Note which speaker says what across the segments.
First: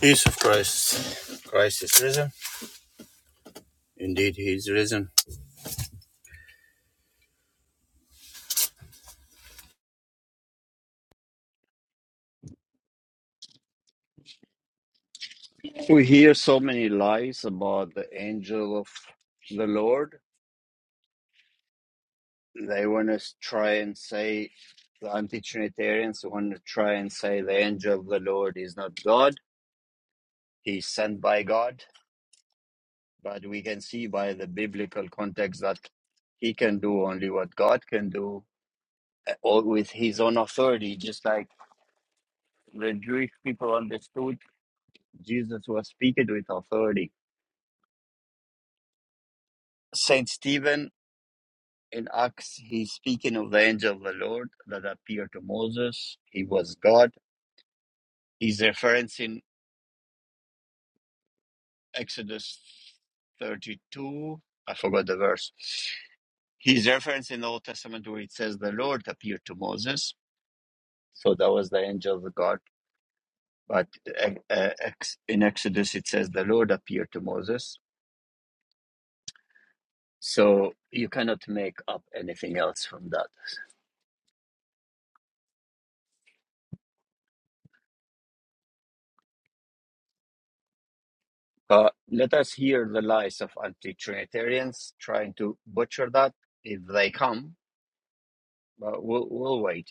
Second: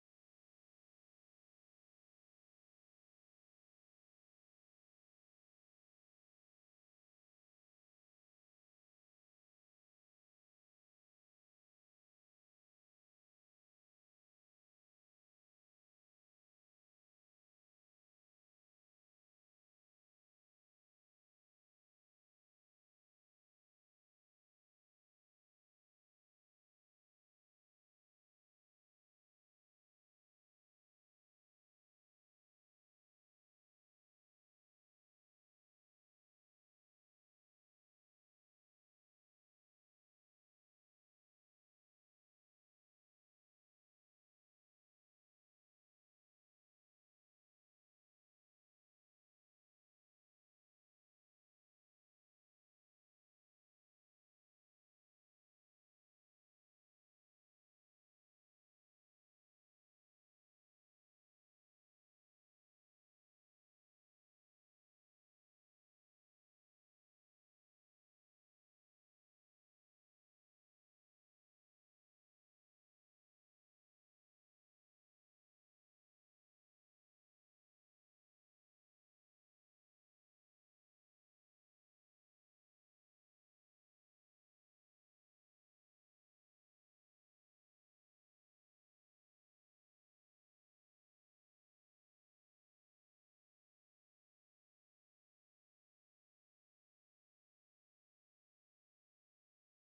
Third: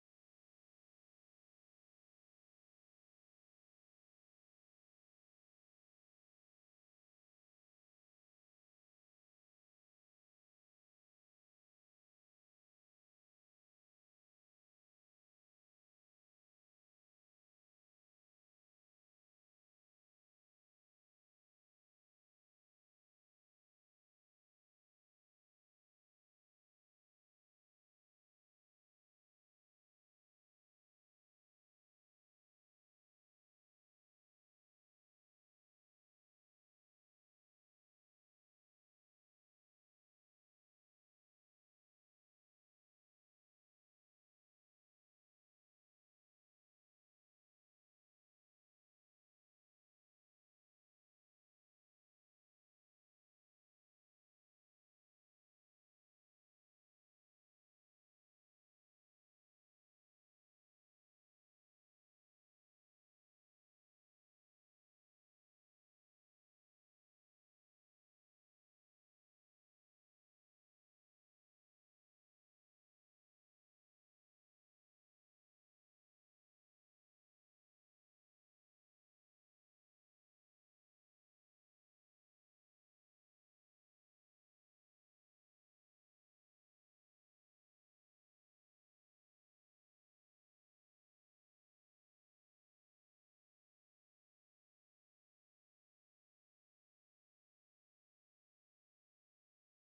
Speaker 1: Peace of Christ. Christ is risen. Indeed, he is risen. We hear so many lies about the angel of the Lord. They want to try and say, the anti Trinitarians want to try and say the angel of the Lord is not God, he's sent by God. But we can see by the biblical context that he can do only what God can do, uh, or with his own authority, just like the Jewish people understood Jesus was speaking with authority Saint Stephen in Acts, he's speaking of the angel of the Lord that appeared to Moses. He was God. He's referencing Exodus 32. I forgot the verse. He's referencing the Old Testament where it says the Lord appeared to Moses. So that was the angel of God. But uh, uh, ex- in Exodus, it says the Lord appeared to Moses. So you cannot make up anything else from that. Uh, let us hear the lies of anti-Trinitarians trying to butcher that if they come. But we'll we'll wait.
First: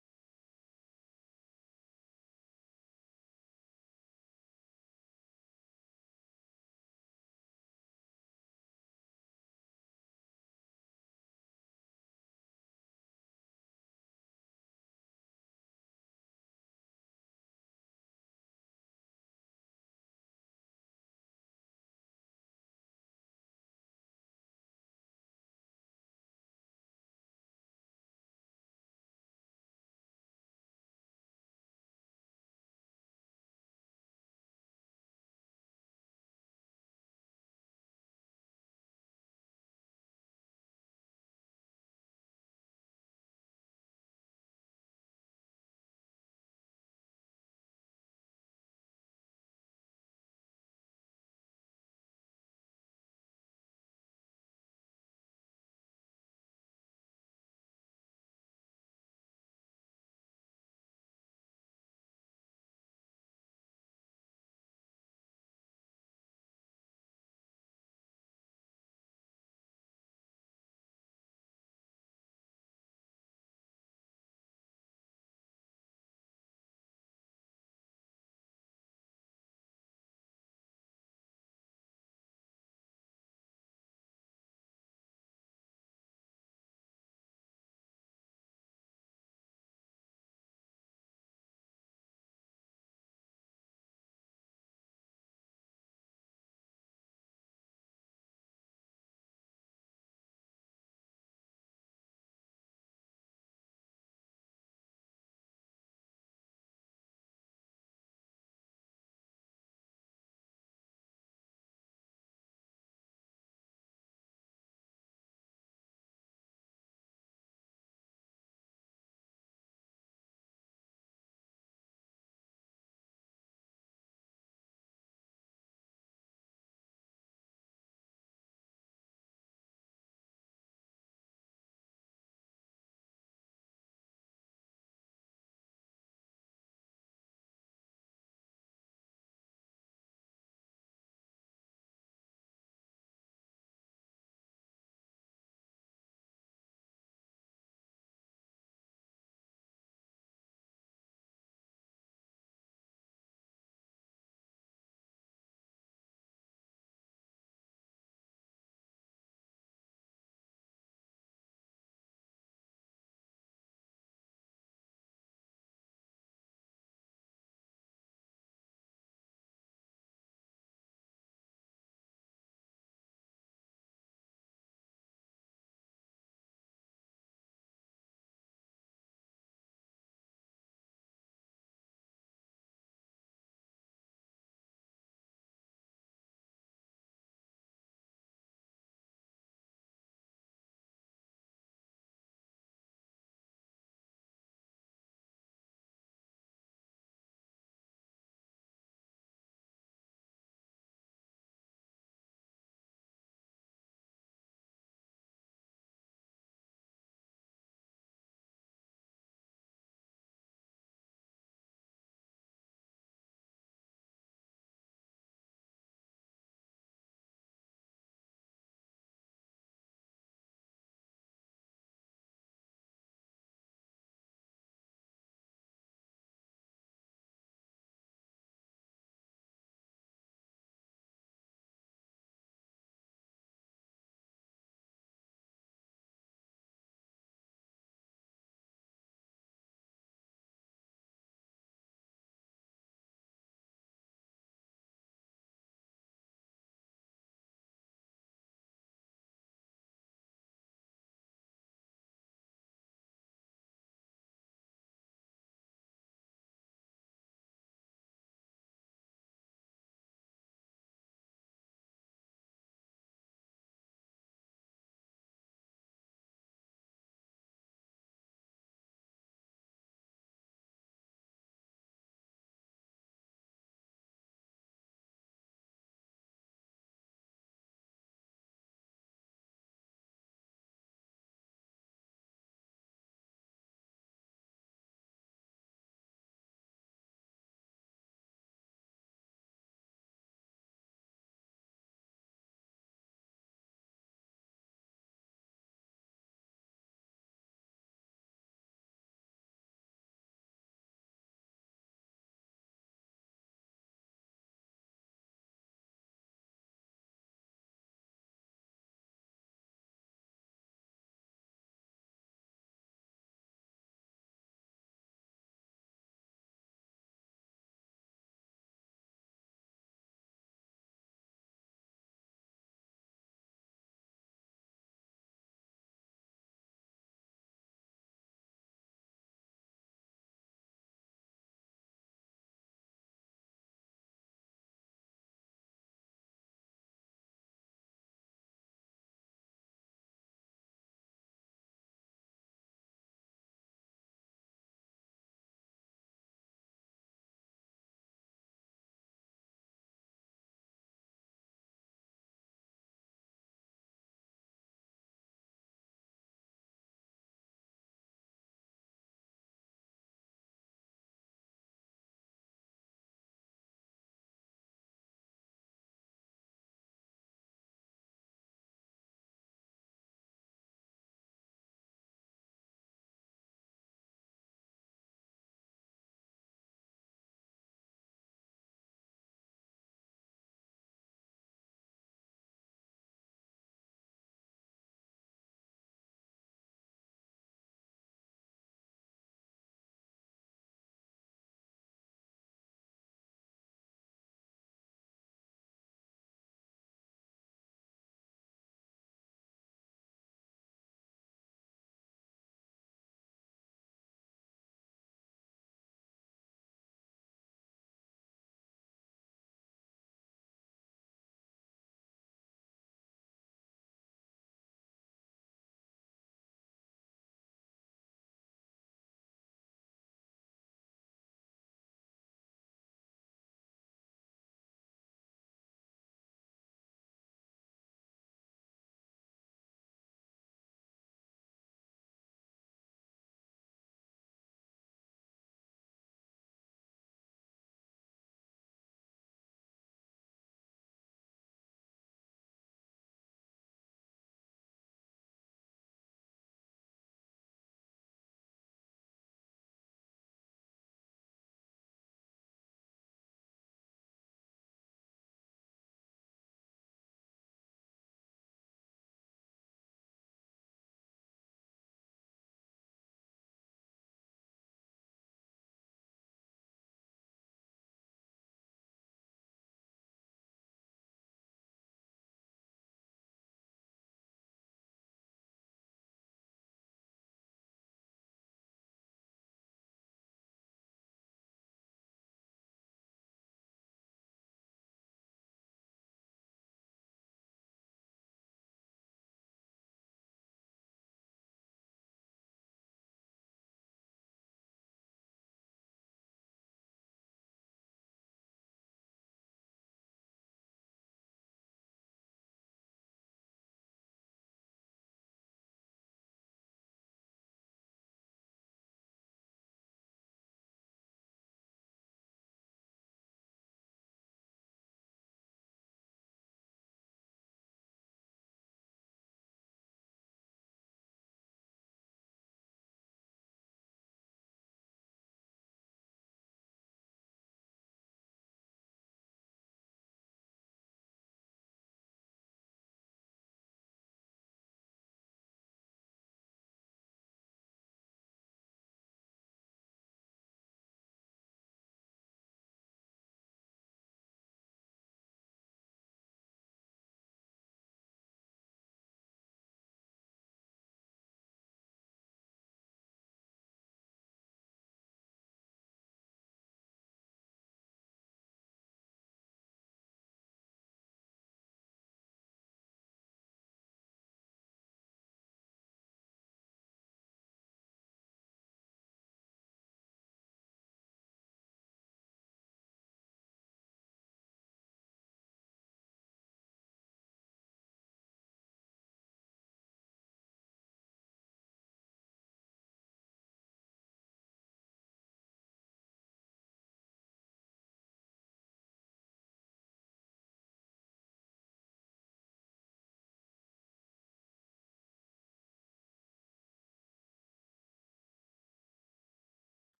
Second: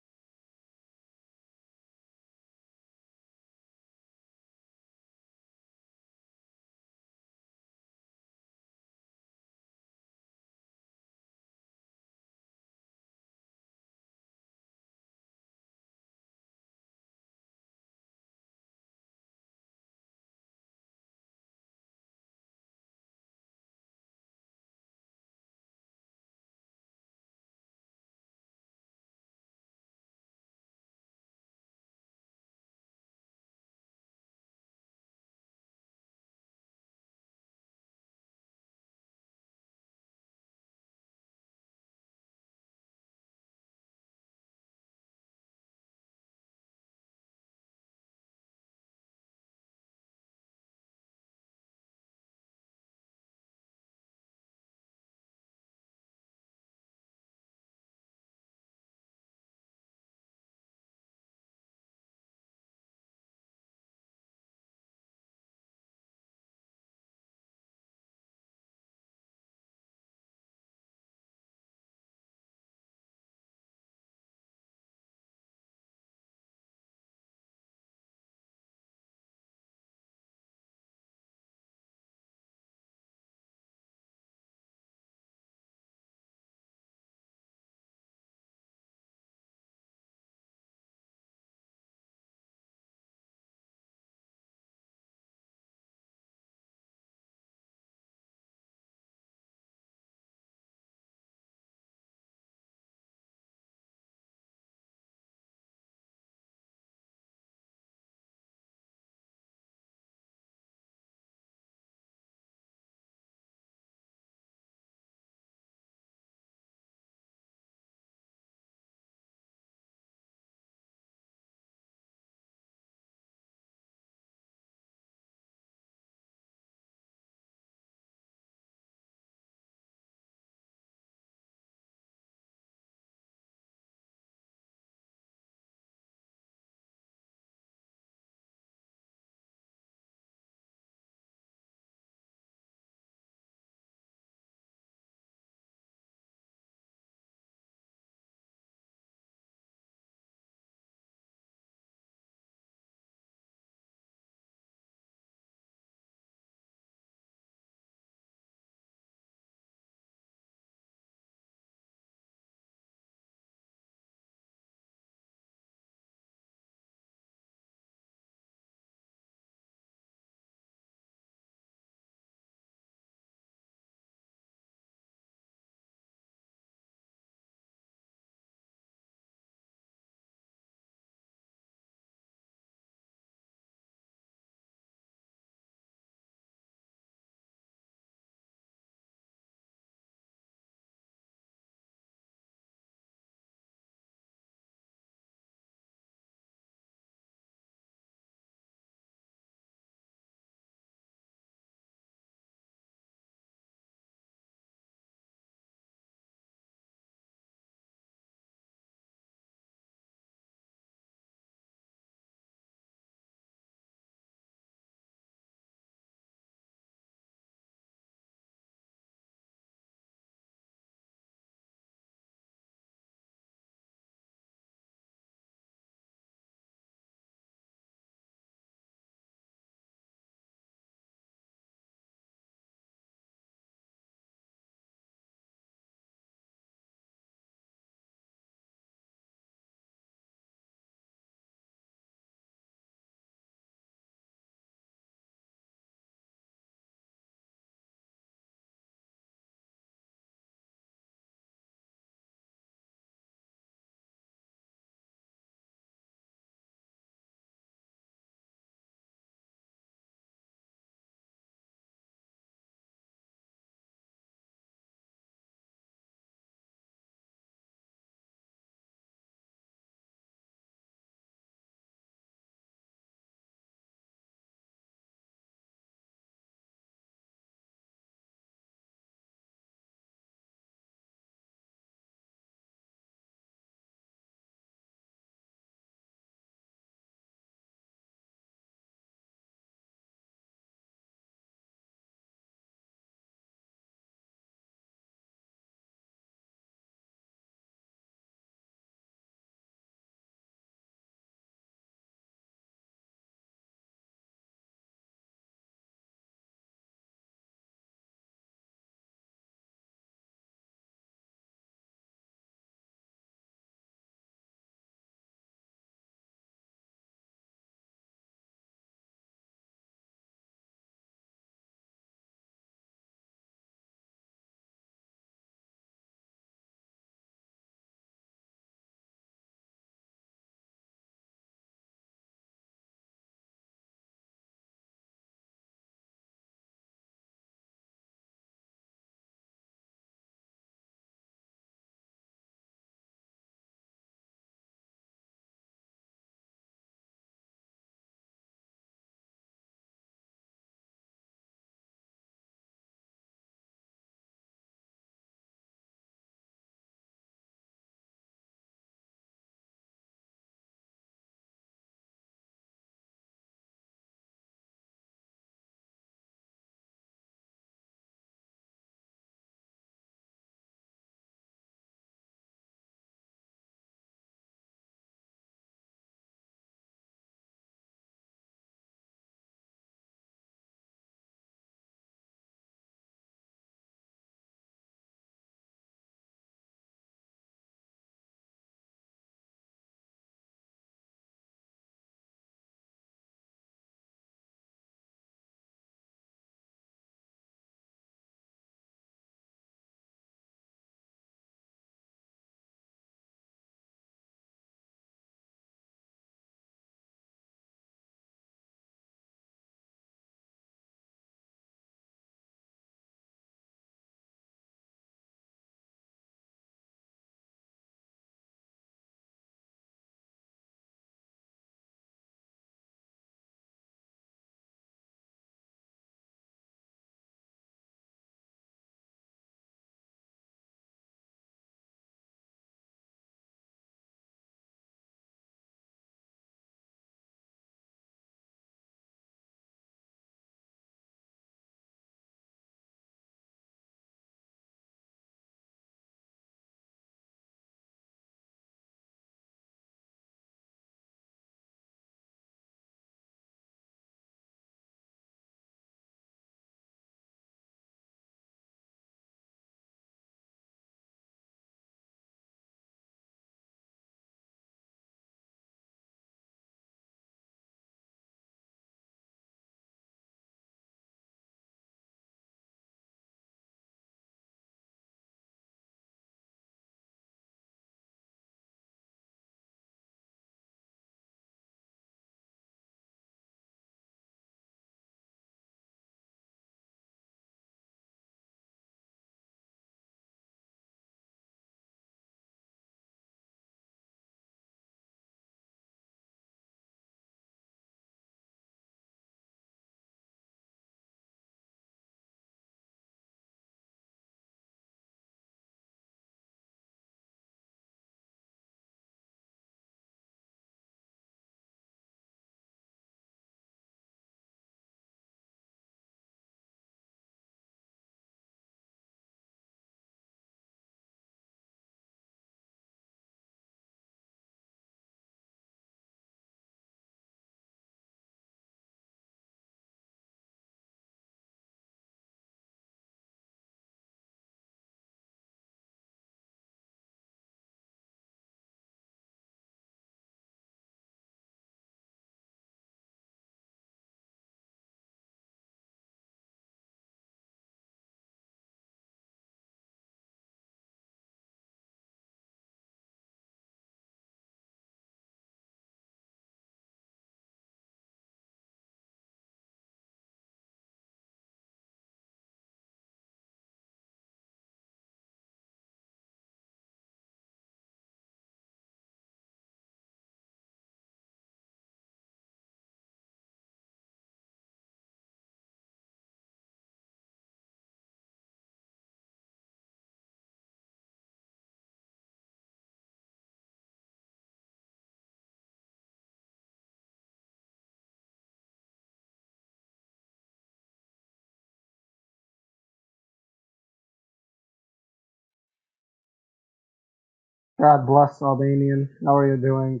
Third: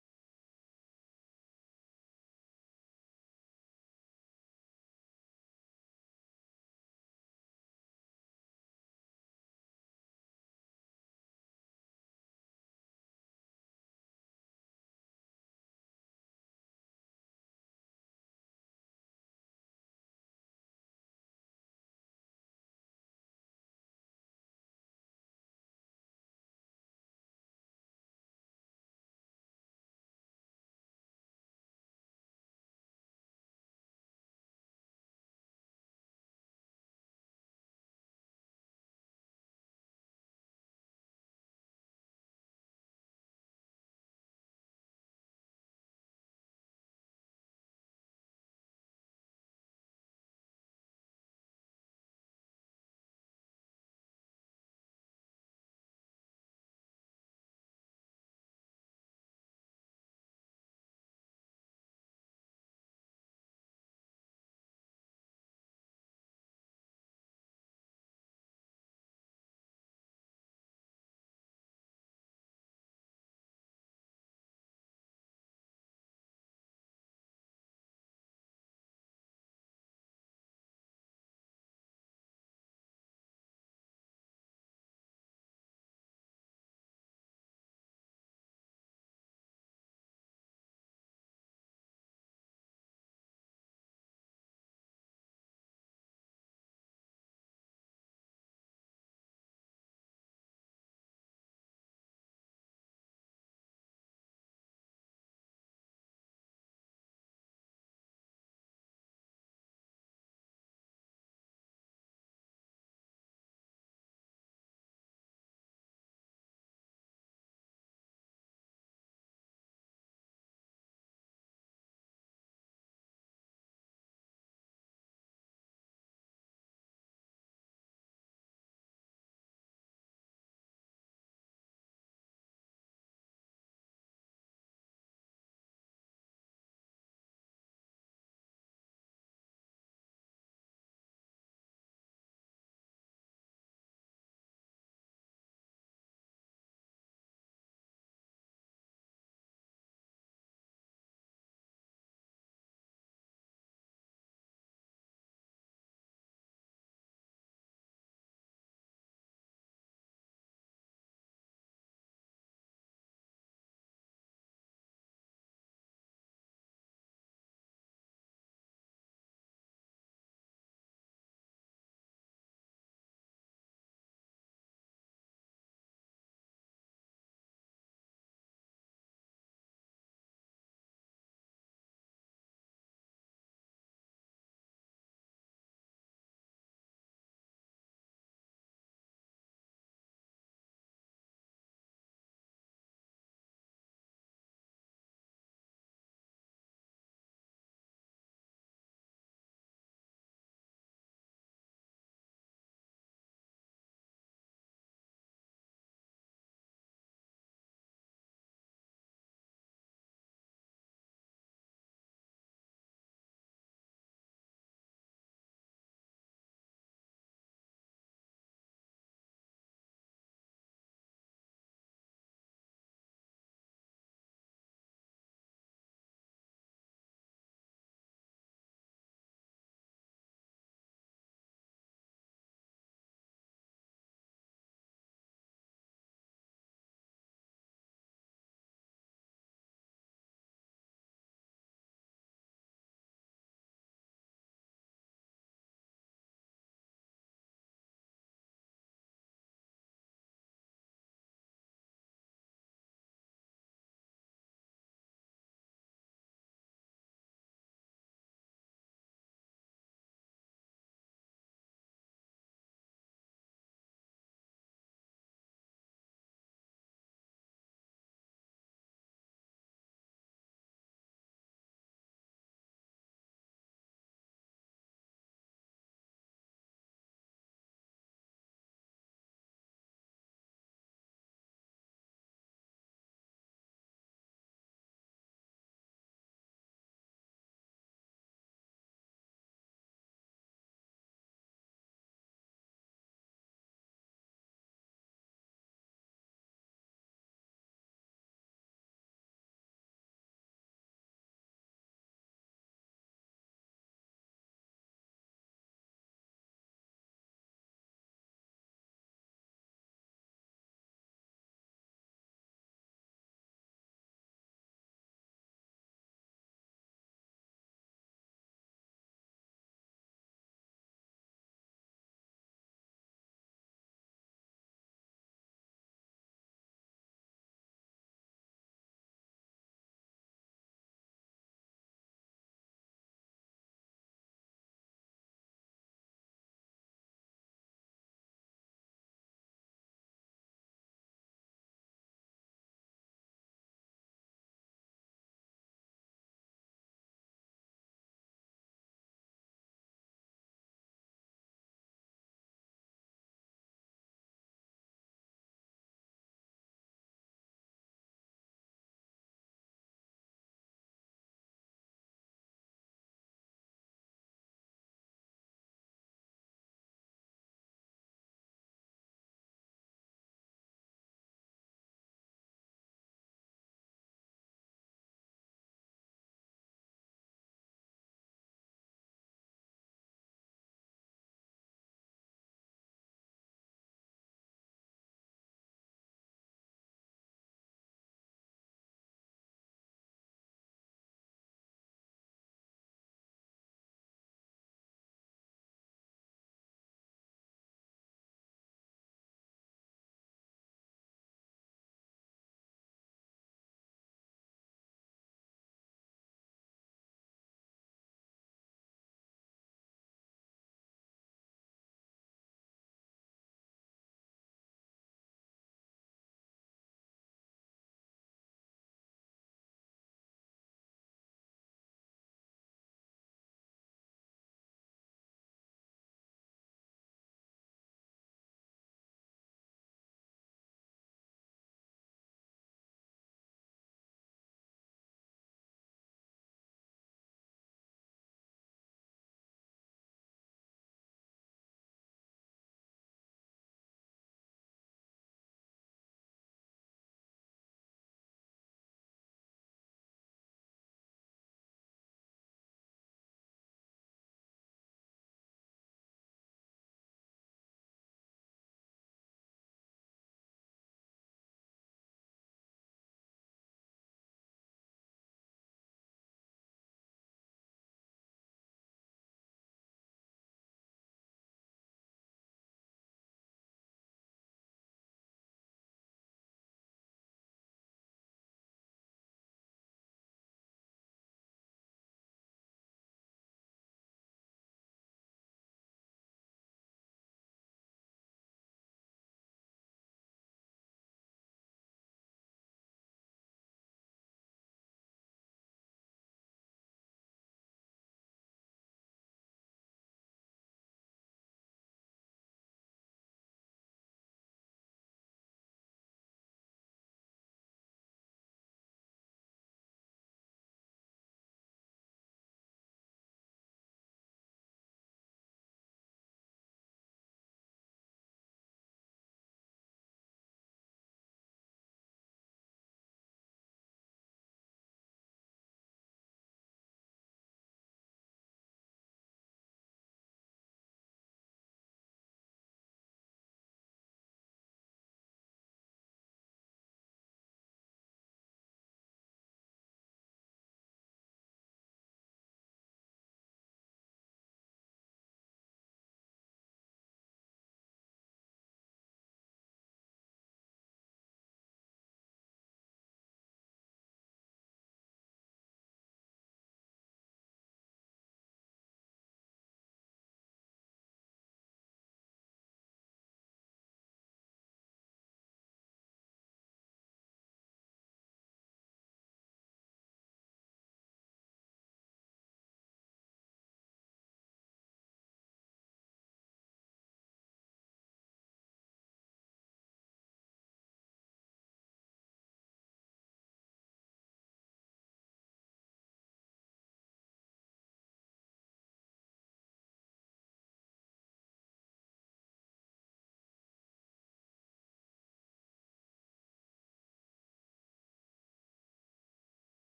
Speaker 2: God bless Albanian. How are you doing?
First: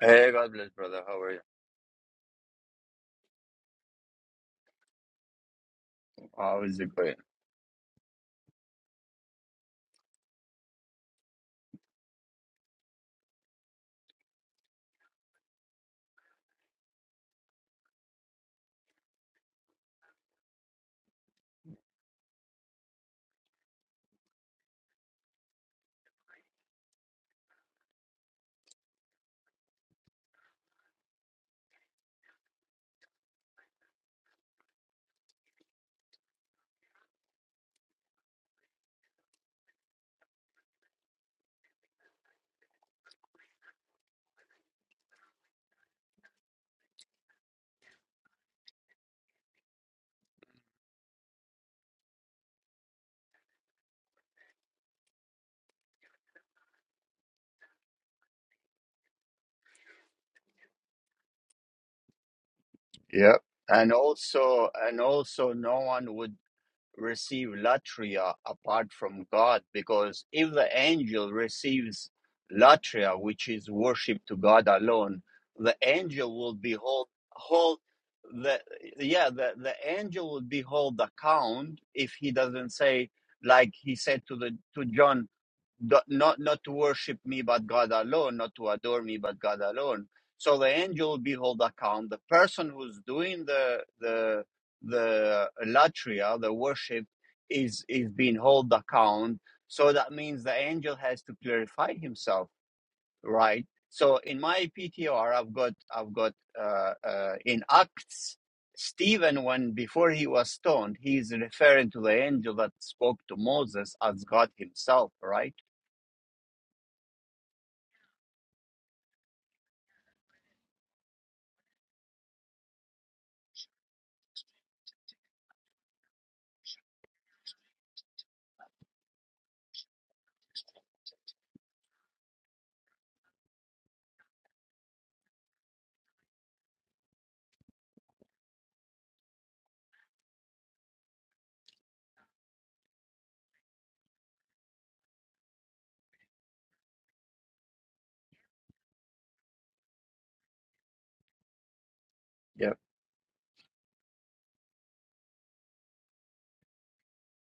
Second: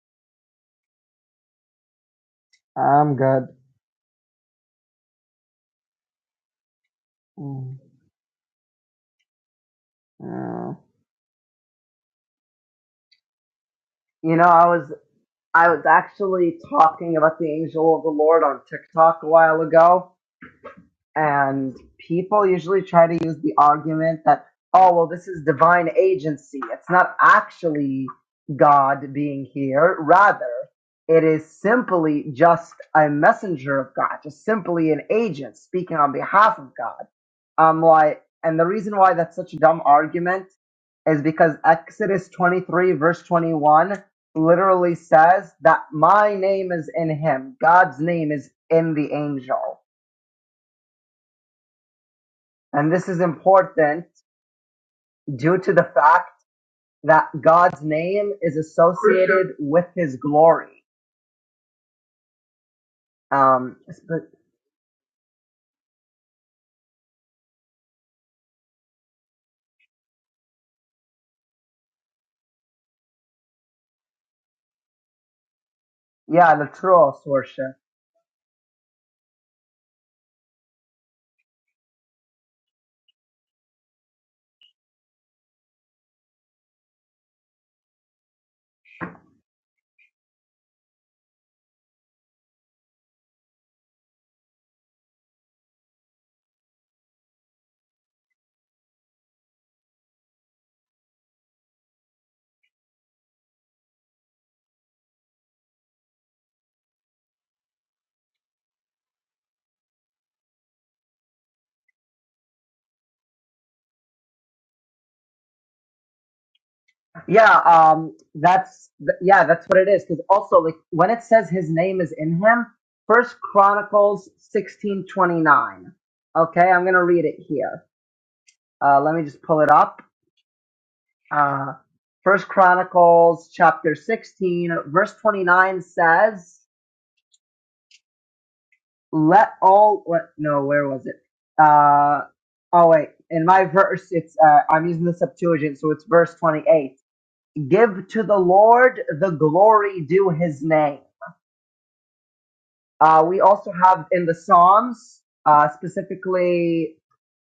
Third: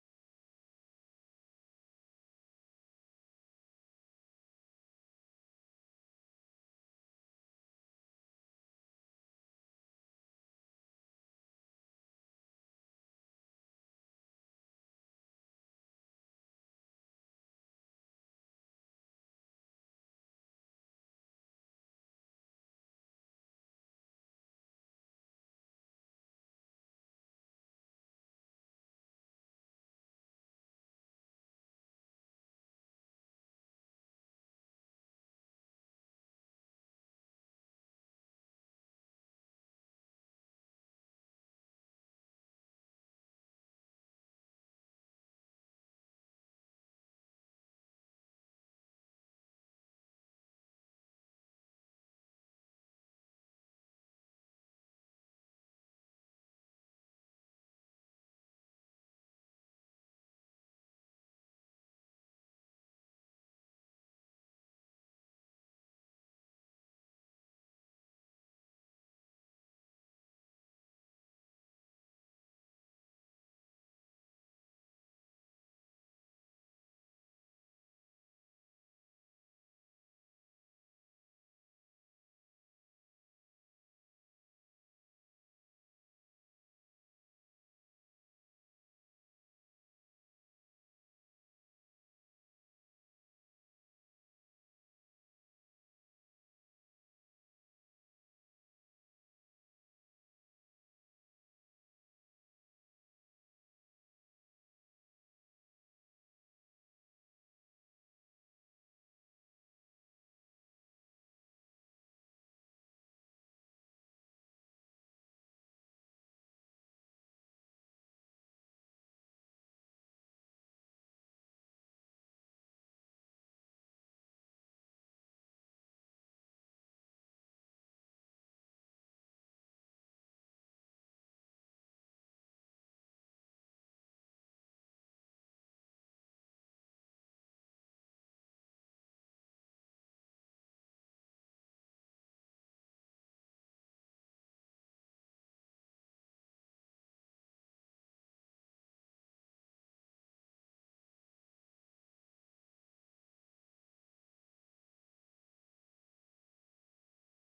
Speaker 1: Hey, God bless, brother. How are you?
Speaker 2: I'm good.
Speaker 1: How is it going?
Speaker 2: Mm, yeah. You know, I was I was actually talking about the angel of the Lord on TikTok a while ago, And people usually try to use the argument that, oh, well, this is divine agency. It's not actually God being here. Rather, it is simply just a messenger of God, just simply an agent speaking on behalf of God. Um, like, and the reason why that's such a dumb argument is because Exodus 23, verse 21, literally says that my name is in him, God's name is in the angel. And this is important due to the fact that God's name is associated with his glory.
Speaker 1: Yep.
Speaker 2: Um,
Speaker 1: And also, and also, no one would receive latria apart from God, because if the angel receives latria, which is worship to God alone, the angel will
Speaker 2: yeah, the
Speaker 1: be hold
Speaker 2: true worship.
Speaker 1: hold the yeah the the angel will be hold account if he doesn't say like he said to the to John do- not not to worship me but God alone, not to adore me but God alone. So the angel will be hold account. The person who's doing the the the latria, the worship, is is being hold account. So that means the angel has to clarify himself, right? So in my PTR, I've got I've got uh, uh, in Acts. Stephen, when before he was stoned, he is referring to the angel that spoke to Moses as God Himself, right?
Speaker 2: Yeah, um, that's, yeah, that's what it is. Cause also like when it says his name is in him, first Chronicles 16 29. Okay. I'm going to read it here. Uh, let me just pull it up. Uh, First Chronicles chapter 16, verse 29 says, let all what no where was it uh oh wait in my verse it's uh, i'm using the septuagint so it's verse 28 give to the lord the glory due his name uh we also have in the psalms uh specifically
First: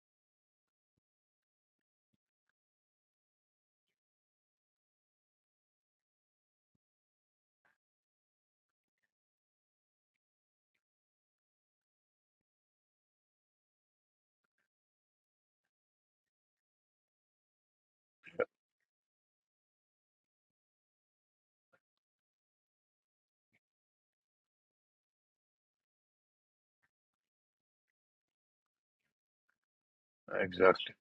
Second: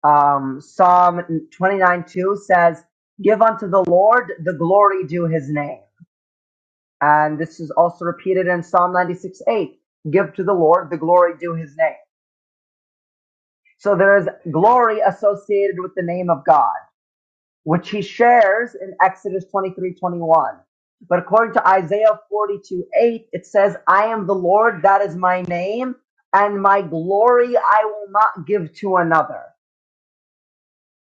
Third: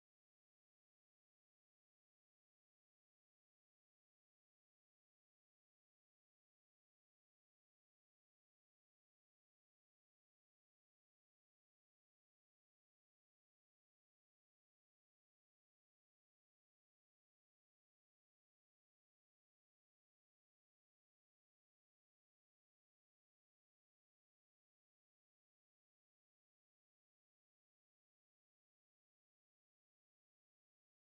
Speaker 2: um psalm 29 2 says give unto the lord the glory due his name and this is also repeated in psalm 96 8 give to the lord the glory due his name So there is glory associated with the name of God, which he shares in Exodus 23 21. But according to Isaiah 42, 8, it says, I am the Lord, that is my name, and my glory I will not give to another.
Speaker 1: Exactly.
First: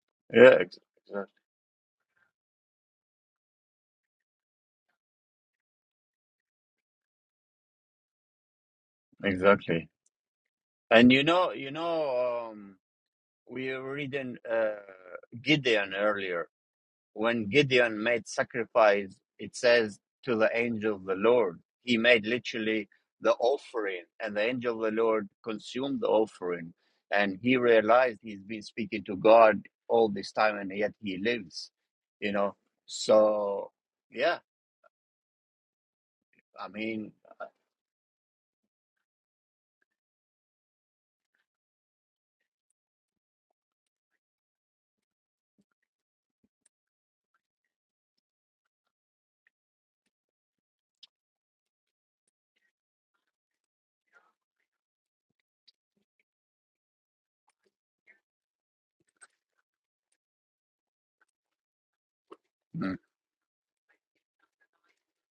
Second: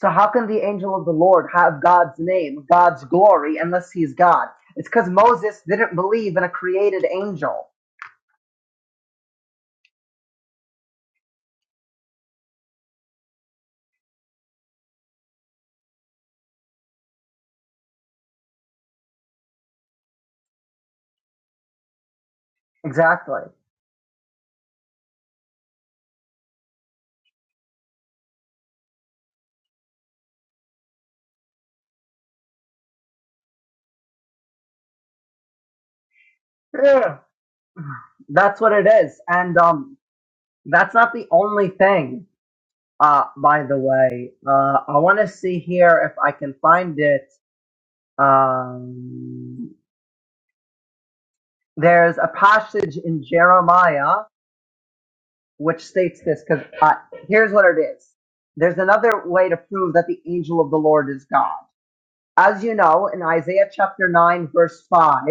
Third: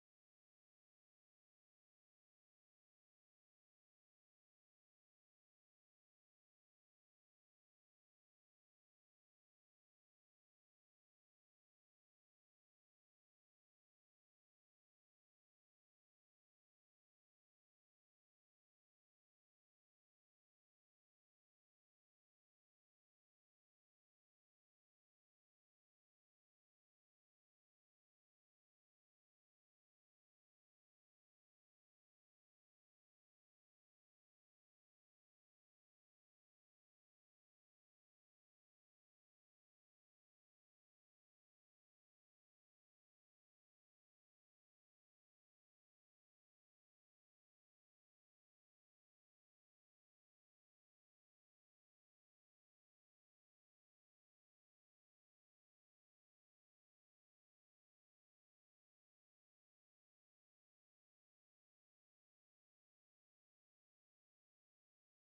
Speaker 2: So how can
Speaker 1: Yeah,
Speaker 2: the
Speaker 1: ex-
Speaker 2: angel of the
Speaker 1: exactly.
Speaker 2: Lord have God's name, God's glory, unless he's God? It's because Moses didn't believe in a created angel.
Speaker 1: Exactly. And you know, you know, um, we were reading uh, Gideon earlier. When Gideon made sacrifice, it says to the angel of the Lord, he made literally the
Speaker 2: Exactly.
Speaker 1: offering, and the angel of the Lord consumed the offering. And he realized he's been speaking to God all this time, and yet he lives, you know. So, yeah, I mean,
Speaker 2: Yeah. That's what it is. And um, That's not the only thing, uh, by the way. Uh, I want to see here if I can find it. Um, there's a passage in Jeremiah which states this, because uh, here's what it is. There's another way to prove that the angel of the Lord is God. As you
Speaker 1: mm,
Speaker 2: know, in Isaiah chapter 9, verse 5,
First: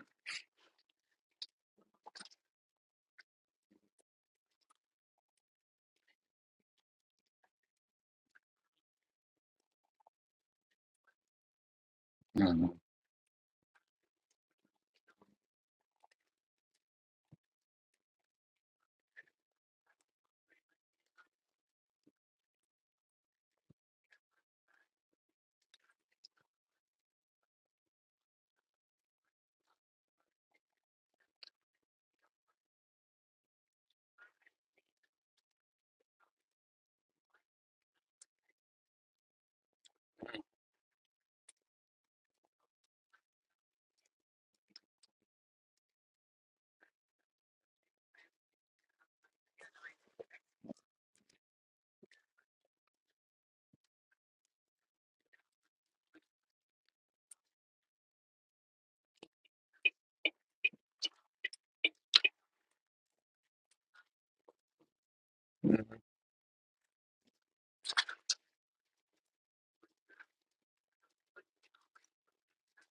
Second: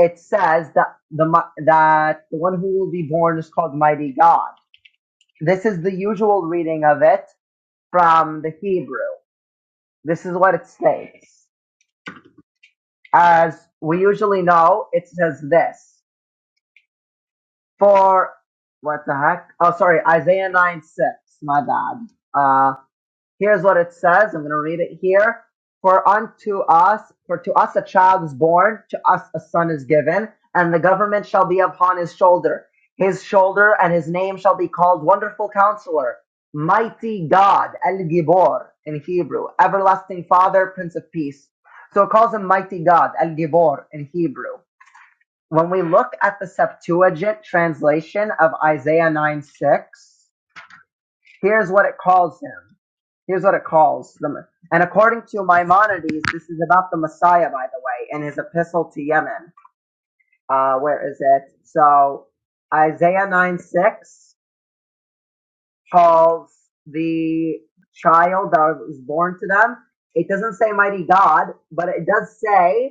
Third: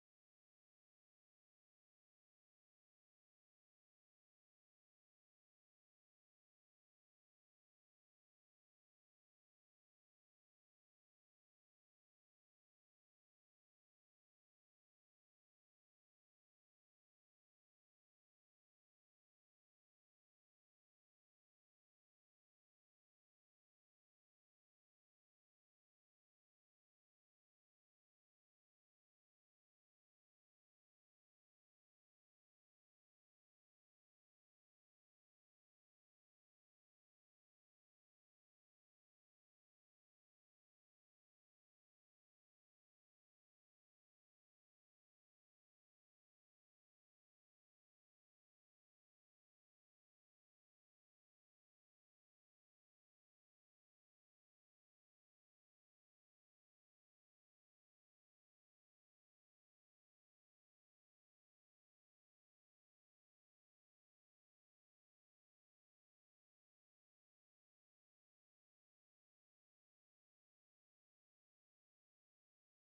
Speaker 2: it says that the, mi- that the one who will be born is called Mighty God. This is the usual reading of it from the Hebrew. This is what it states.
Speaker 1: mm, mm,
Speaker 2: As we usually know, it says this. For what the heck? Oh, sorry, Isaiah 9 6. My bad. Uh. Here's what it says. I'm going to read it here. For unto us, for to us a child is born, to us a son is given, and the government shall be upon his shoulder. His shoulder and his name shall be called Wonderful Counselor, Mighty God, El Gibor in Hebrew, Everlasting Father, Prince of Peace. So it calls him Mighty God, El Gibor in Hebrew. When we look at the Septuagint translation of Isaiah 9 6, Here's what it calls him. Here's what it calls them. And according to Maimonides, this is about the Messiah, by the way, in his epistle to Yemen. Uh, where is it? So Isaiah 9 6
Speaker 1: mm,
Speaker 2: calls the child that was born to them. It doesn't say mighty God, but it does say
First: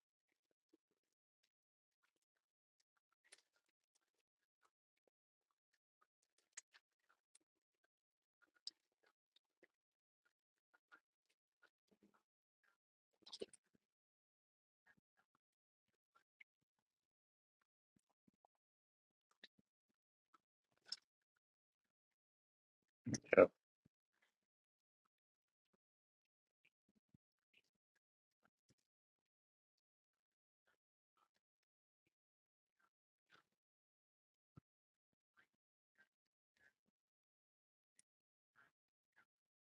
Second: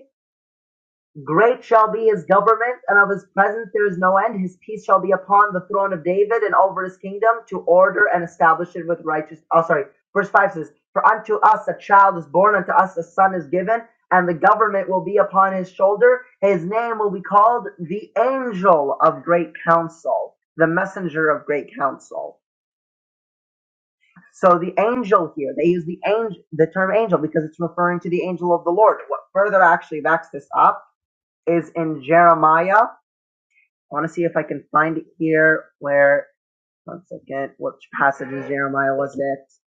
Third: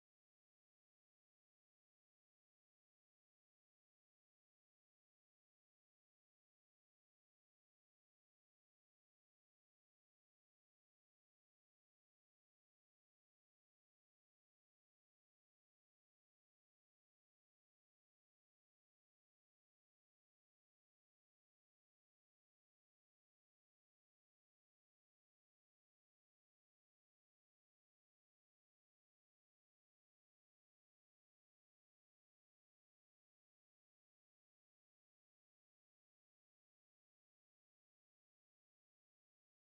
Speaker 2: Great shall be his government, and of his presence there is no end. His peace shall be upon the throne of David and over his kingdom to order and establish it with righteous. Oh, sorry. Verse 5 says, For unto us a child is born, unto us a son is given, and the government will be upon his shoulder. His name will be called the angel of great counsel, the messenger of great counsel.
Speaker 1: yeah,
Speaker 2: So the angel here, they use the angel, the term angel because it's referring to the angel of the Lord. What further actually backs this up is in Jeremiah I want to see if I can find it here. Where? One second. Which passage in Jeremiah was it?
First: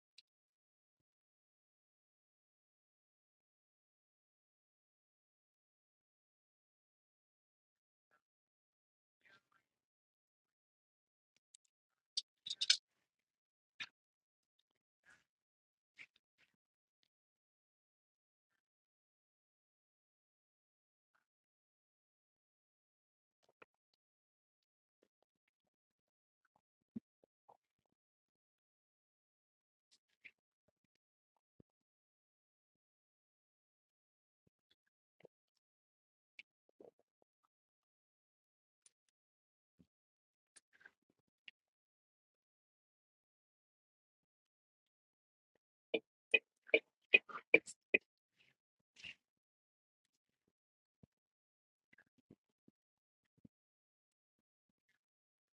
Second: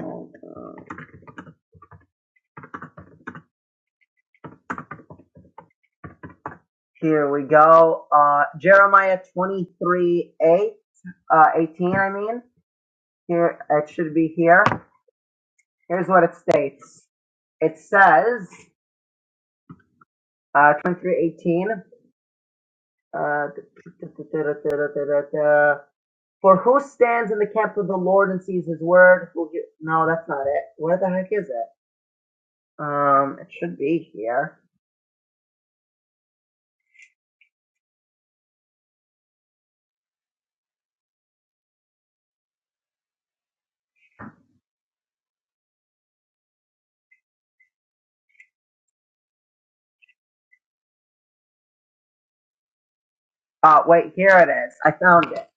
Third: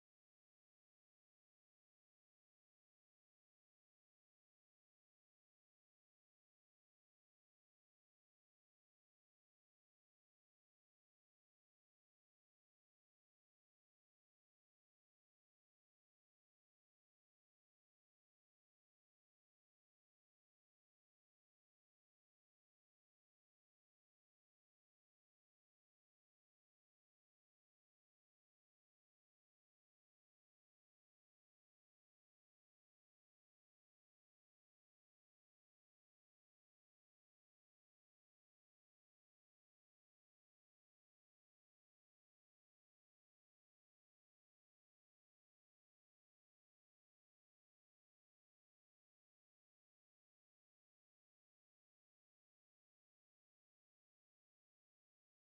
Speaker 2: Um, uh, here we go. Uh, Jeremiah 23 a uh, 18. I mean, here it should be here. Here's what it states. It says uh, 23 18. Uh, for who stands in the camp of the Lord and sees His word? Who gi- no, that's not it. Where the heck is it? Um, it should be here. Uh, wait, here it is. I found it.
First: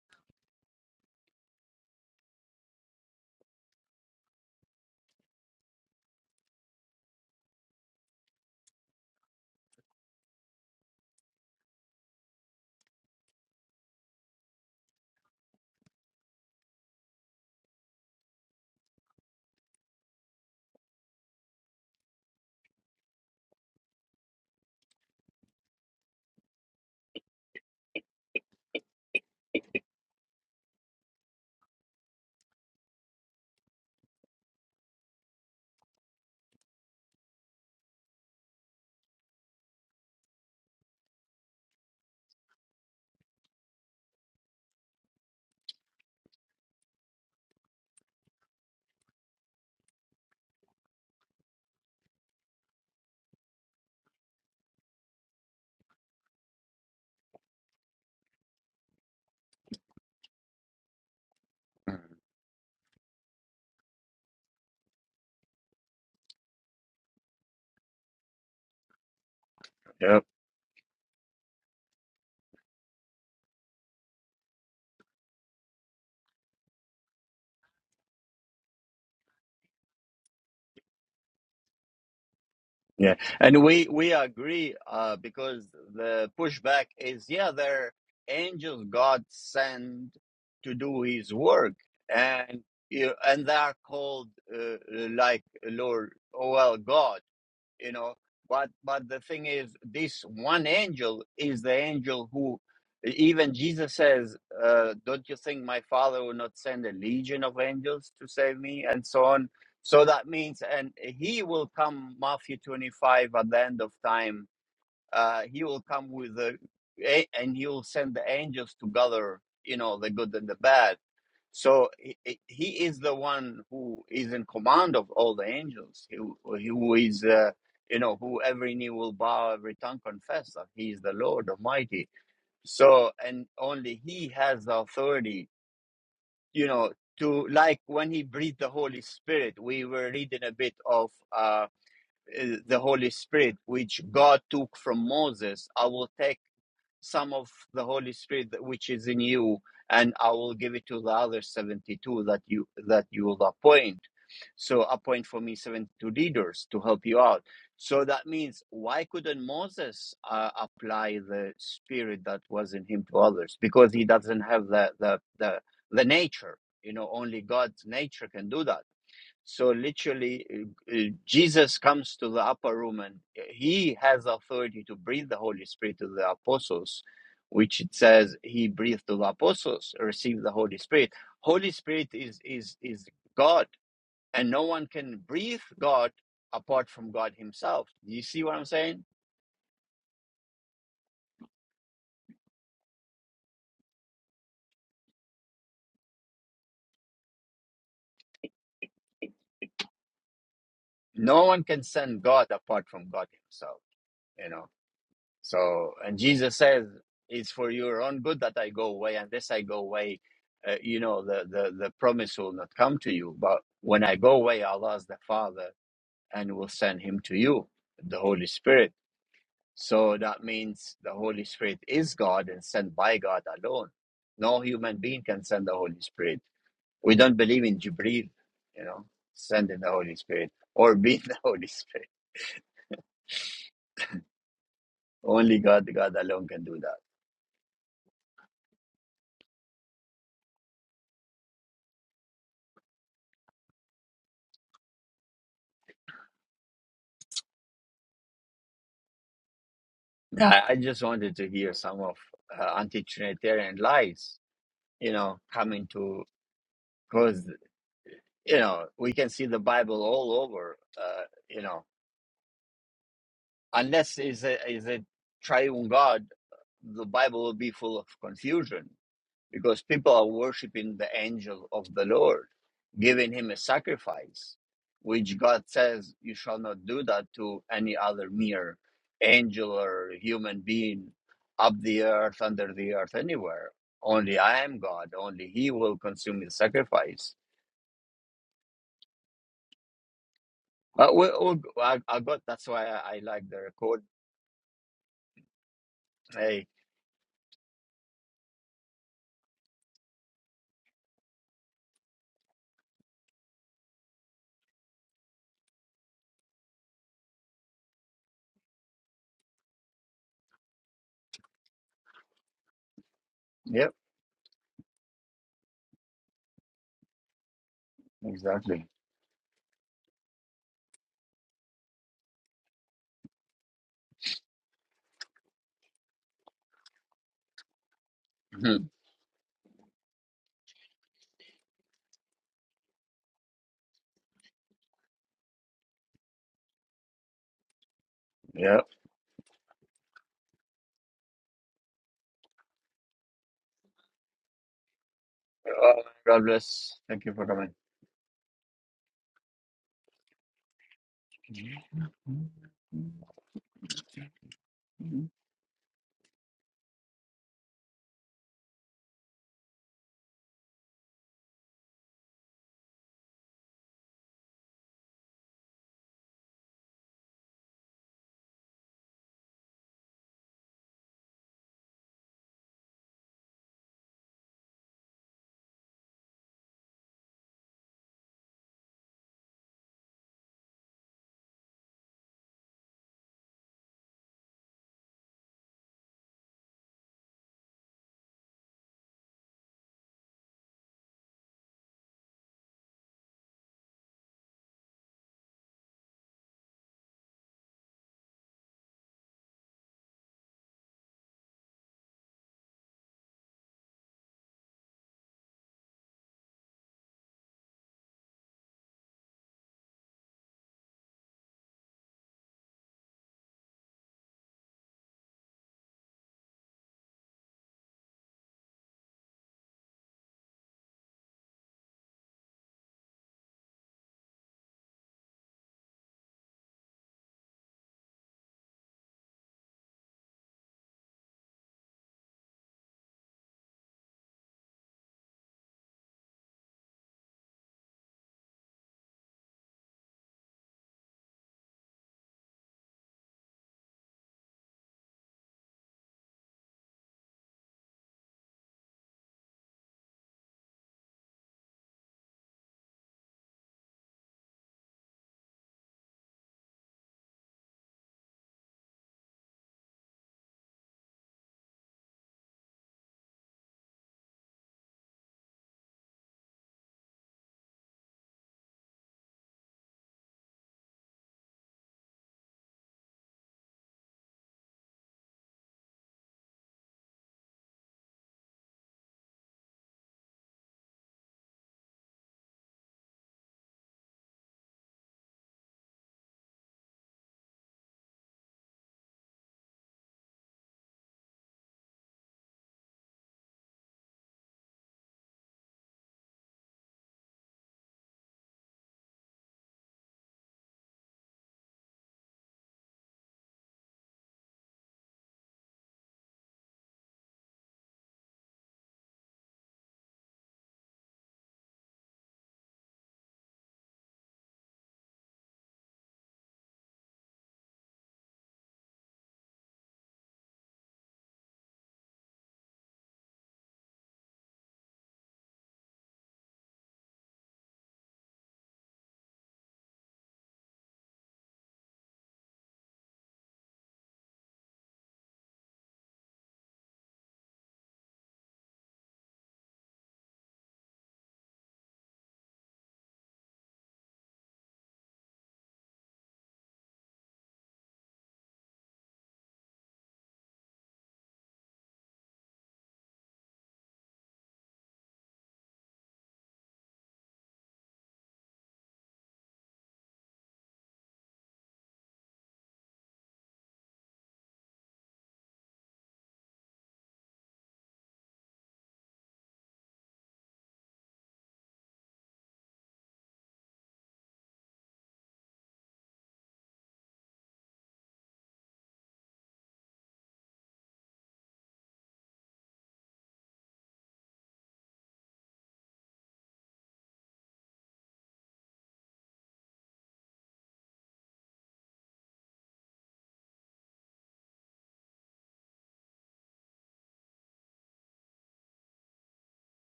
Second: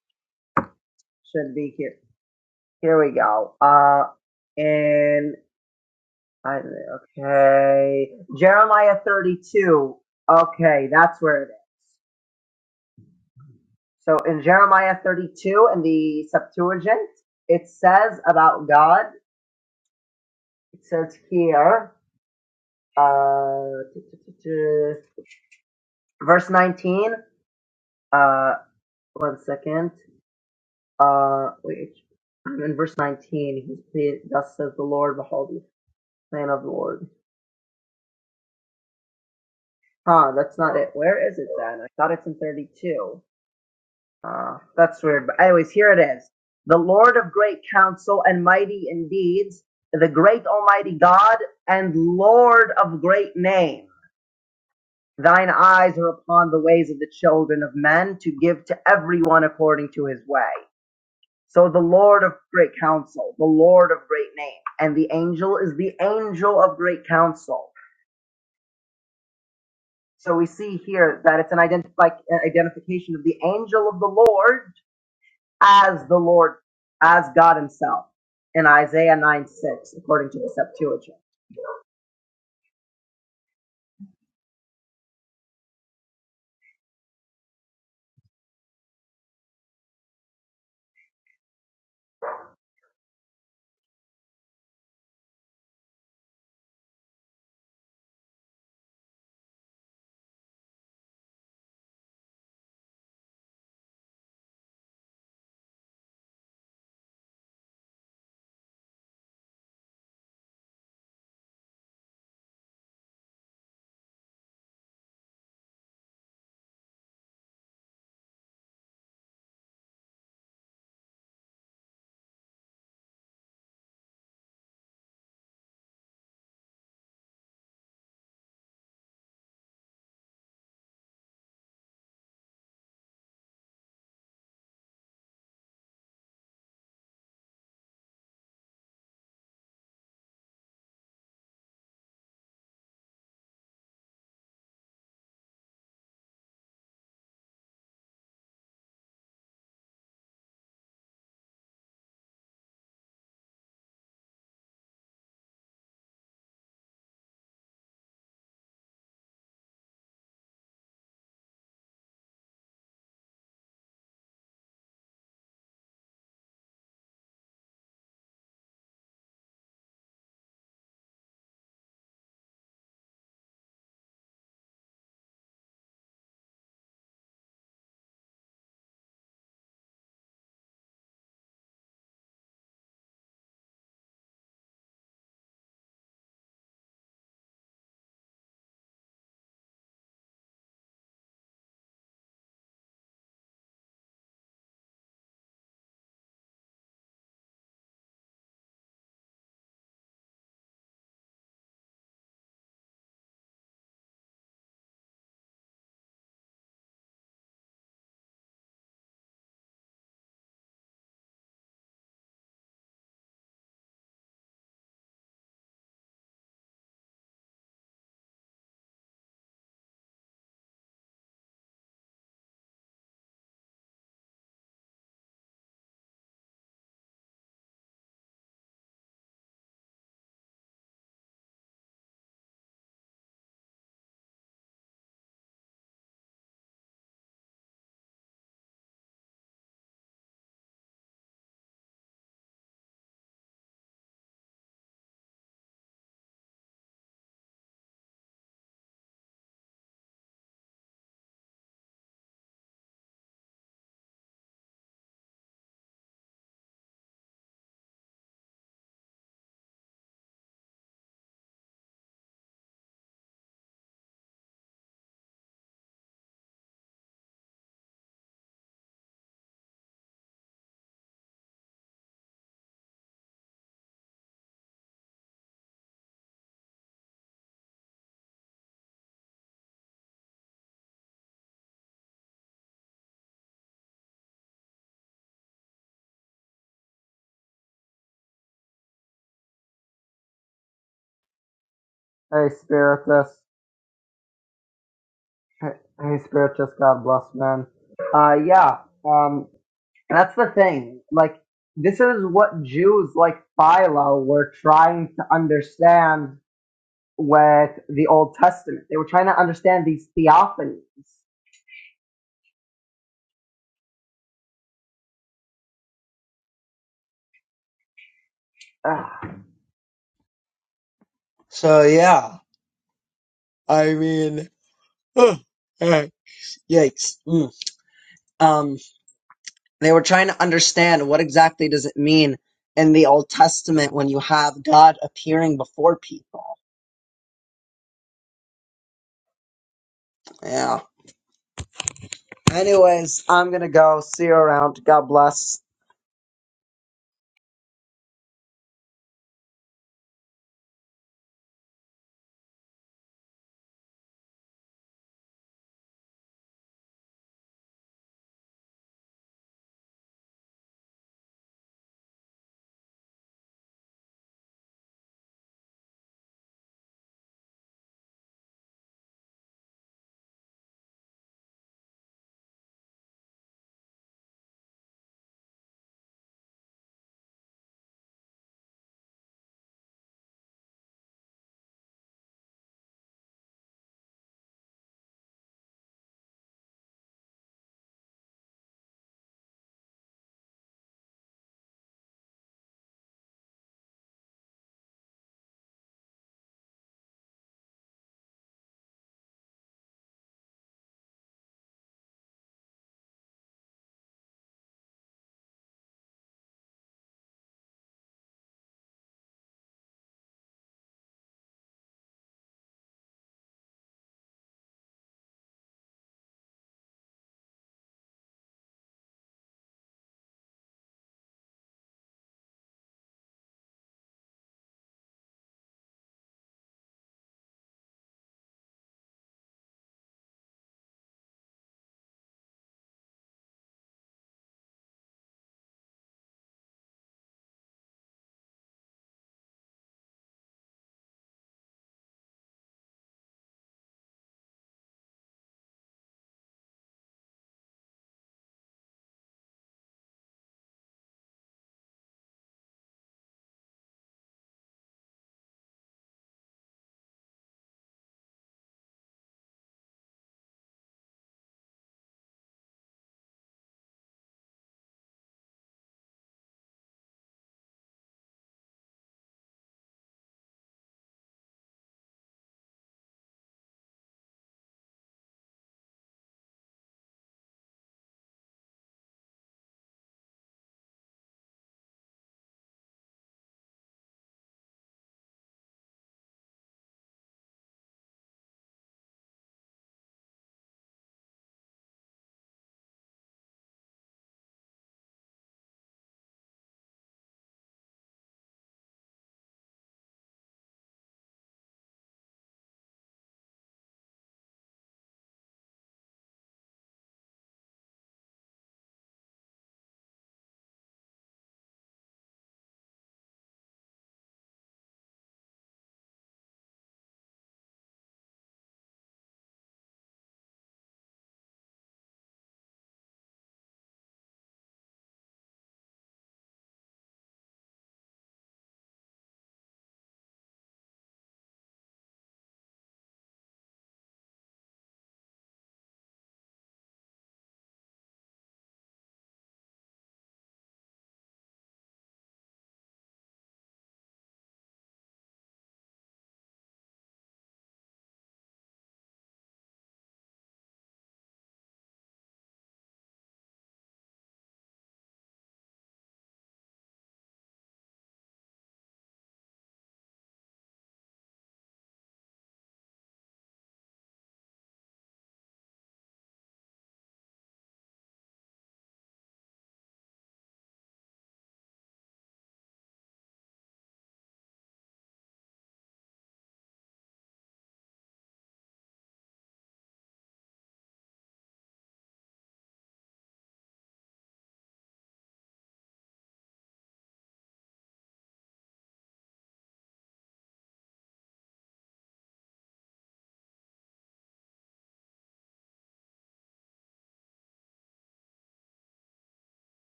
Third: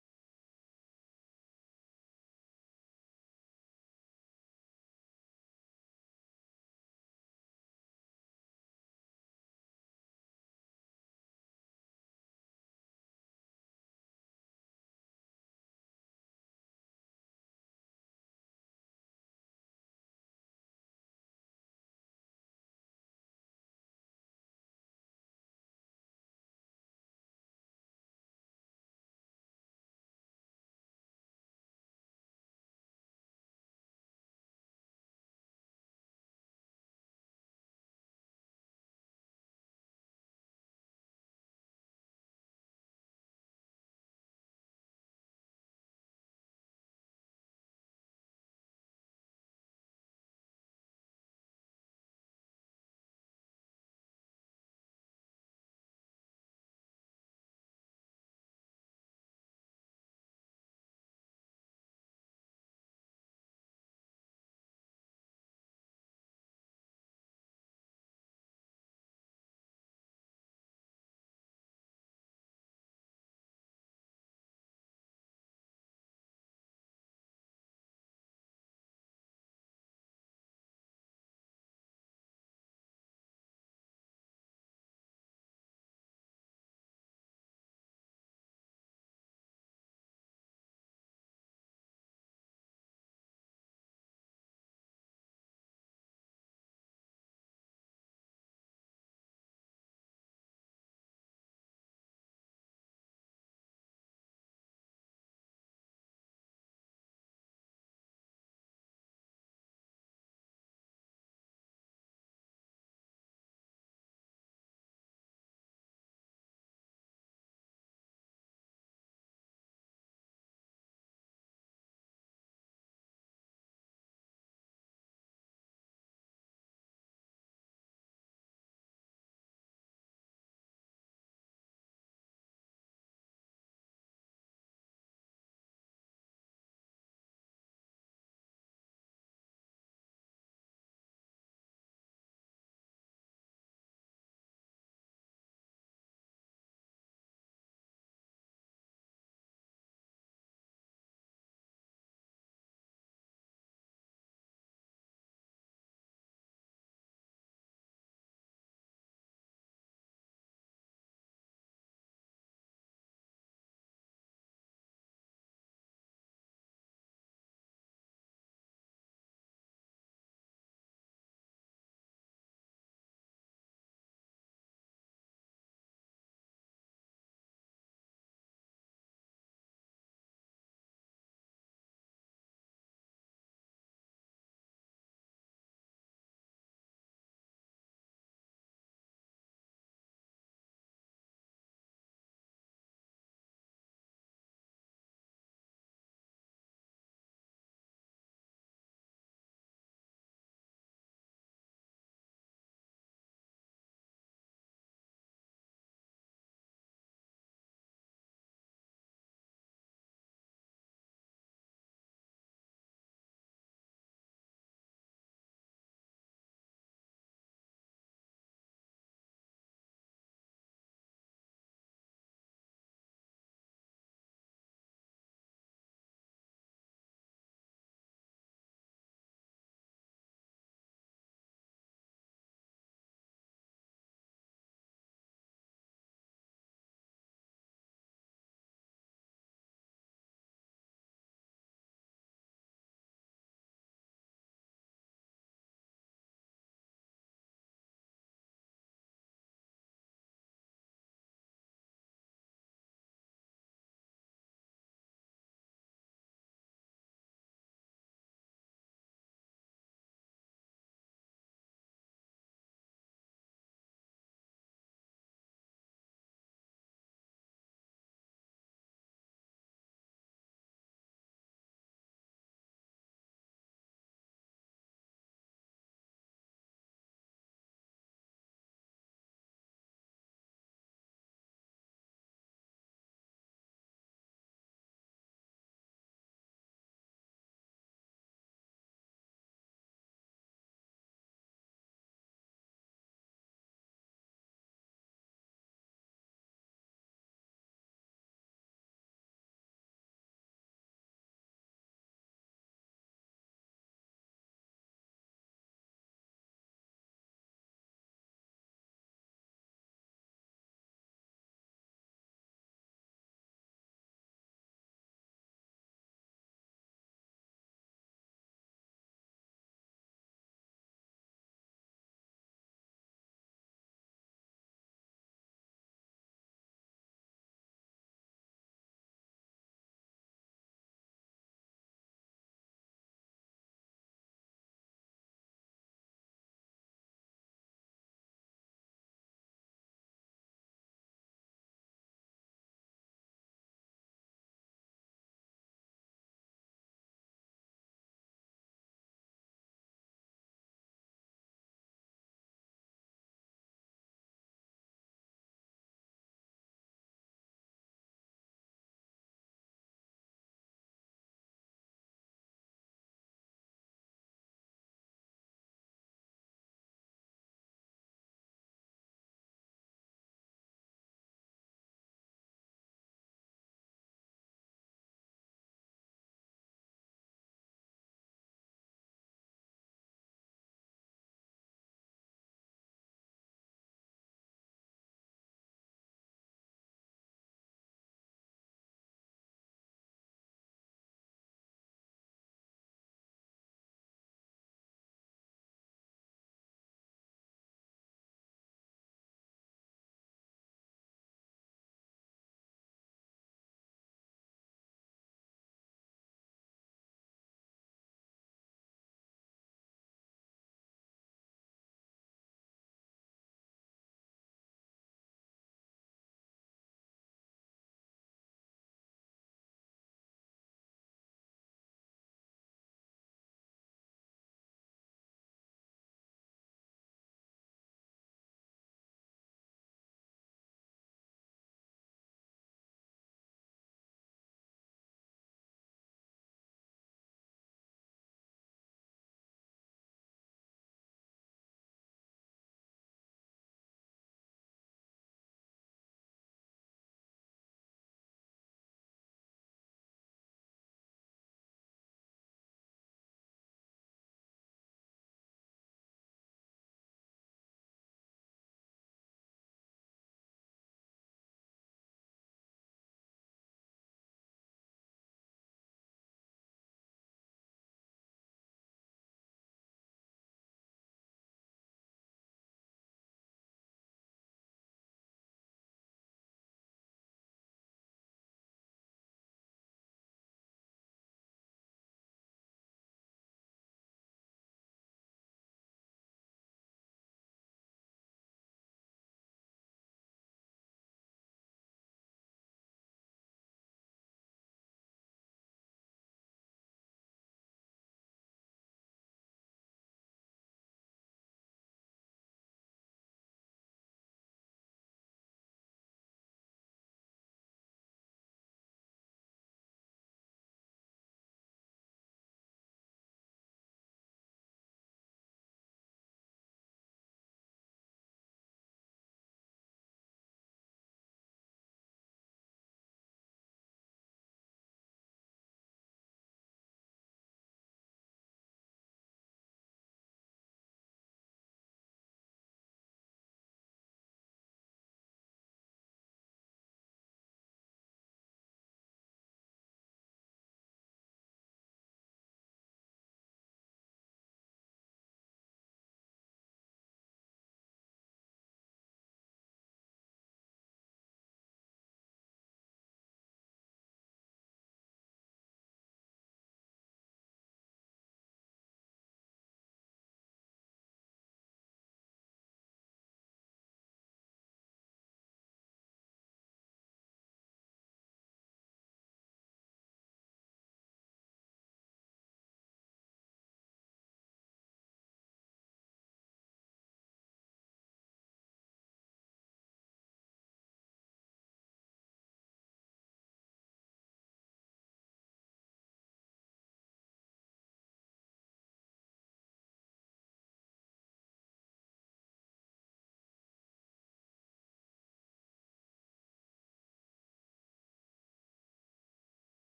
Speaker 2: Should be here. Here we go. Uh, in I okay, Jeremiah 32. Okay, that's where it is. So in Jeremiah 32 in the Septuagint, it says about God. It says here, uh, verse 19. Uh, one second. Uh, wait. I'm In verse 19, he, he- thus says the Lord, behold, Plan of the Lord. Huh, that's not it. Where is it then? I thought it's in 32. Uh, that's weird. But anyways, here it is. The Lord of great counsel and mighty in deeds, the great almighty God and Lord of great name. Thine eyes are upon the ways of the children of men to give to everyone according to his way. So the
Speaker 1: mm,
Speaker 2: Lord of great counsel, the Lord of great name, and the angel is the angel of great counsel.
Speaker 1: yeah.
Speaker 2: So we see here that it's an identi- like uh, identification of the angel of the Lord as the Lord, as God Himself in Isaiah 9 6, according to the Septuagint.
Speaker 1: Yeah, and we we agree uh, because the pushback is yeah, they're angels God sent to do His work, and you and they are called uh, like Lord, oh well, God you know but but the thing is this one angel is the angel who even jesus says uh, don't you think my father will not send a legion of angels to save me and so on so that means and he will come matthew 25 at the end of time uh, he will come with the and he will send the angels to gather you know the good and the bad so he, he is the one who is in command of all the angels he, he who is uh, you know who every knee will bow every tongue confess that he is the lord almighty so and only he has the authority you know to like when he breathed the holy spirit we were reading a bit of uh, uh, the Holy Spirit, which God took from Moses, I will take some of the Holy Spirit that- which is in you, and I will give it to the other seventy-two that you that you will appoint. So appoint for me seventy-two leaders to help you out. So that means why couldn't Moses uh, apply the Spirit that was in him to others because he doesn't have the the the, the nature. You know, only God's nature can do that. So literally, uh, uh, Jesus comes to the upper room and uh, he has authority to breathe the Holy Spirit to the apostles, which it says he breathed to the apostles, receive the Holy Spirit. Holy Spirit is is is God, and no one can breathe God apart from God Himself. Do you see what I'm saying? No one can send God apart from God Himself. You know So, and Jesus says, "It's for your own good that I go away. Unless I go away, uh, you know, the, the the promise will not come to you. But when I go away, Allah will the Father, and will send Him to you, the Holy Spirit. So that means the Holy Spirit is God and sent by God alone. No human being can send the Holy Spirit. We don't believe in Jibreel, you know, sending the Holy Spirit or being the Holy Spirit. Only God, God alone can do that." No, I, I just wanted to hear some of uh, anti-Trinitarian lies, you know, coming to because you know we can see the Bible all over, uh, you know, unless is a is a triune God, the Bible will be full of confusion. because people are worshiping the angel of the Lord, giving him a sacrifice, which God says you shall not do that to any other mere angel or human being up the earth, under the earth, anywhere. Only I am God. Only He will consume the sacrifice. Uh, we, we, I, I got
Speaker 2: Hey,
Speaker 1: that's why I, I
Speaker 2: Spiritus.
Speaker 1: like the record.
Speaker 2: Hey, hey,
Speaker 1: Hey,
Speaker 2: Spiritus. God bless, man. Uh, yeah. Um, that's the thing. Like, this is what Jews like Philo were trying to understand with the Old Testament. They were trying to understand these theophanies.
Speaker 1: yep, exactly.
Speaker 2: Ugh. So yeah. I mean, ugh, eh, yikes. Mm. Um,
Speaker 1: Mhm.
Speaker 2: they were trying to understand what exactly does it mean in the Old Testament when you have God appearing before people.
Speaker 1: Yep.
Speaker 2: Yeah. Anyways, I'm gonna go. See you around. God bless.
Speaker 1: Uh, God bless. Thank you for coming.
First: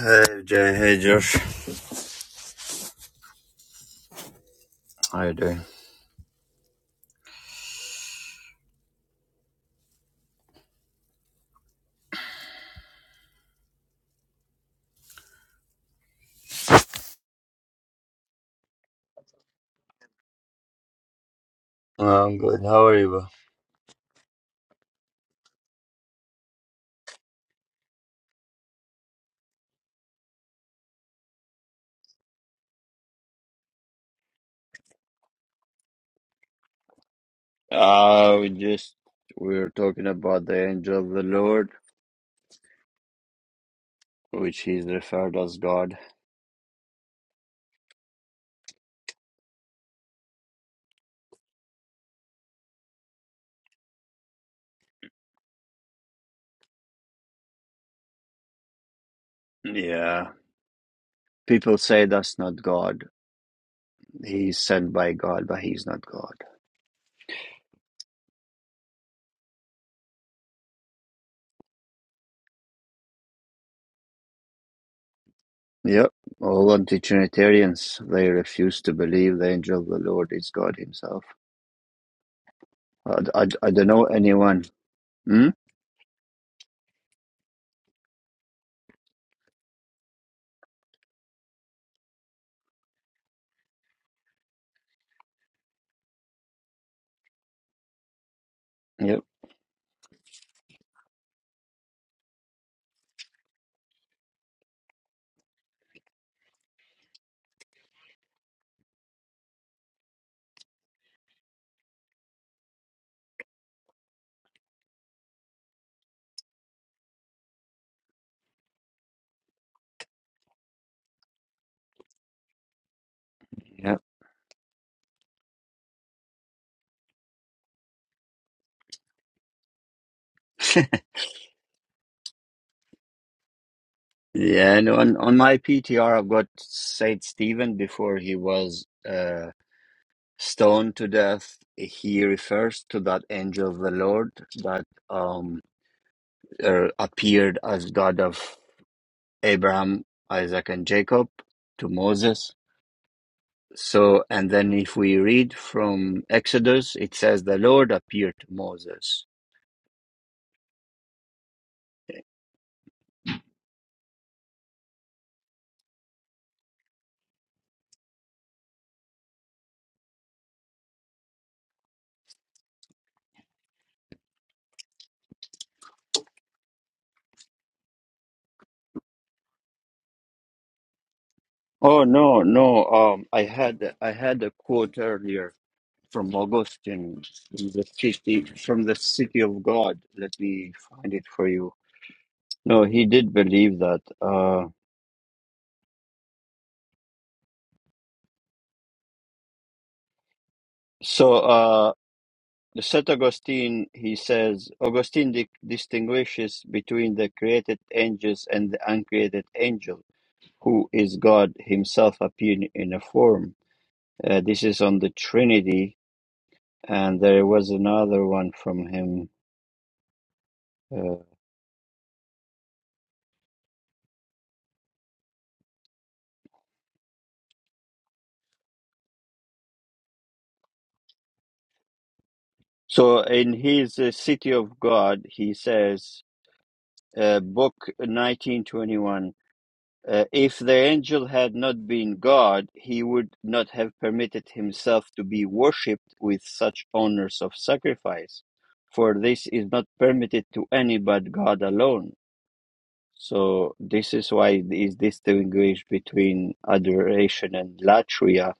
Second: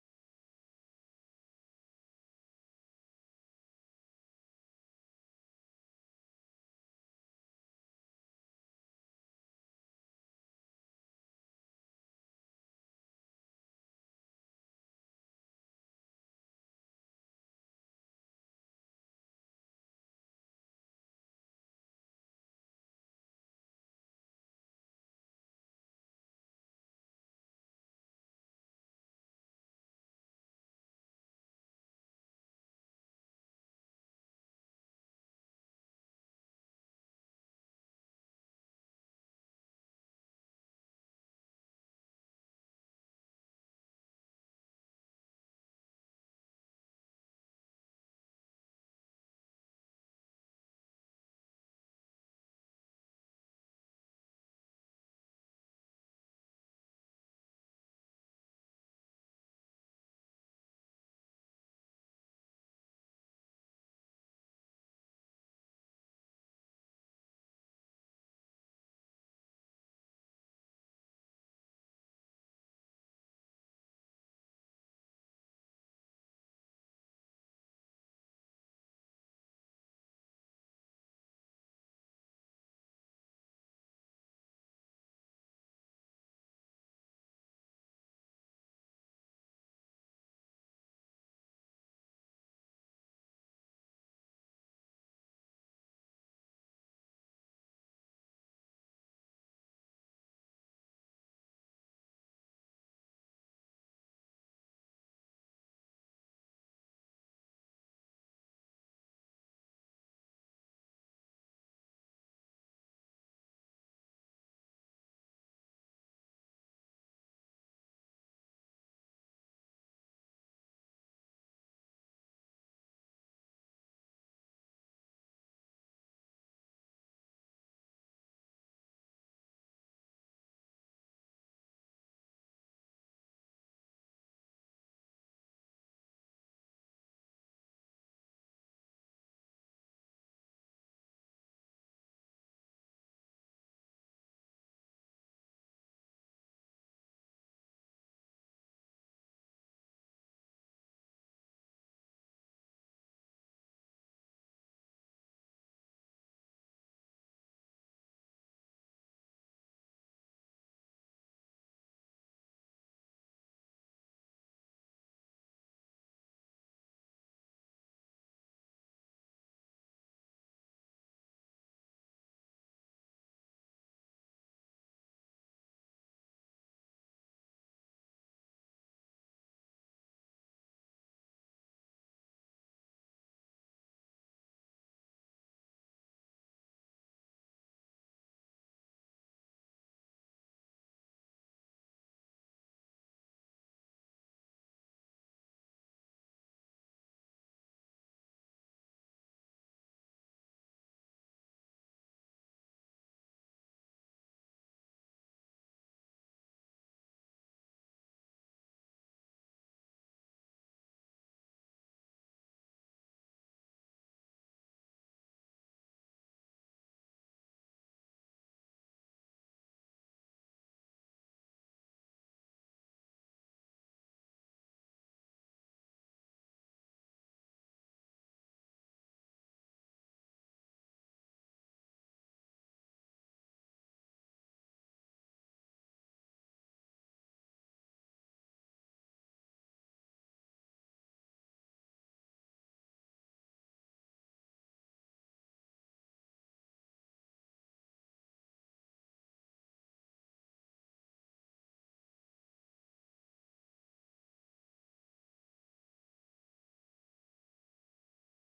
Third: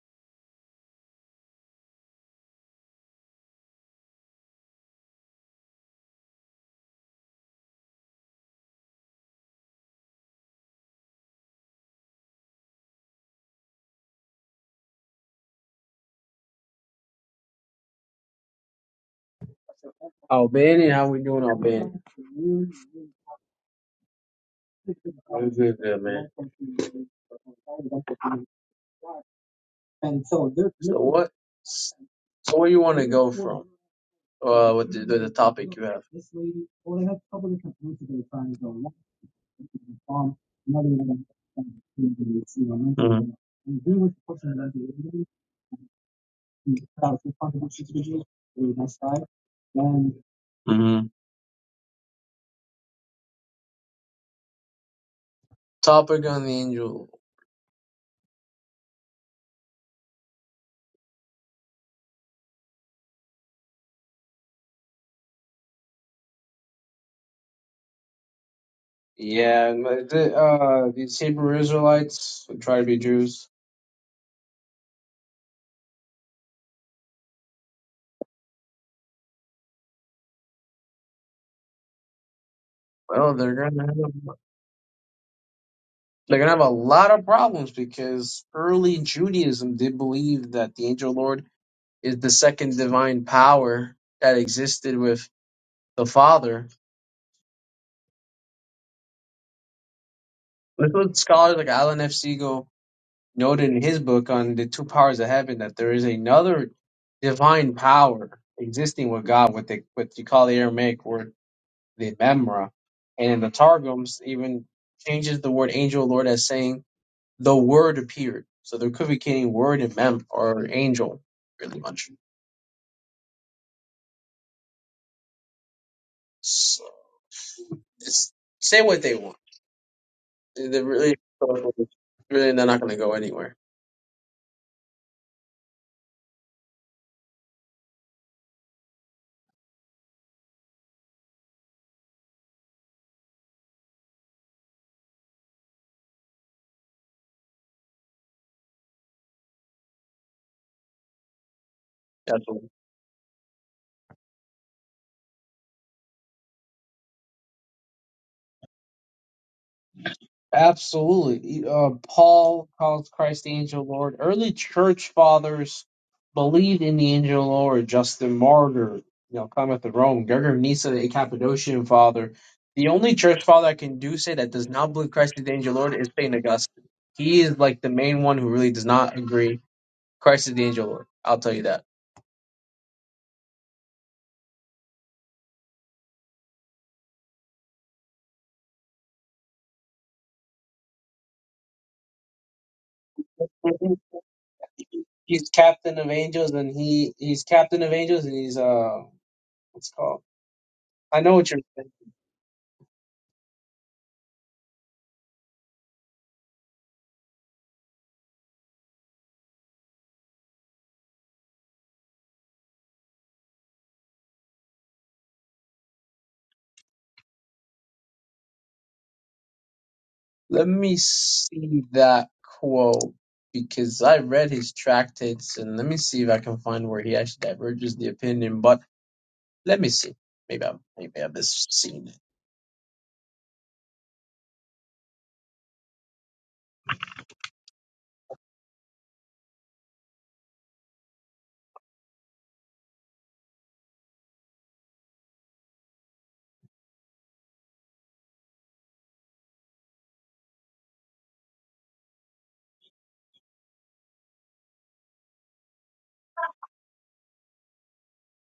Speaker 1: Hey Jay, hey Josh. How you doing?
Speaker 3: Albany, how we doing, Albany?
Speaker 1: I'm good. How are you?
Speaker 3: I'm good, good man. So what? So where you want to go from? Uh, with the, the, the topic you have? Mhm.
Speaker 1: bro? Uh, we just we were talking about the angel of the Lord, which is referred as God.
Speaker 3: Mhm. Topic on the angel.
Speaker 1: Yeah. People say that's not God. He's sent by God, but he's not God.
Speaker 3: Yeah, but the, uh, these Hebrew Israelites who try to be Jews,
Speaker 1: Yep. All anti-Trinitarians they refuse to believe the angel of the Lord is God himself.
Speaker 3: well,
Speaker 1: I, I,
Speaker 3: they're
Speaker 1: I
Speaker 3: gonna
Speaker 1: don't know
Speaker 3: have,
Speaker 1: anyone. Hmm?
Speaker 3: they're gonna have a lot of problems because early Judaism did believe that the angel Lord is the second divine power that existed with the Father.
Speaker 1: Yep.
Speaker 3: This is what scholars like Alan F. Siegel noted in his book on the two powers of heaven that there is another divine power existing with God, what they what you call the Aramaic word the Mamre, and in the Targums even changes the word angel Lord as saying the word appeared. So there could be any word in Mem or angel really much.
Speaker 1: Yep.
Speaker 3: So it's say what they want. They really, really they're not going to go anywhere.
Speaker 1: Yeah, and on, on my PTR, I've got Saint Stephen before he was. uh stoned to death he refers to that angel of the lord that um er, appeared as god of abraham isaac and jacob to
Speaker 3: That's
Speaker 1: moses
Speaker 3: what
Speaker 1: so and then if we read from exodus it says the lord appeared to moses
Speaker 3: Absolutely. Uh, Paul calls Christ the angel Lord. Early church fathers believed in the angel Lord. Justin Martyr, you know, cometh to Rome. Gregor of Nyssa, a Cappadocian father. The only church father I can do say that does not believe Christ is the angel Lord is Saint Augustine. He is like the main one who really does not agree Christ is the angel Lord. I'll tell you that.
Speaker 1: oh no no um i had i had a quote earlier from augustine from the city from the city of god let me find it for you no he did believe
Speaker 3: Mhm.
Speaker 1: that Uh.
Speaker 3: He's captain of angels, and he he's captain of angels, and he's uh, what's it called? I know
Speaker 1: So,
Speaker 3: what you're saying.
Speaker 1: uh, St. Augustine, he says, Augustine di- distinguishes between the created angels and the uncreated angel, who is God himself appearing in a form. Uh, this is on the Trinity, and there was another one from him.
Speaker 3: Let me
Speaker 1: Uh,
Speaker 3: see that quote because I read his tractates and let me see if I can find where he actually diverges the opinion. But let me see. Maybe I'm maybe I've just seen it.
Speaker 1: so, in his uh, City of God, he says, uh, Book 1921. Uh, if the angel had not been God, he would not have permitted himself to be worshipped with such honors of sacrifice, for this is not permitted to any but God alone. So this is why it is distinguished between adoration and latria,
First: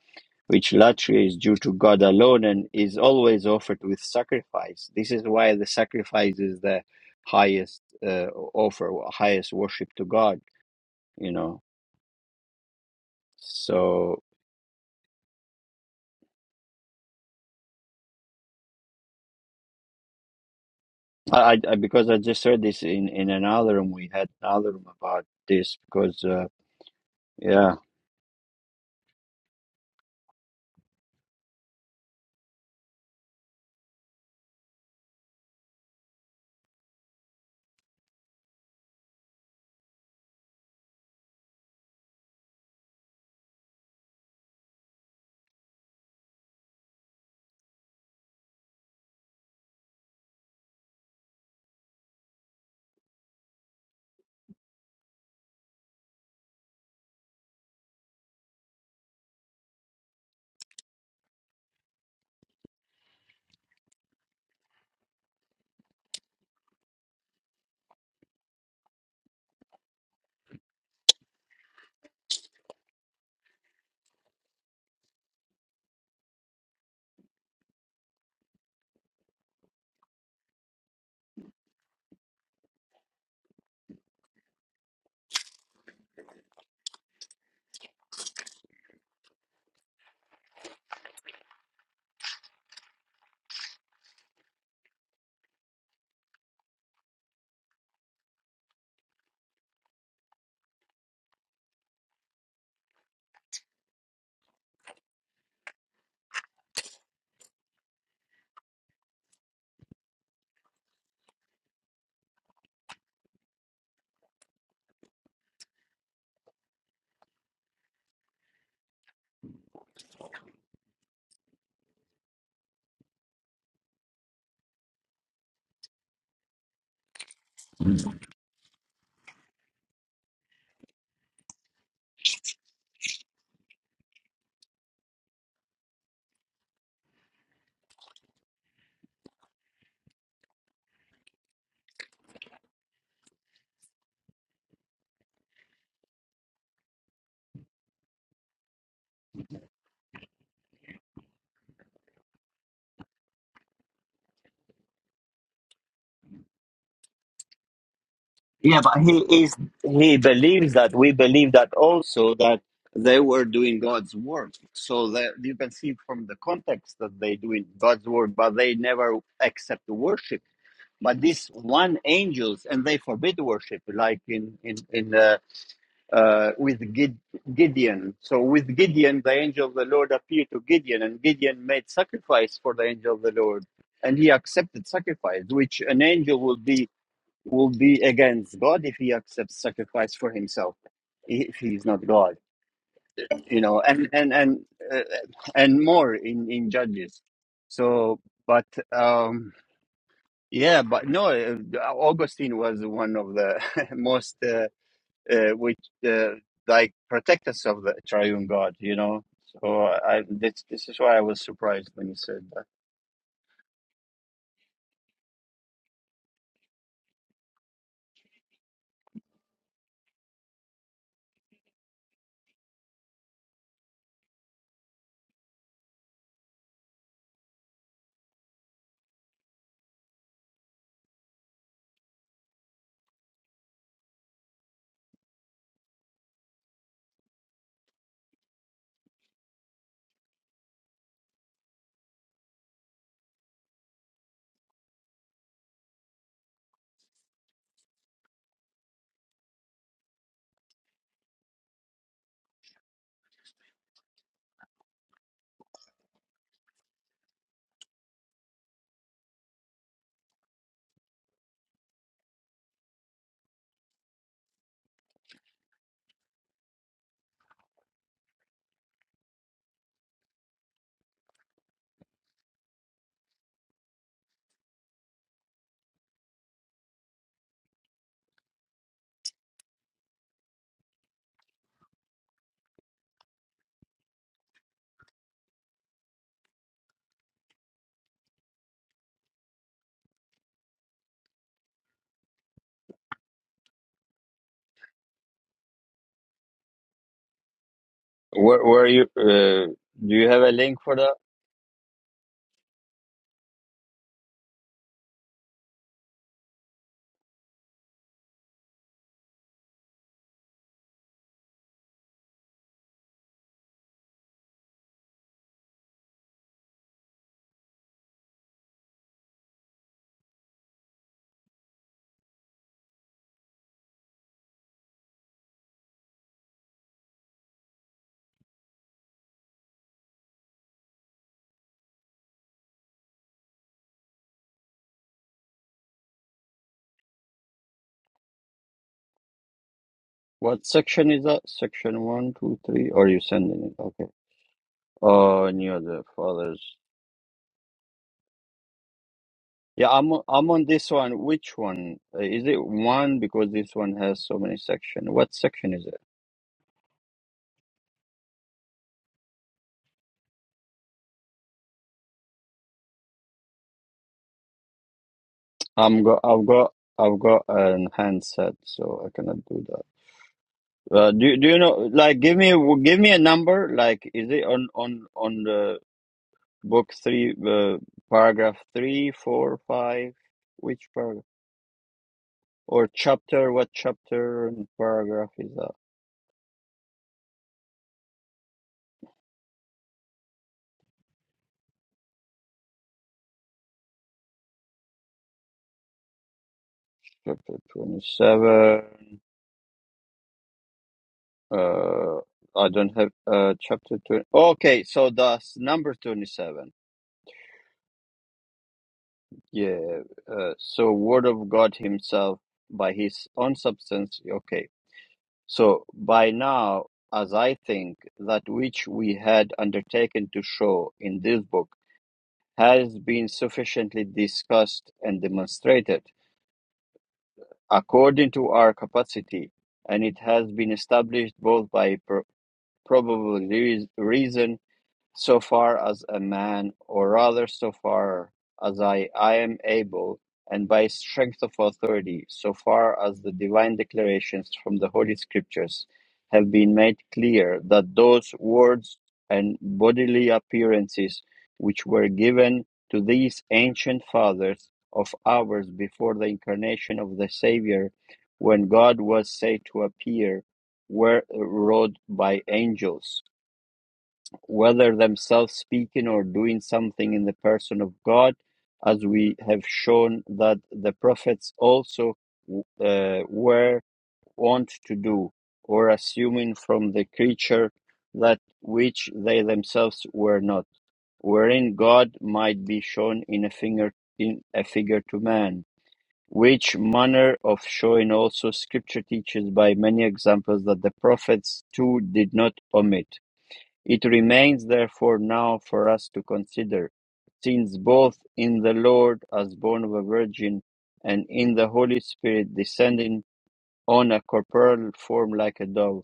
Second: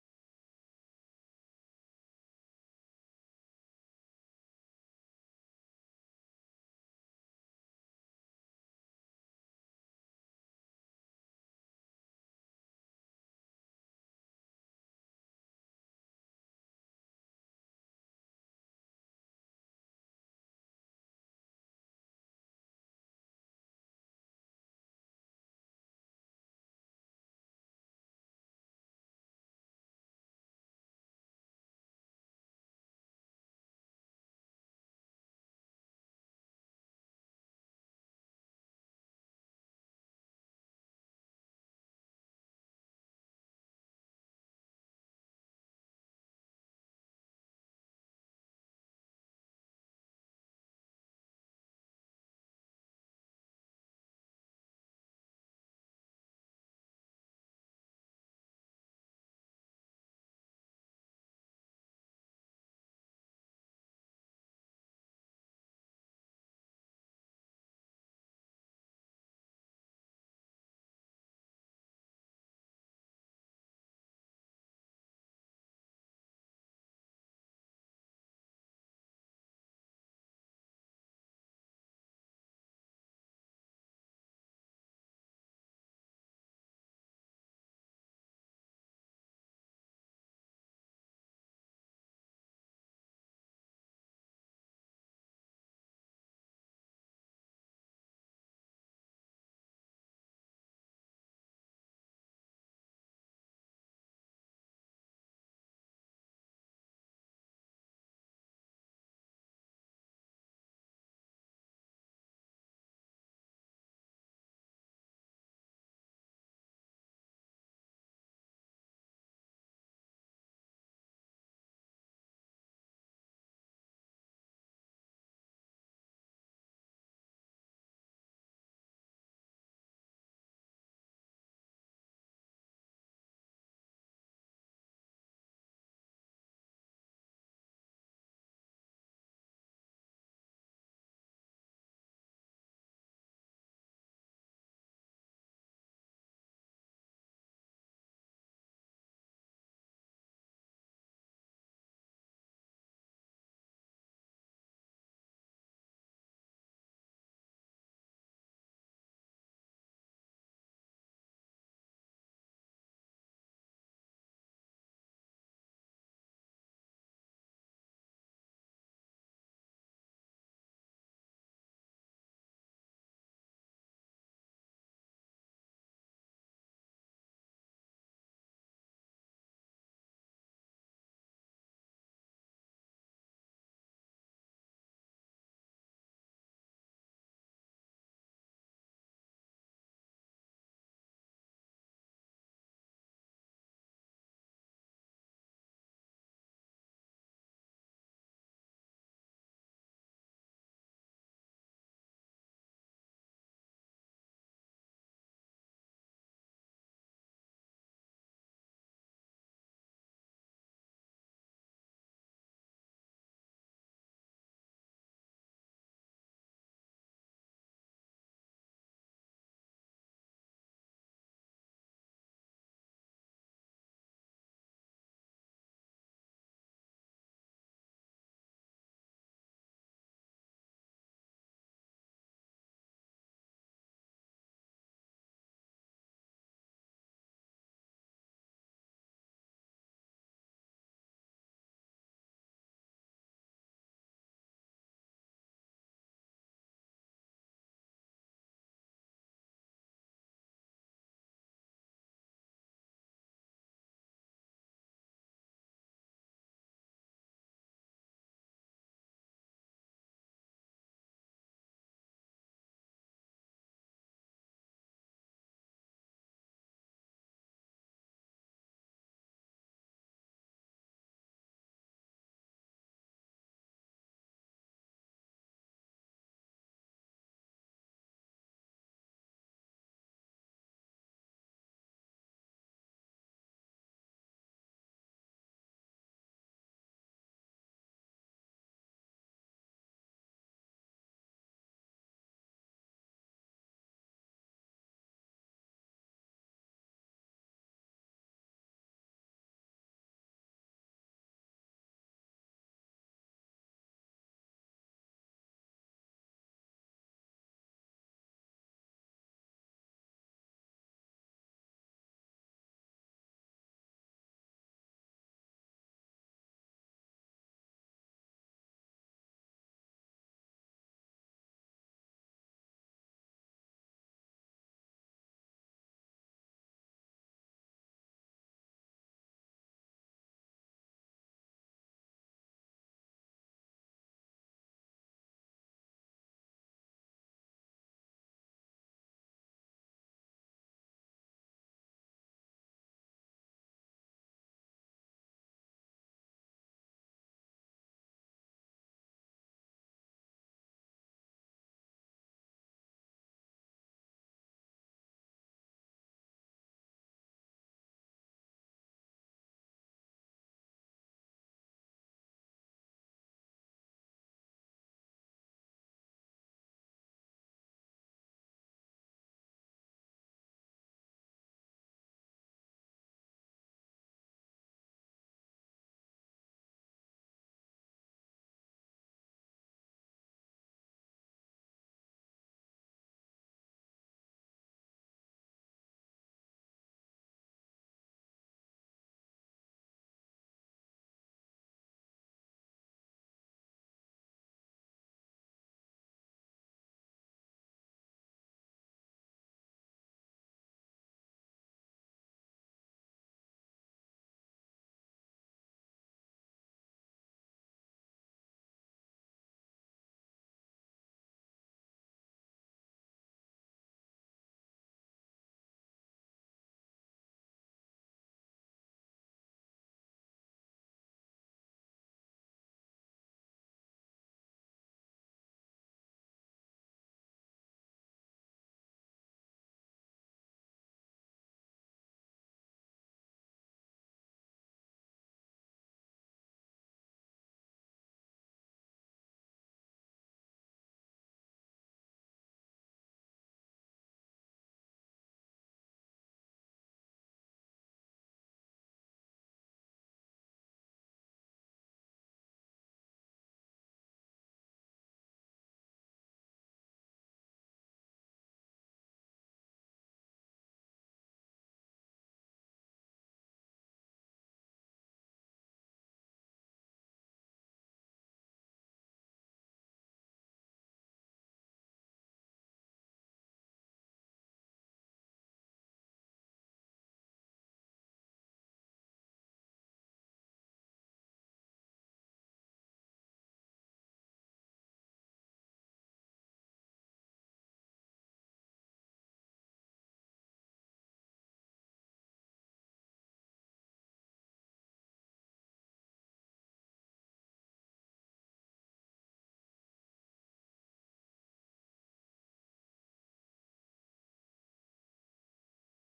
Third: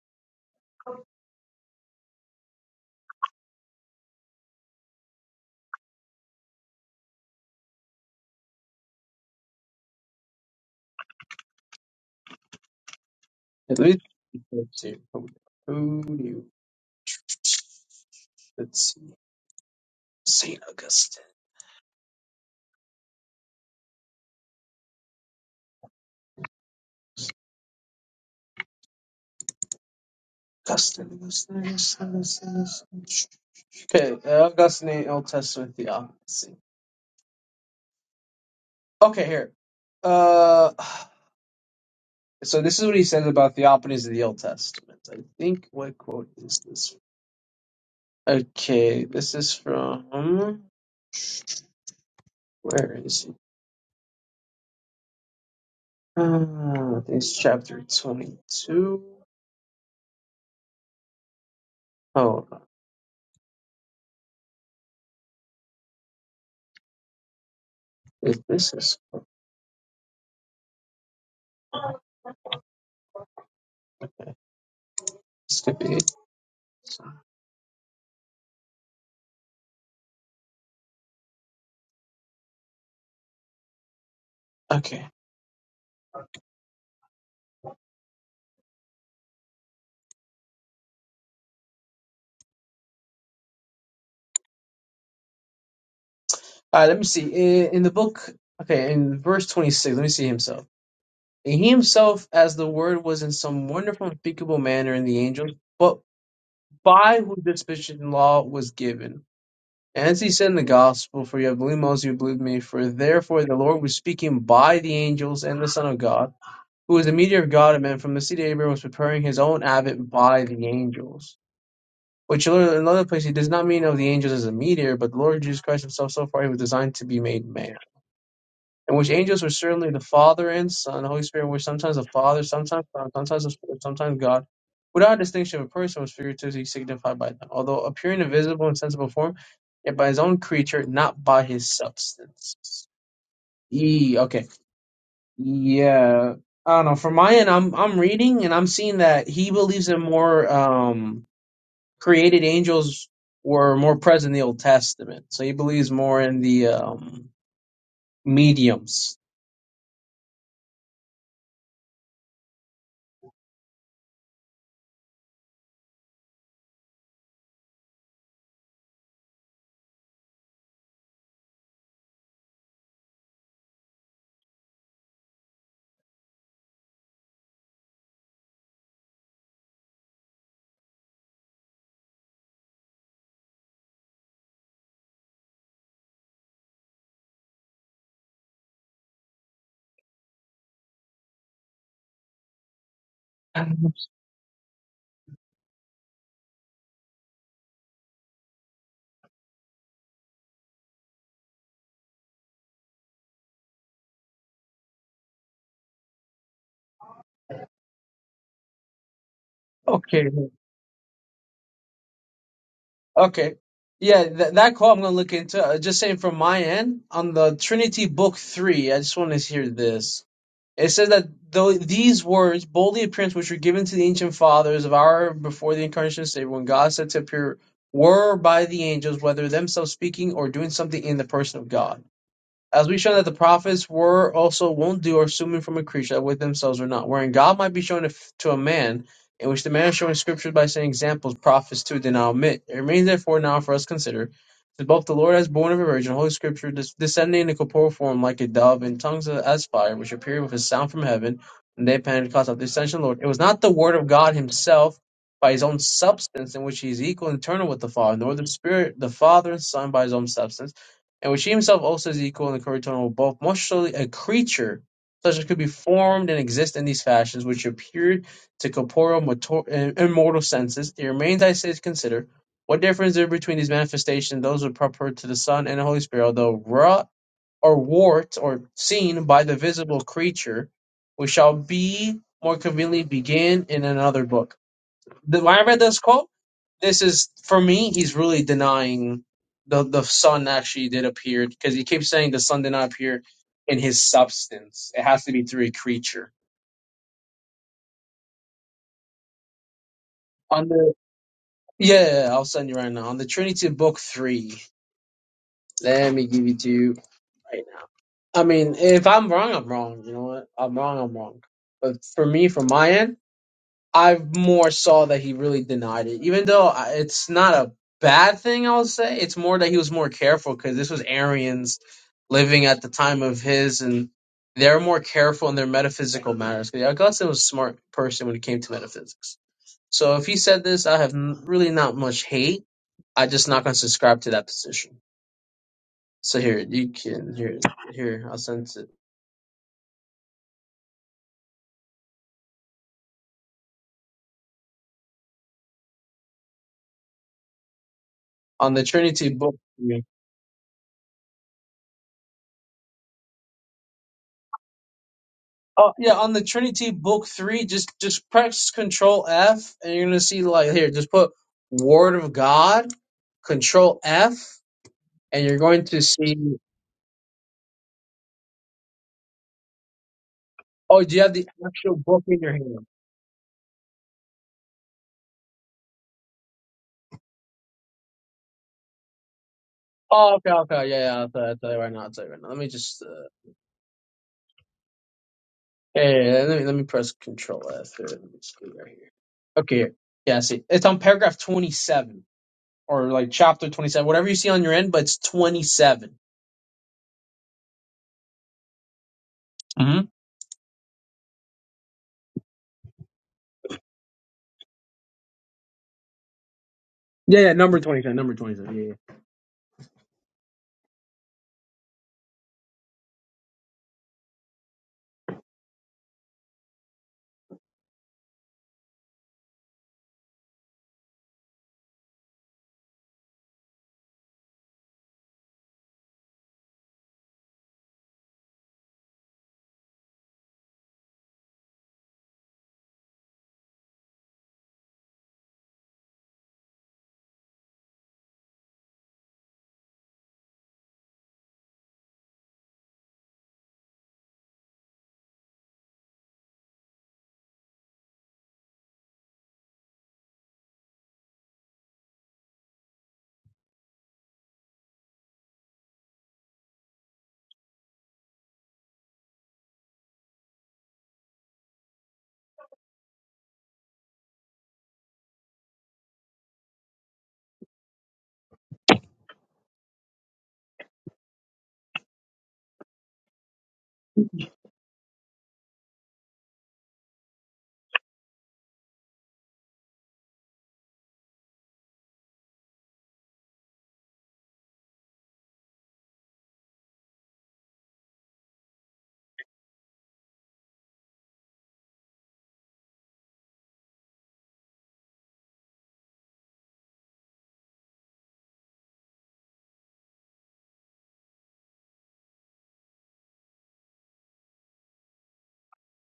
Speaker 1: which latria is due to God alone and is always offered with sacrifice. This is why the sacrifice is the highest uh, offer, highest worship to God. You know,
Speaker 3: Let me
Speaker 1: so
Speaker 3: let's see. Who who do you let's see. Saint Augustine.
Speaker 1: I, I because I just heard this in in another room. We had another room about this because uh, yeah,
Speaker 3: Augustine, Augustine, Augustine, Augustine. Augustine. Okay, uh, Augustine, Old Testament theophany. Okay, here. Uh, so this is what he says about theophanies of the Old Testament. I think what quote is this Okay, this is from where is it? Ah, this is chapter twenty-two. Hold on, is this is this could be it. Okay. All right, let me see. In, in the book, okay, in verse twenty-six, let me see himself. And he himself, as the word was in some wonderful, unspeakable manner in the angels, but by whose disposition law was given. And as he said in the gospel, for you have believed Moses, you have believed me, for therefore the Lord was speaking by the angels and the Son of God. who was a meteor of God and man, from the seed of Abraham was preparing his own abbot by the angels. Which in another place he does not mean of the angels as a meteor, but the Lord Jesus Christ himself so far he was designed to be made man. In which angels were certainly the Father and Son, the Holy Spirit in which sometimes the Father, sometimes Son, sometimes the Spirit, sometimes God. Without distinction of a person was figuratively signified by them, although appearing in visible and sensible form, yet by his own creature, not by his substance. E, okay. Yeah, I don't know. From my end, I'm I'm reading and I'm seeing that he believes in more um, created angels were more present in the Old Testament. So he believes more in the um,
Speaker 1: yeah. But
Speaker 3: mediums.
Speaker 1: he is he believes that we believe that also that they were doing God's work. So that you can see from the context that they doing God's work, but they never accept the worship. But this one angels and they forbid worship, like in in in uh, uh, with Gideon. So with Gideon, the angel of the Lord appeared to Gideon, and Gideon made sacrifice for the angel of the Lord, and he accepted sacrifice, which an angel will be will be against God if he accepts sacrifice for himself, if he's not God, you know, and and and uh, and more in in Judges. So, but. um yeah, but no, uh, Augustine was one of the most uh, uh, which uh, like protect us of the triune God, you know. So I
Speaker 3: Okay.
Speaker 1: this this is why I was surprised when you said that.
Speaker 3: Okay. Yeah, th that call I'm going to look into. Uh, just saying from my end, on the Trinity Book 3, I just want to hear this. It says that though these words, boldly appearance, which were given to the ancient fathers of our before the incarnation of Savior, when God said to appear, were by the angels, whether themselves speaking or doing something in the person of God. As we shown that the prophets were also won't do or assuming from a creature that with themselves or not, wherein God might be shown to a man, in which the man is showing scriptures by saying examples, prophets too did not omit. It remains therefore now for us to consider that both the Lord as born of a virgin, Holy Scripture descending in a corporeal form like a dove, and tongues as fire, which appeared with a sound from heaven, and they Pentecost of the ascension of the Lord. It was not the word of God himself by his own substance in which he is equal and eternal with the Father, nor the Spirit, the Father and Son by his own substance and which he himself also is equal in the coeternal of both, most surely a creature such as could be formed and exist in these fashions, which appeared to corporeal mator- eh, immortal senses. It remains, I say, to consider what difference there is between these manifestations and those proper to the Son and the Holy Spirit, although wrought or warped or seen by the visible creature, which shall be more conveniently begin in another book. The, when I read this quote, this is for me. He's really denying the the sun actually did appear because he keeps saying the sun did not appear in his substance. It has to be through a creature.
Speaker 1: Where where you uh, do you have a
Speaker 3: On
Speaker 1: link
Speaker 3: the
Speaker 1: for that?
Speaker 3: yeah, yeah, yeah, I'll send you right now on the Trinity Book three. Let me give it to you right now. I mean, if I'm wrong, I'm wrong. You know what? I'm wrong. I'm wrong. But for me, from my end. I more saw that he really denied it, even though I- it's not a bad thing. I'll say it's more that he was more careful because this was Arians living at the time of his, and they're more careful in their metaphysical matters. 'Cause Augustine was a smart person when it came to metaphysics. So if he said this, I have n- really not much hate. I just not gonna subscribe to that position. So here you can here here I'll send it
Speaker 1: What section is that? Section one, two, three, or you sending it? Okay. Oh, any other fathers?
Speaker 3: on the Trinity book.
Speaker 1: Yeah, I'm o- I'm on this one. Which one Uh, is it? One because this one has so many sections. What section is
Speaker 3: Oh
Speaker 1: it?
Speaker 3: yeah, on the Trinity Book Three, just just press Control F, and you're gonna see like here. Just put Word of God, Control F, and you're going to
Speaker 1: I'm go
Speaker 3: see.
Speaker 1: I've got I've got an handset, so I cannot do that.
Speaker 3: Oh,
Speaker 1: Uh,
Speaker 3: do you have
Speaker 1: do
Speaker 3: the
Speaker 1: do you know?
Speaker 3: actual
Speaker 1: Like,
Speaker 3: book
Speaker 1: give
Speaker 3: in
Speaker 1: me
Speaker 3: your hand?
Speaker 1: give me a number. Like, is it on on on the book three, uh, paragraph three, four, five?
Speaker 3: Oh, okay, okay,
Speaker 1: Which
Speaker 3: yeah, yeah.
Speaker 1: paragraph
Speaker 3: I'll tell, I'll tell you right now. I'll tell you right now. Let me
Speaker 1: or
Speaker 3: just. Uh,
Speaker 1: chapter? What chapter and paragraph is that?
Speaker 3: yeah, yeah, yeah, let me let me press Control F here. Let me just go right here. Okay, here. yeah. See, it's on paragraph twenty-seven or like chapter twenty-seven, whatever you see on your end, but it's 27
Speaker 1: Chapter twenty-seven.
Speaker 3: Mm-hmm.
Speaker 1: Uh, I don't have uh chapter twenty. Okay, so that's number twenty-seven.
Speaker 3: Yeah, yeah,
Speaker 1: Yeah. Uh, so word of God Himself by His own substance. Okay So by now, as I think, that which we had undertaken to show in this book has been sufficiently discussed and demonstrated according to our capacity, and it has been established both by pro- probable reas- reason so far as a man, or rather so far as I, I am able, and by strength of authority, so far as the divine declarations from the Holy Scriptures have been made clear that those words and bodily appearances which were given to these ancient fathers of ours before the incarnation of the Savior, when God was said to appear, were wrought by angels whether themselves speaking or doing something in the person of God, as we have shown that the prophets also uh, were wont to do, or assuming from the creature that which they themselves were not, wherein God might be shown in a finger in a figure to man. Which manner of showing also Scripture teaches by many examples that the prophets too did not omit it remains therefore now for us to consider, since both in the Lord as born of a virgin, and in the Holy Spirit descending on a corporeal form like a dove,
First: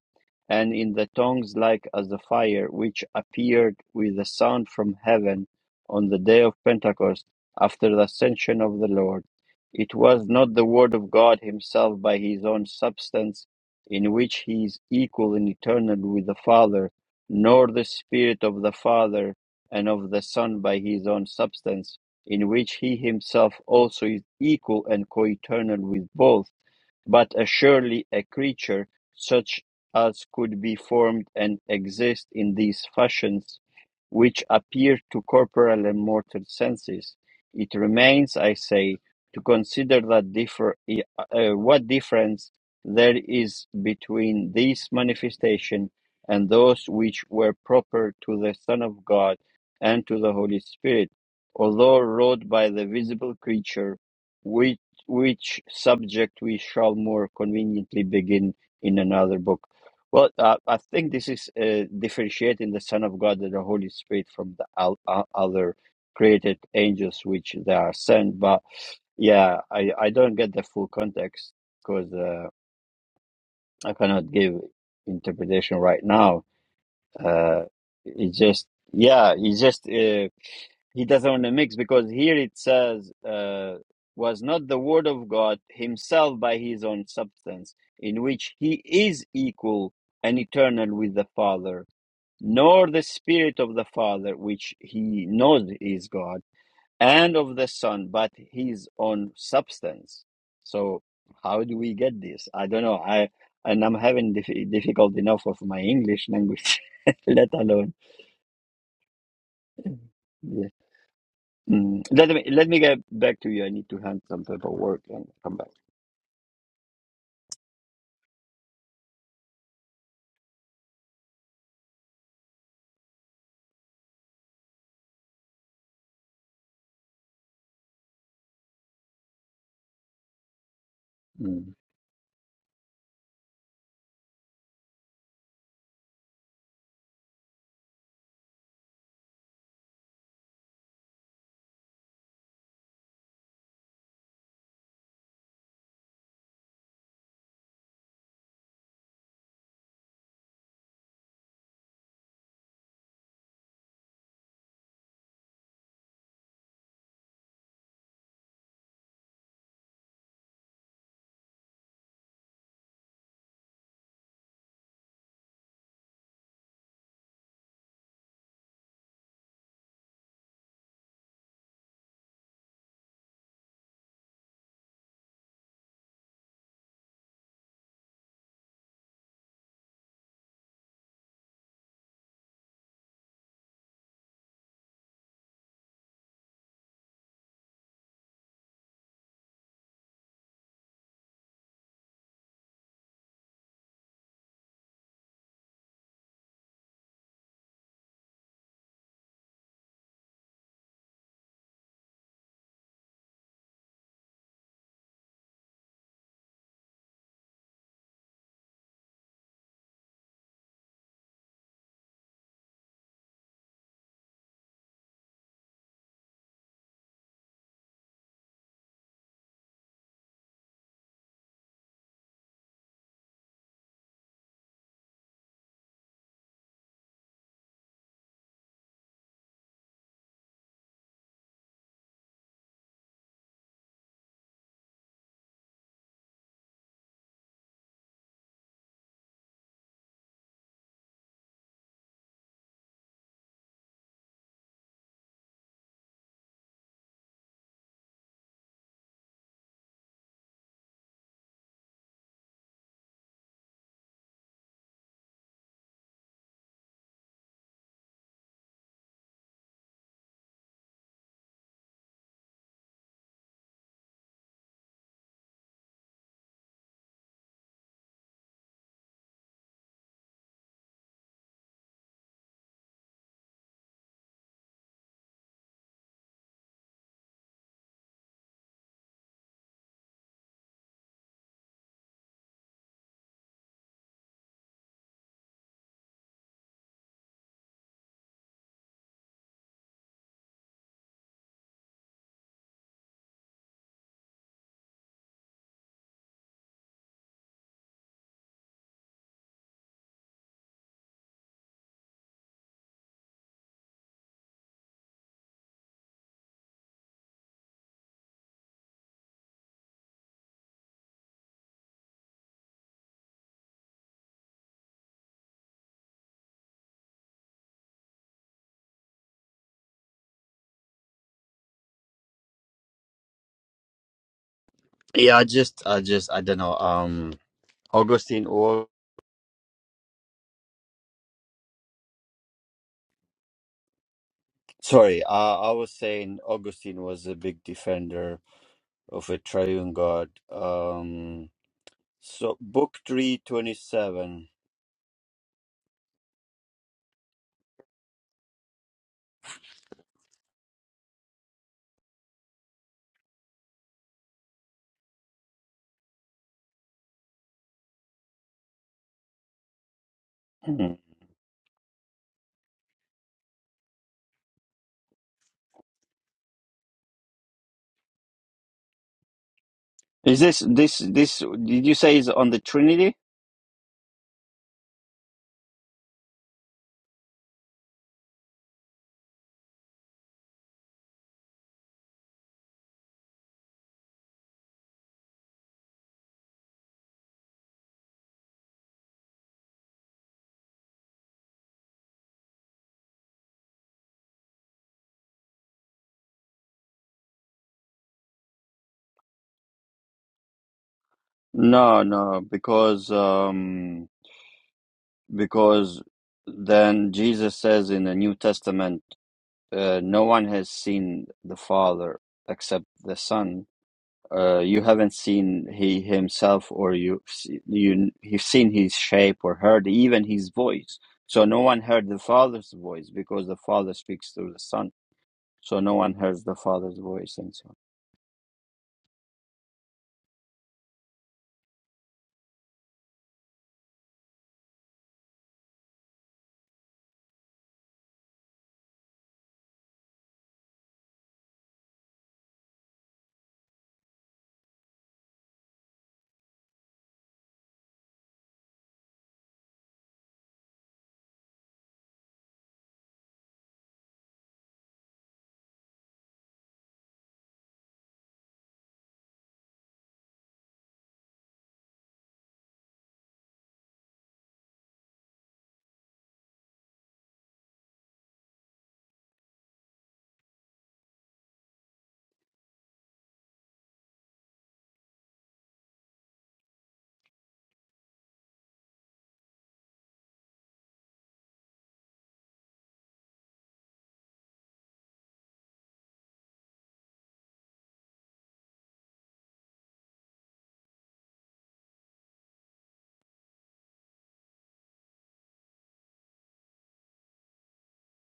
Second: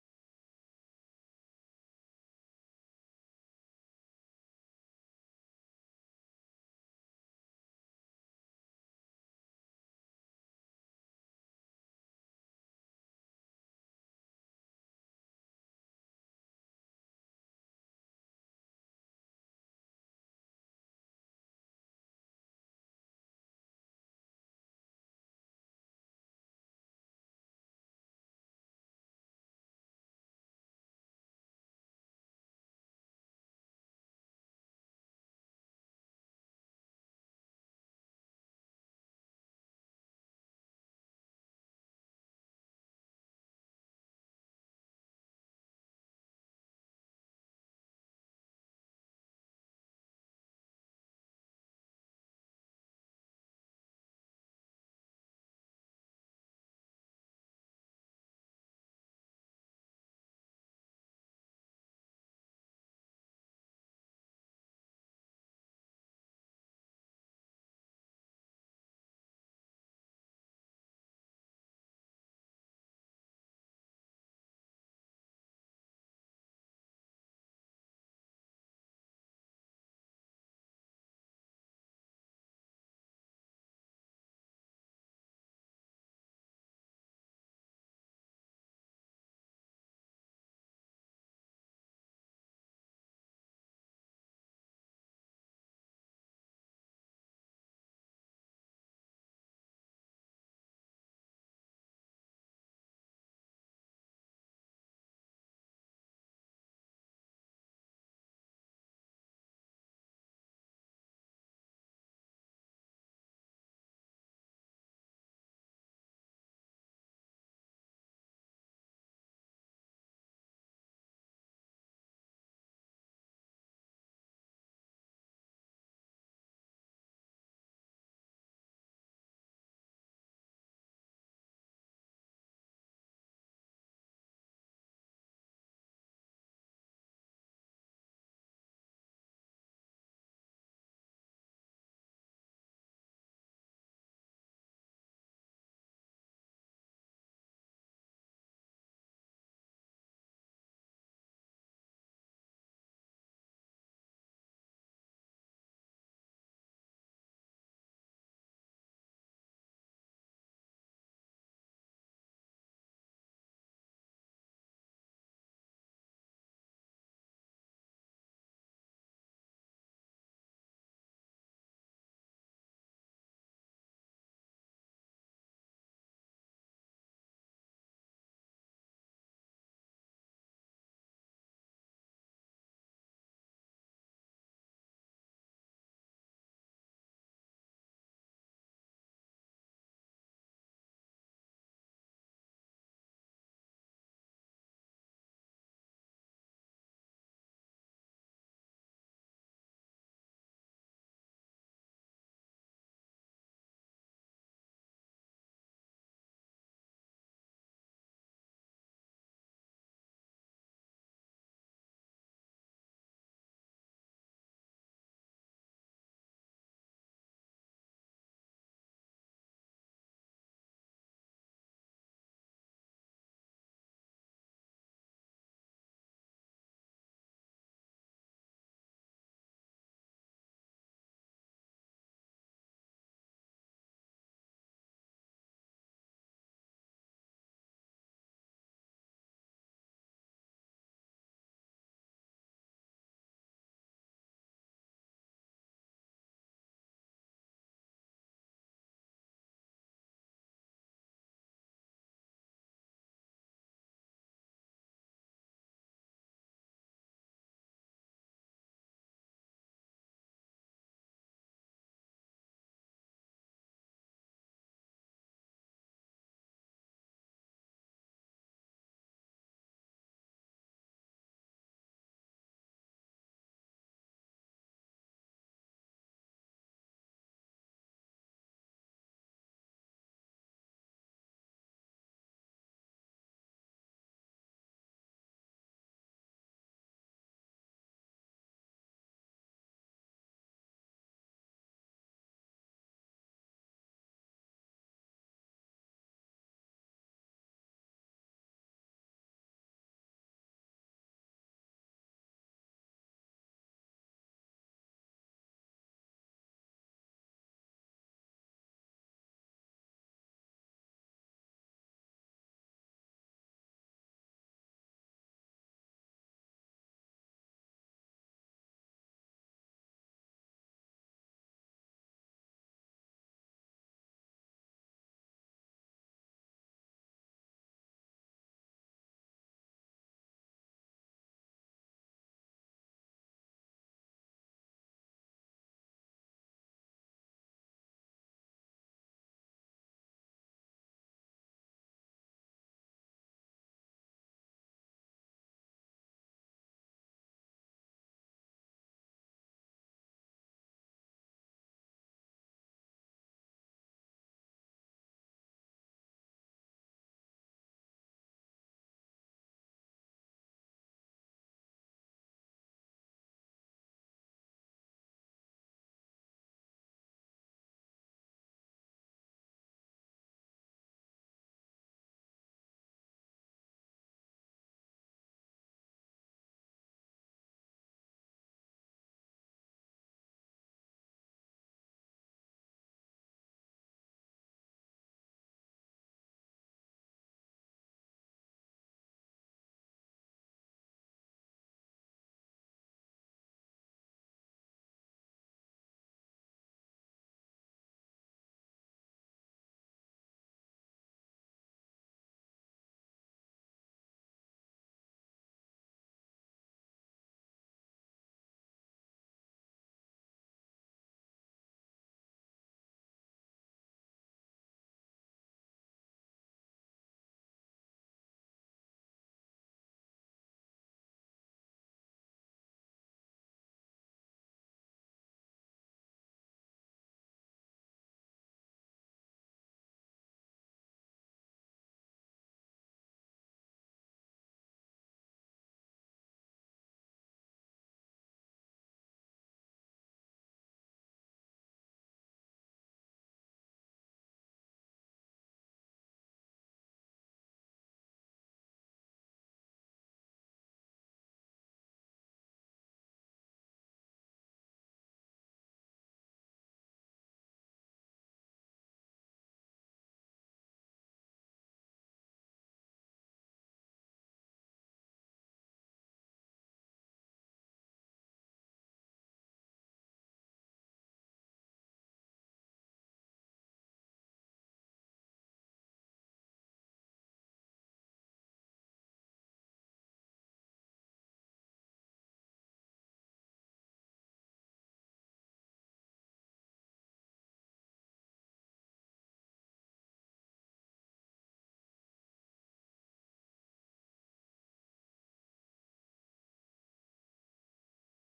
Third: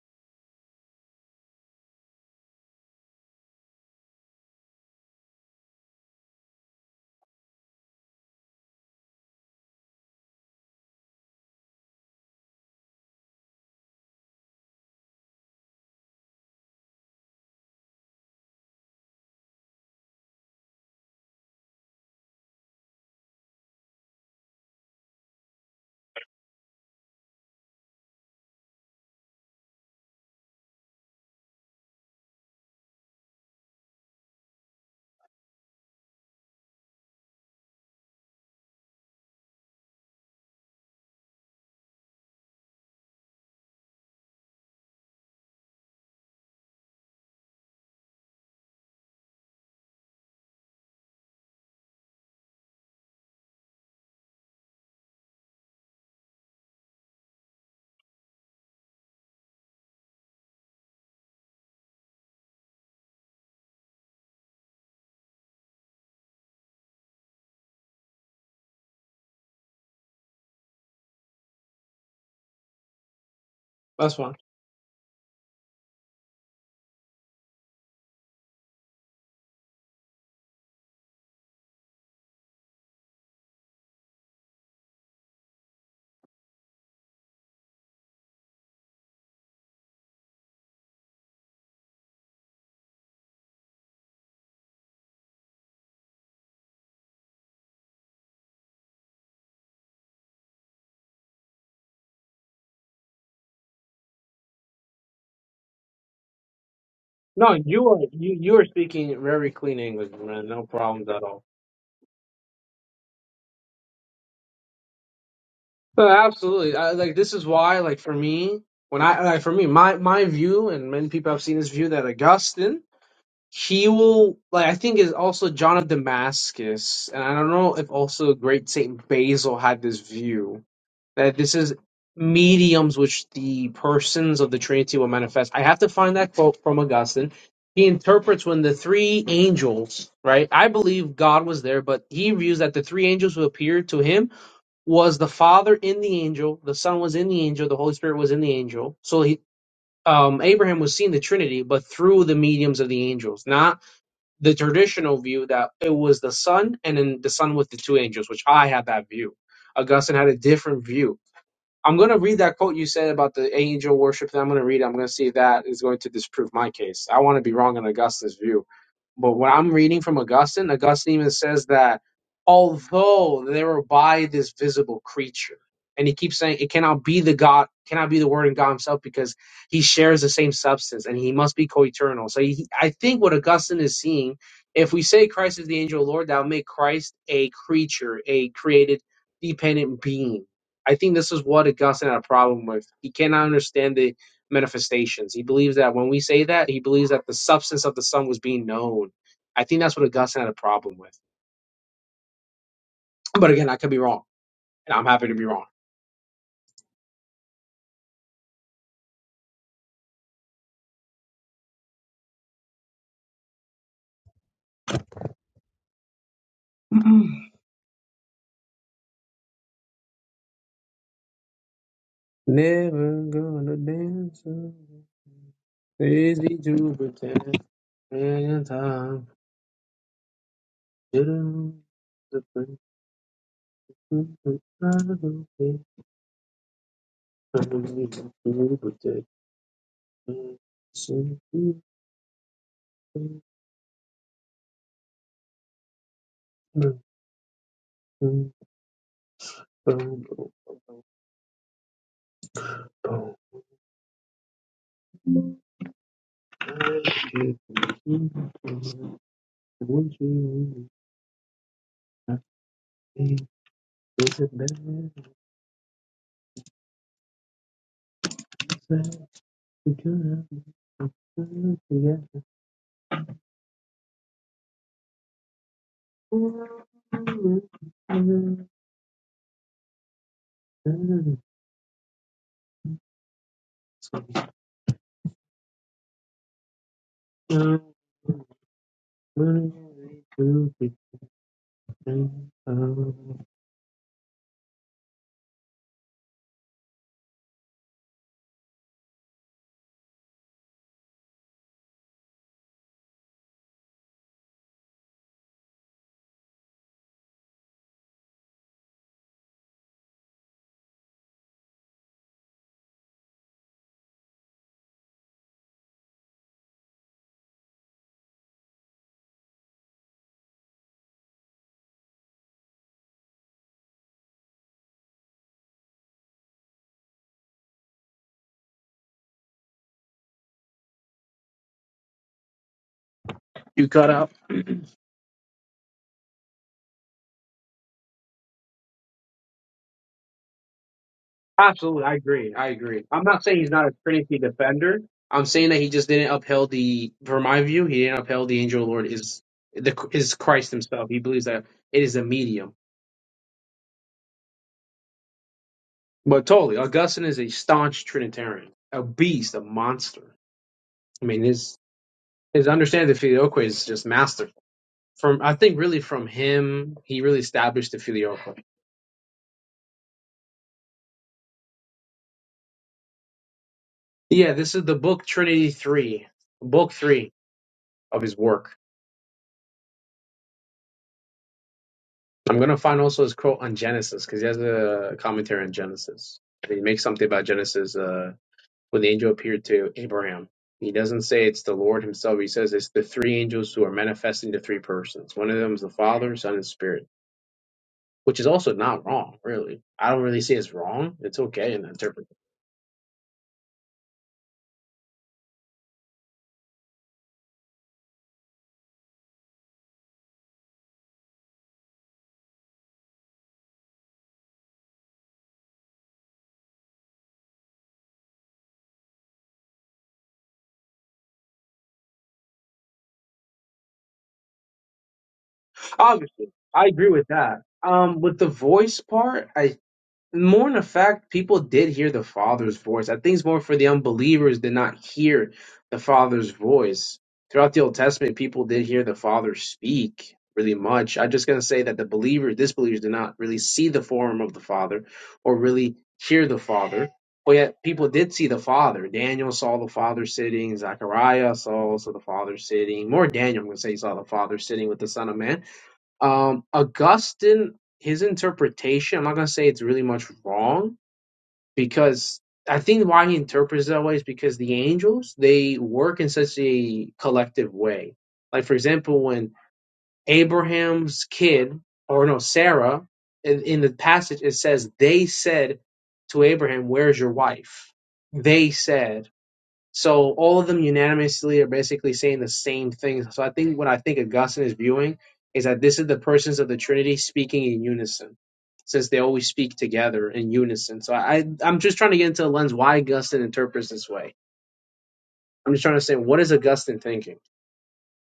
Speaker 1: and in the tongues like as the fire, which appeared with a sound from heaven on the day of Pentecost after the ascension of the Lord. It was not the word of God himself by his own substance, in which he is equal and eternal with the Father, nor the Spirit of the Father and of the Son by his own substance, in which he himself also is equal and co eternal with both but uh, surely a creature such as could be formed and exist in these fashions, which appear to corporal and mortal senses. It remains, I say, to consider that differ, eh, uh, what difference there is between these manifestations and those which were proper to the Son of God and to the Holy Spirit, although wrought by the visible creature which subject we shall more conveniently begin in another book. Well, uh, I think this is uh, differentiating the Son of God and the Holy Spirit from the al- o- other created angels, which they are sent. But yeah, I, I don't get the full context because uh, I
Speaker 3: that's fine.
Speaker 1: cannot give interpretation right now uh, he just, yeah, he just, uh, he doesn't want to mix because here it says, uh, was not the word of God himself by his own substance, in which he is equal and eternal with the Father, nor the Spirit of the Father, which he knows is God and of the Son, but his own substance. So how do we get this? I don't know. I and I'm having dif- difficult enough of my English language, let
Speaker 3: No, you
Speaker 1: alone.
Speaker 3: are you you are speaking very clean English, man. No
Speaker 1: Yeah.
Speaker 3: problems at all.
Speaker 1: Mm. Let me let me get back to you. I need to hand some paperwork and come back.
Speaker 3: So absolutely, I, like this is why, like for me, when I like for me, my my view, and many people have seen this view that Augustine, he will like I think is also John of Damascus, and I don't know if also Great Saint Basil had this view. that this is
Speaker 1: Mm.
Speaker 3: mediums which the persons of the Trinity will manifest. I have to find that quote from Augustine. He interprets when the three angels, right? I believe God was there, but he views that the three angels who appeared to him was the Father in the angel, the Son was in the angel, the Holy Spirit was in the angel. So he, um, Abraham was seeing the Trinity, but through the mediums of the angels, not the traditional view that it was the Son and then the Son with the two angels, which I had that view. Augustine had a different view I'm going to read that quote you said about the angel worship. That I'm going to read. I'm going to see if that is going to disprove my case. I want to be wrong in Augustine's view, but when I'm reading from Augustine, Augustine even says that although they were by this visible creature, and he keeps saying it cannot be the God, cannot be the Word in God Himself because He shares the same substance and He must be co-eternal. So he, I think what Augustine is seeing, if we say Christ is the angel of the Lord, that will make Christ a creature, a created, dependent being I think this is what Augustine had a problem with. He cannot understand the manifestations. He believes that when we say that, he believes that the substance of the Son was being known. I think that's what Augustine had a problem with. But again, I could be wrong, and I'm happy to be wrong. Never gonna dance, alone, lazy to And time did
Speaker 1: Yeah, I just I just I don't know. Um, Augustine or
Speaker 3: You cut out.
Speaker 1: sorry, uh, I was saying Augustine was a big defender of a triune God. Um,
Speaker 3: Absolutely, I agree.
Speaker 1: so
Speaker 3: I
Speaker 1: book
Speaker 3: agree. I'm
Speaker 1: three
Speaker 3: not saying he's
Speaker 1: twenty
Speaker 3: not a Trinity
Speaker 1: seven.
Speaker 3: defender. I'm saying that he just didn't upheld the, from my view, he didn't upheld the angel of the Lord is the is Christ himself. He believes that it is a medium. But totally, Augustine is a staunch Trinitarian, a beast, a monster.
Speaker 1: Hmm.
Speaker 3: I mean, his his understanding of the filioque is just masterful. From I think really from him, he really established the filioque.
Speaker 1: Is this this this? Did you say is on the Trinity?
Speaker 3: Yeah, this is the book Trinity three, book three of his work. I'm gonna find also his quote on Genesis because he has a commentary on Genesis. And he makes something about Genesis uh, when the angel appeared to Abraham. He doesn't say it's the Lord Himself. He says it's the three angels who are manifesting the three persons. One of them is the Father, Son, and Spirit which is also not wrong, really. I don't really say it's wrong. It's okay in
Speaker 1: No,
Speaker 3: interpretation.
Speaker 1: no, because um, because then Jesus says in the New Testament, uh, no one has seen the Father except the Son. Uh, you haven't seen he himself, or you you you've seen his shape or heard even his voice. So no one heard the Father's voice because the Father speaks through the Son. So no one hears
Speaker 3: Obviously,
Speaker 1: the
Speaker 3: I
Speaker 1: Father's
Speaker 3: agree with
Speaker 1: voice and
Speaker 3: that.
Speaker 1: so.
Speaker 3: Um, with the voice part, I more in the fact people did hear the father's voice i think it's more for the unbelievers did not hear the father's voice throughout the old testament people did hear the father speak really much i'm just going to say that the believers disbelievers did not really see the form of the father or really hear the father but yet people did see the father daniel saw the father sitting zechariah saw also the father sitting more daniel i'm going to say he saw the father sitting with the son of man um augustine his interpretation i'm not going to say it's really much wrong because i think why he interprets that way is because the angels they work in such a collective way like for example when abraham's kid or no sarah in, in the passage it says they said to abraham where's your wife they said so all of them unanimously are basically saying the same thing. So I think what I think Augustine is viewing is that this is the persons of the Trinity speaking in unison, since they always speak together in unison. So I, I'm just trying to get into a lens why Augustine interprets this way. I'm just trying to say what is Augustine thinking?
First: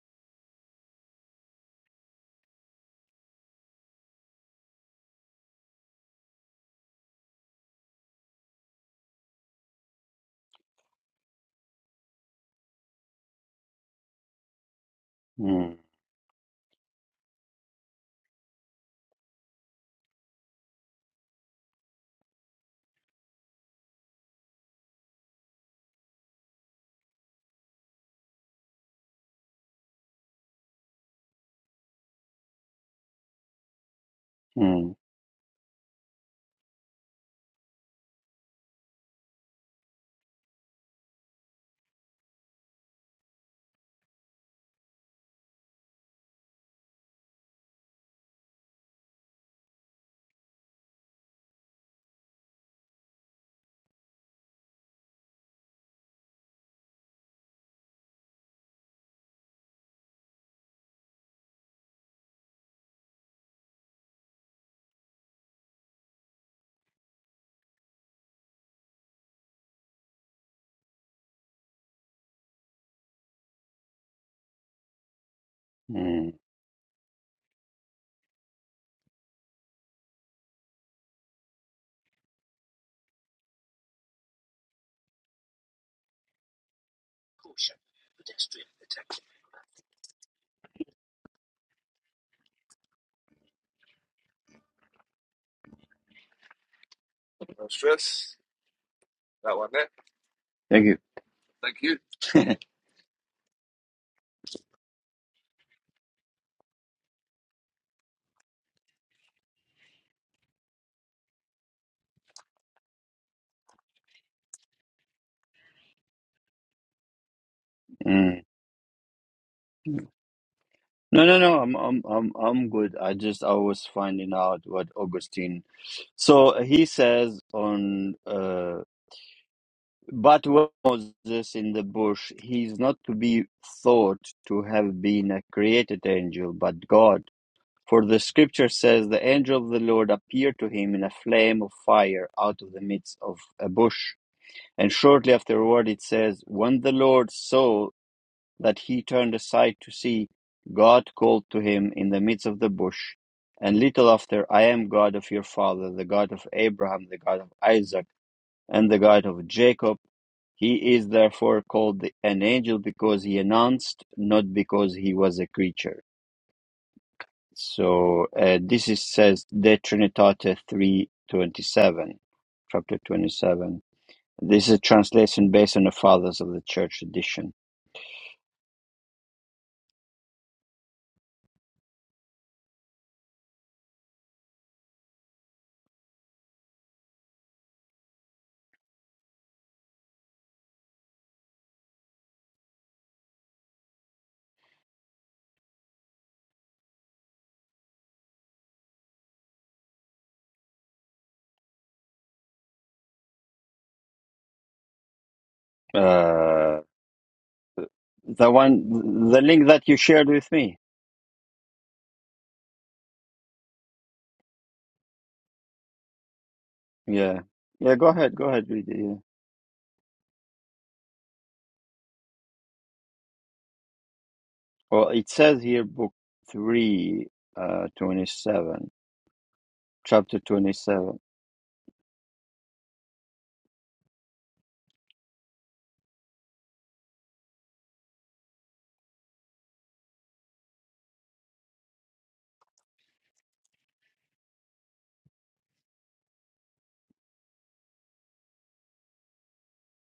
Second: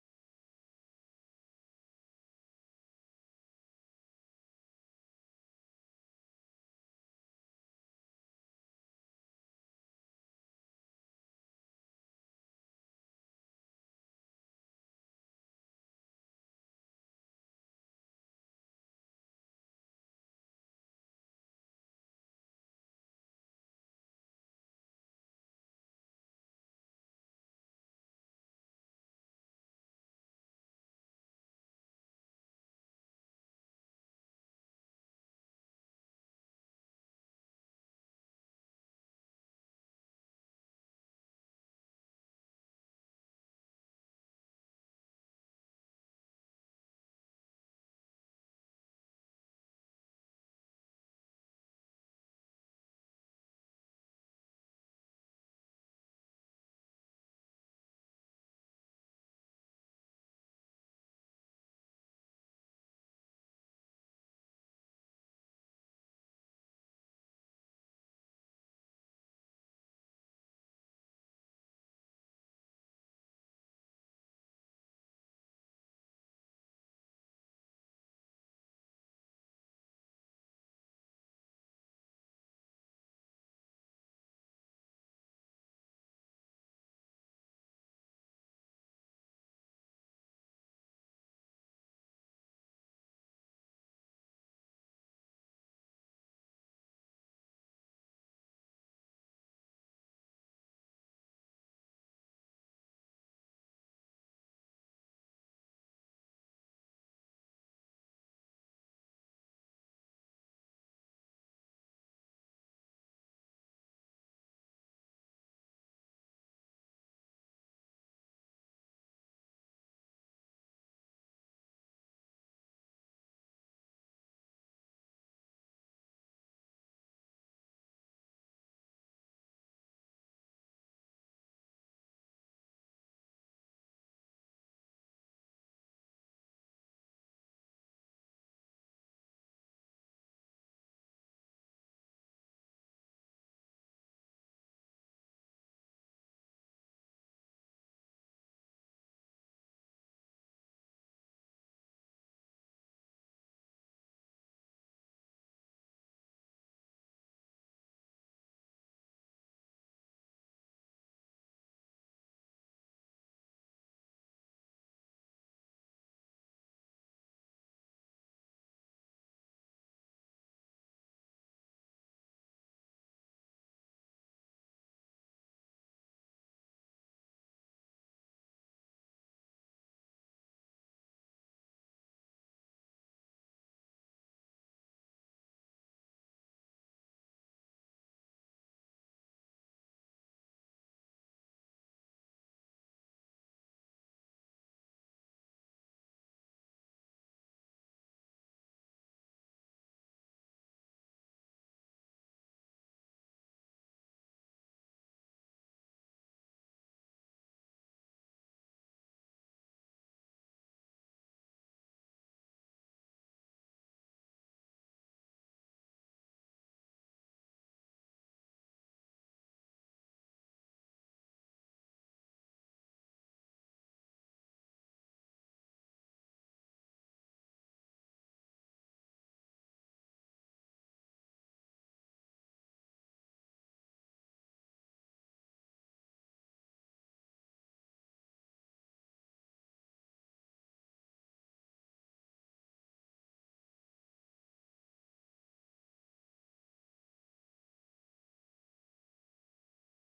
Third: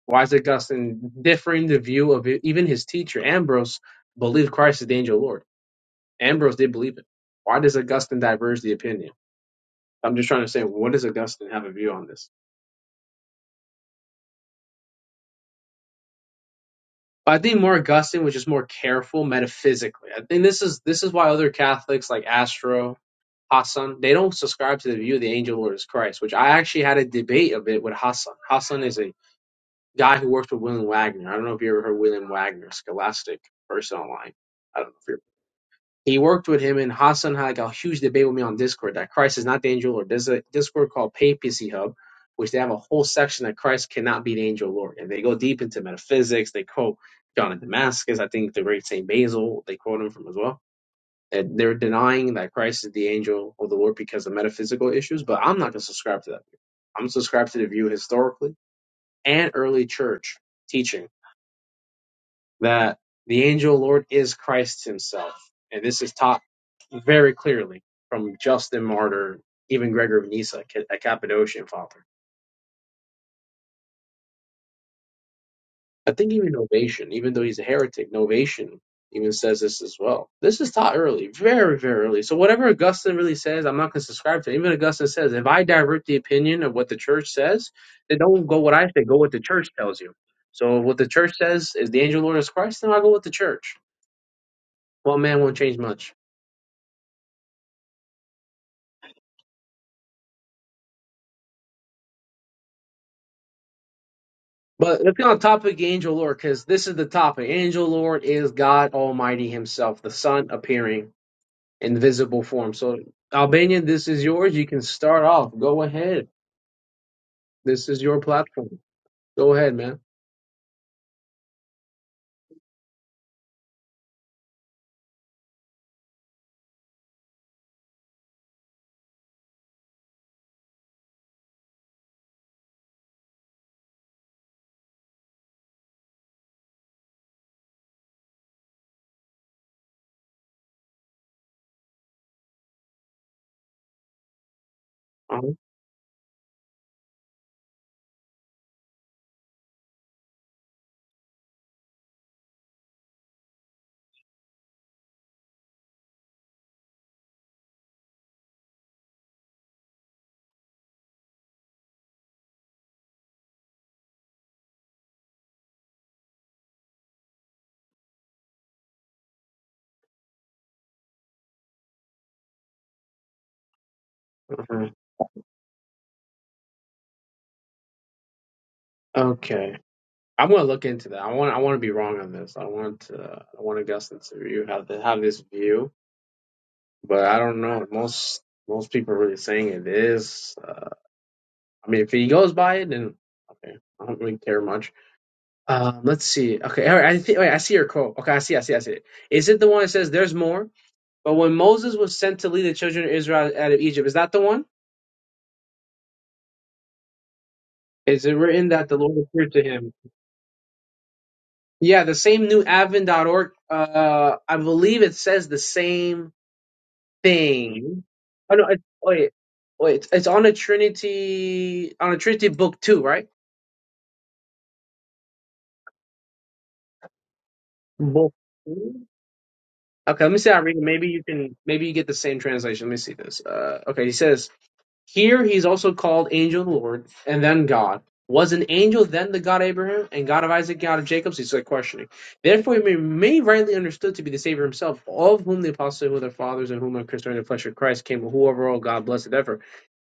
Speaker 3: Why is Augustine differing the view of it? even his teacher Ambrose believed Christ is the angel Lord. Ambrose did believe it. Why does Augustine diverge the opinion? I'm just trying to say what does Augustine have a view on this?
Speaker 1: on.
Speaker 3: But I think Mark Gustin was just more careful metaphysically. I think this is this is why other Catholics like Astro Hassan they don't subscribe to the view of the angel Lord as Christ, which I actually had a debate a bit with Hassan. Hassan is a guy who works with William Wagner. I don't know if you ever heard William Wagner, scholastic person online.
Speaker 1: Hmm.
Speaker 3: I don't
Speaker 1: Hmm.
Speaker 3: know if you're he worked with him, and Hassan had like a huge debate with me on Discord that Christ is not the angel Lord. There's a Discord called Papacy Hub, which they have a whole section that Christ cannot be the angel Lord, and they go deep into metaphysics. They quote John of Damascus, I think the great Saint Basil. They quote him from as well. And they're denying that Christ is the angel of the Lord because of metaphysical issues, but I'm not going to subscribe to that. view. I'm subscribed to the view historically and early church teaching that the angel Lord is Christ himself. And this is taught very clearly from Justin Martyr, even Gregor of Nyssa, a Cappadocian father. I
Speaker 1: hmm.
Speaker 3: think even Novation, even though he's a heretic, Novation even says this as well. This is taught early, very, very early. So whatever Augustine really says, I'm not going to subscribe to. it. Even Augustine says, if I divert the opinion of what the church says, then don't go what I say, go what the church tells you. So what the church says is the angel Lord is Christ, then I'll go with the church. Well, man won't change much.
Speaker 1: Thank you.
Speaker 3: But let's get on topic angel lord because this is the topic. Angel lord is God Almighty Himself, the Son appearing in visible form. So, Albanian, this is yours. You can start off. Go ahead. This is your
Speaker 1: Mm.
Speaker 3: platform. Go ahead, man.
Speaker 1: No, no, no. I'm, I'm, I'm, I'm good. I just I was finding out what Augustine. So he says on, uh, but when Moses in the bush, he is not to be thought to have been a created angel, but God. For the scripture says the angel of the Lord appeared to him in a flame of fire out of the midst of a bush. And shortly
Speaker 3: Uh-huh.
Speaker 1: afterward, it says, when the Lord saw that he turned aside to see, God called to him in the midst of the bush. And little after, I am God of your father, the God of Abraham, the God of Isaac, and the God of Jacob. He is therefore called an angel because he announced, not because he was a creature. So uh, this is says De Trinitate three twenty seven, chapter twenty seven. This is a
Speaker 3: Uh-huh.
Speaker 1: translation based on the fathers of the church tradition.
Speaker 3: Okay, I'm gonna look into that. I want. I want to be wrong on this. I want. To, I want Augustine to you have to have this view, but I don't know. Most most people are really saying it is. Uh, I mean, if he goes by it, then okay. I don't really care much. Um, let's see. Okay, all right. I think. Wait, I see your quote. Okay, I see. I see. I see it. Is it the one that says, "There's more"? But when Moses was sent to lead the children of Israel out of Egypt, is that the one?
Speaker 1: Uh,
Speaker 3: Is it
Speaker 1: the
Speaker 3: written that the Lord
Speaker 1: one, the
Speaker 3: appeared to
Speaker 1: link that
Speaker 3: him?
Speaker 1: you shared with me.
Speaker 3: Yeah, the same newadvent.org. Uh, I believe it says the same
Speaker 1: Yeah. Yeah,
Speaker 3: thing.
Speaker 1: go ahead. Go
Speaker 3: Oh
Speaker 1: ahead,
Speaker 3: no! It,
Speaker 1: read it. Yeah.
Speaker 3: wait, wait. It's, it's on a Trinity on a Trinity book too, right?
Speaker 1: Well, it says here, book 3, uh,
Speaker 3: Book.
Speaker 1: 27,
Speaker 3: two? Okay, let me
Speaker 1: chapter
Speaker 3: see. how I read. it. Maybe
Speaker 1: 27.
Speaker 3: you can. Maybe you get the same translation. Let me see this. Uh, okay, he says. Here he is also called Angel and Lord, and then God. Was an angel then the God of Abraham, and God of Isaac, God of Jacob? So he's like questioning. Therefore, he may, may rightly understood to be the Savior himself, all of whom the apostles, who are their fathers, and whom are concerning the flesh of Christ, came, who overall God blessed ever.